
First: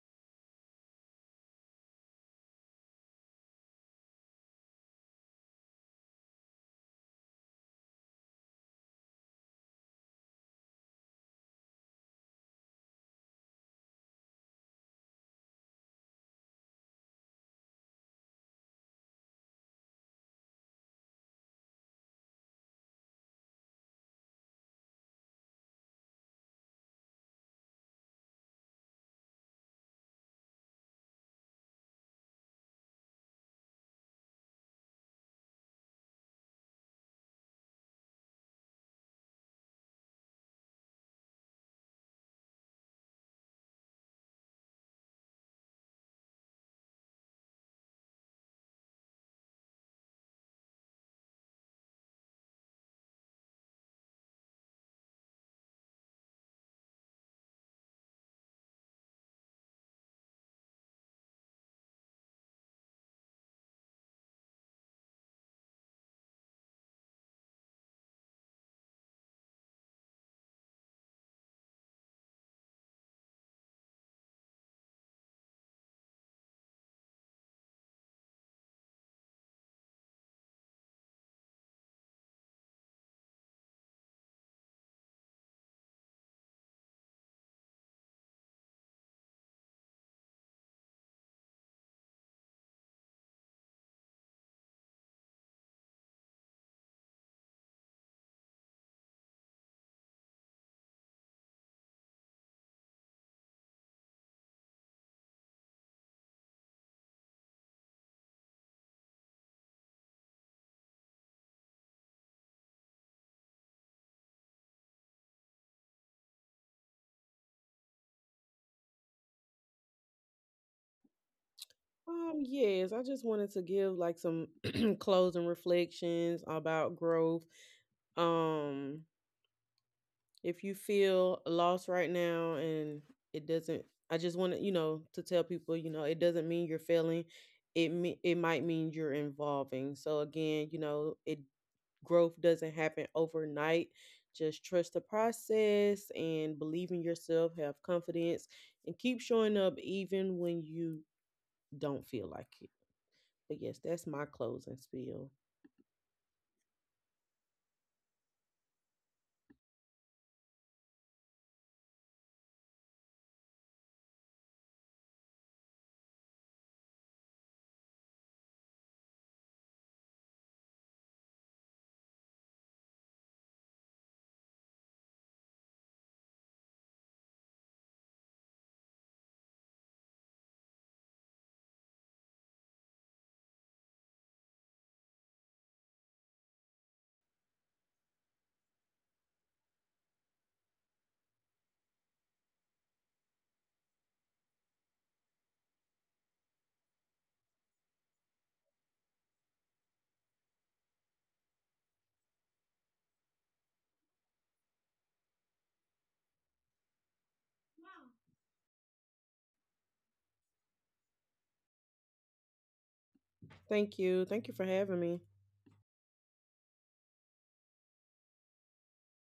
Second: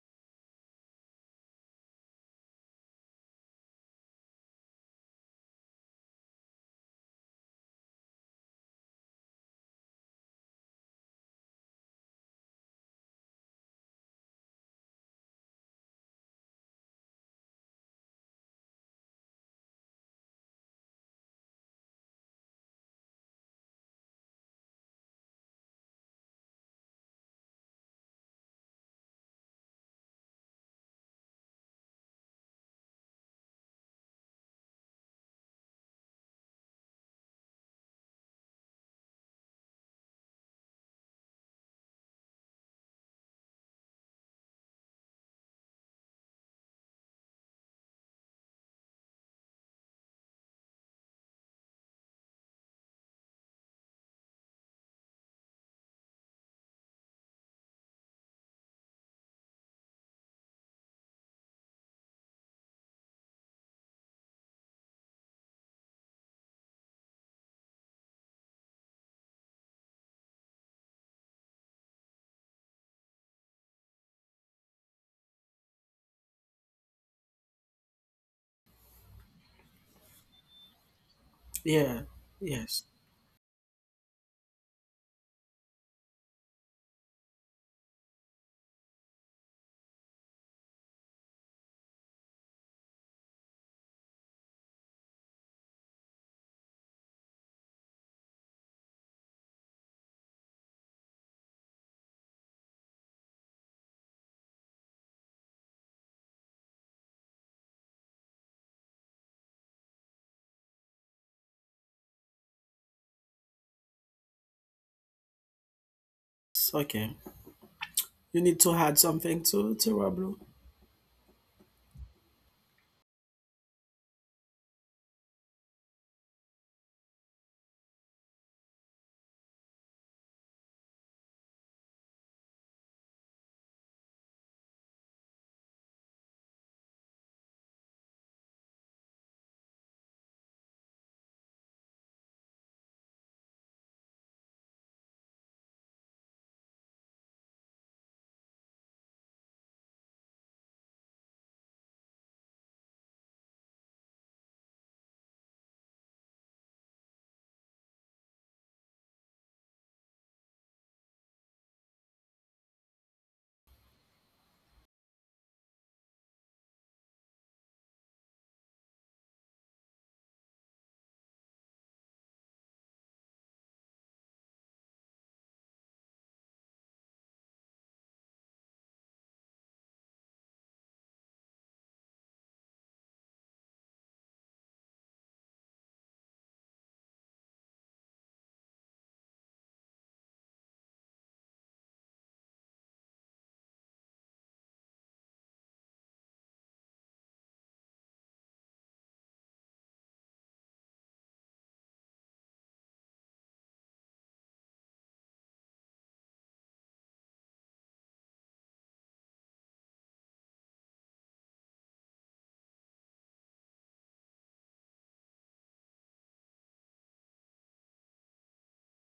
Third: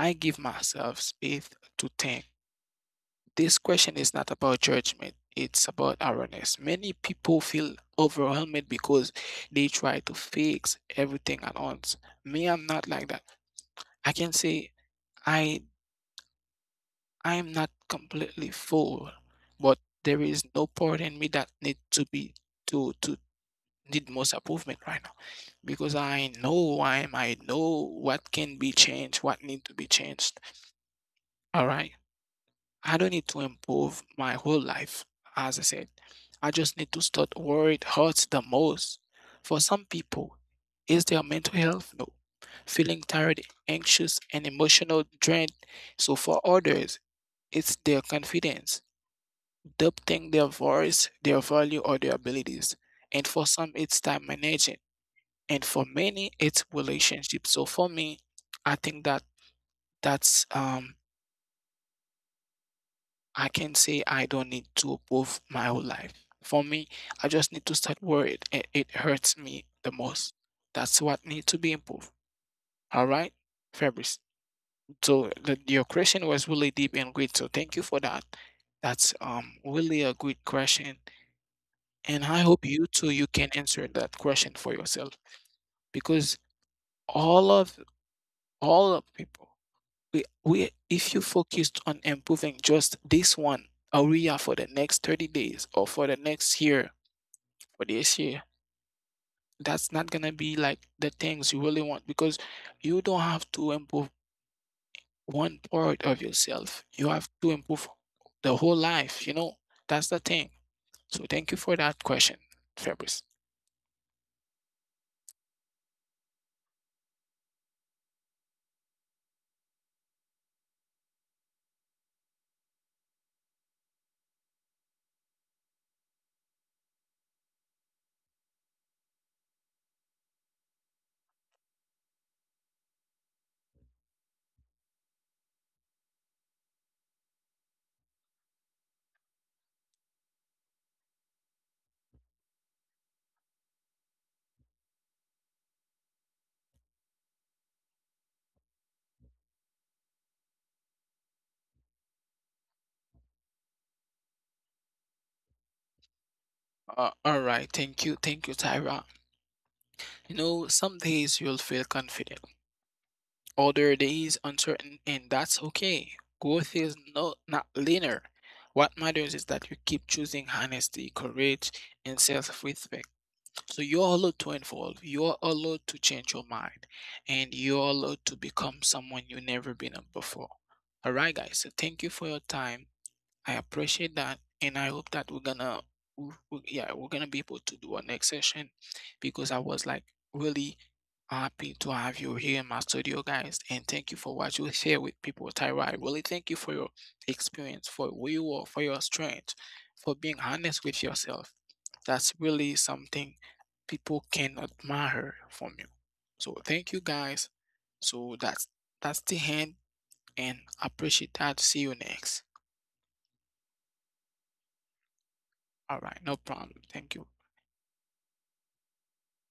A: I give myself space to think. This question is not about judgment, it's about awareness. Many people feel overwhelmed because they try to fix everything at once. Me, I'm not like that. I can say I I am not completely full, but there is no part in me that need to be to need most improvement right now. Because I know I know what can be changed, what need to be changed. All right. I don't need to improve my whole life, as I said. I just need to start where it hurts the most. For some people, is their mental health? No. Feeling tired, anxious, and emotional drained. So for others, it's their confidence, doubting their voice, their value, or their abilities. And for some, it's time management. And for many, it's relationships. So for me, I think that that's I can say I don't need to prove my whole life. For me, I just need to start where it hurts me the most. That's what needs to be improved. All right, Fabrice. So your question was really deep and great. So thank you for that. That's really a good question,
C: Yeah.
A: and I hope
C: Yes.
A: you too you can answer that question for yourself because all of all of people we if you focused on improving just this one area for the next 30 days or for the next year for this year, that's not gonna be like the things you really want because you don't have to improve one part of yourself, you have to improve the whole life, you know. That's the thing. So thank you for that question, Fabrice.
C: Okay. You need to add something to Roblo.
B: yes, I just wanted to give like some closing reflections about growth. Um, If you feel lost right now, and it doesn't, I just want to, you know, to tell people, you know, it doesn't mean you're failing. It might mean you're evolving. So again, you know, it, growth doesn't happen overnight. Just trust the process and believe in yourself, have confidence, and keep showing up even when you don't feel like it. But yes, that's my closing spiel.
A: Uh, all right, thank you, thank you, Tyra. You know, some days you'll feel confident. Other days uncertain, and that's okay. Growth is not linear. What matters is that you keep choosing honesty, courage, and self-respect. So you're allowed to evolve. You're allowed to change your mind, and you're allowed to become someone you've never been before. All right, guys. So thank you for your time. I appreciate that, and I hope that we're gonna, yeah, we're gonna be able to do our next session because I was like really happy to have you here in my studio, guys, and thank you for what you share with people, Tyra. I really thank you for your experience, for who you are, for your strength, for being honest with yourself. That's really something people can admire from you. So thank you, guys. So that's the end, and I appreciate that. See you next.
B: Thank you. Thank you for having me.
A: All right, no problem. Thank you.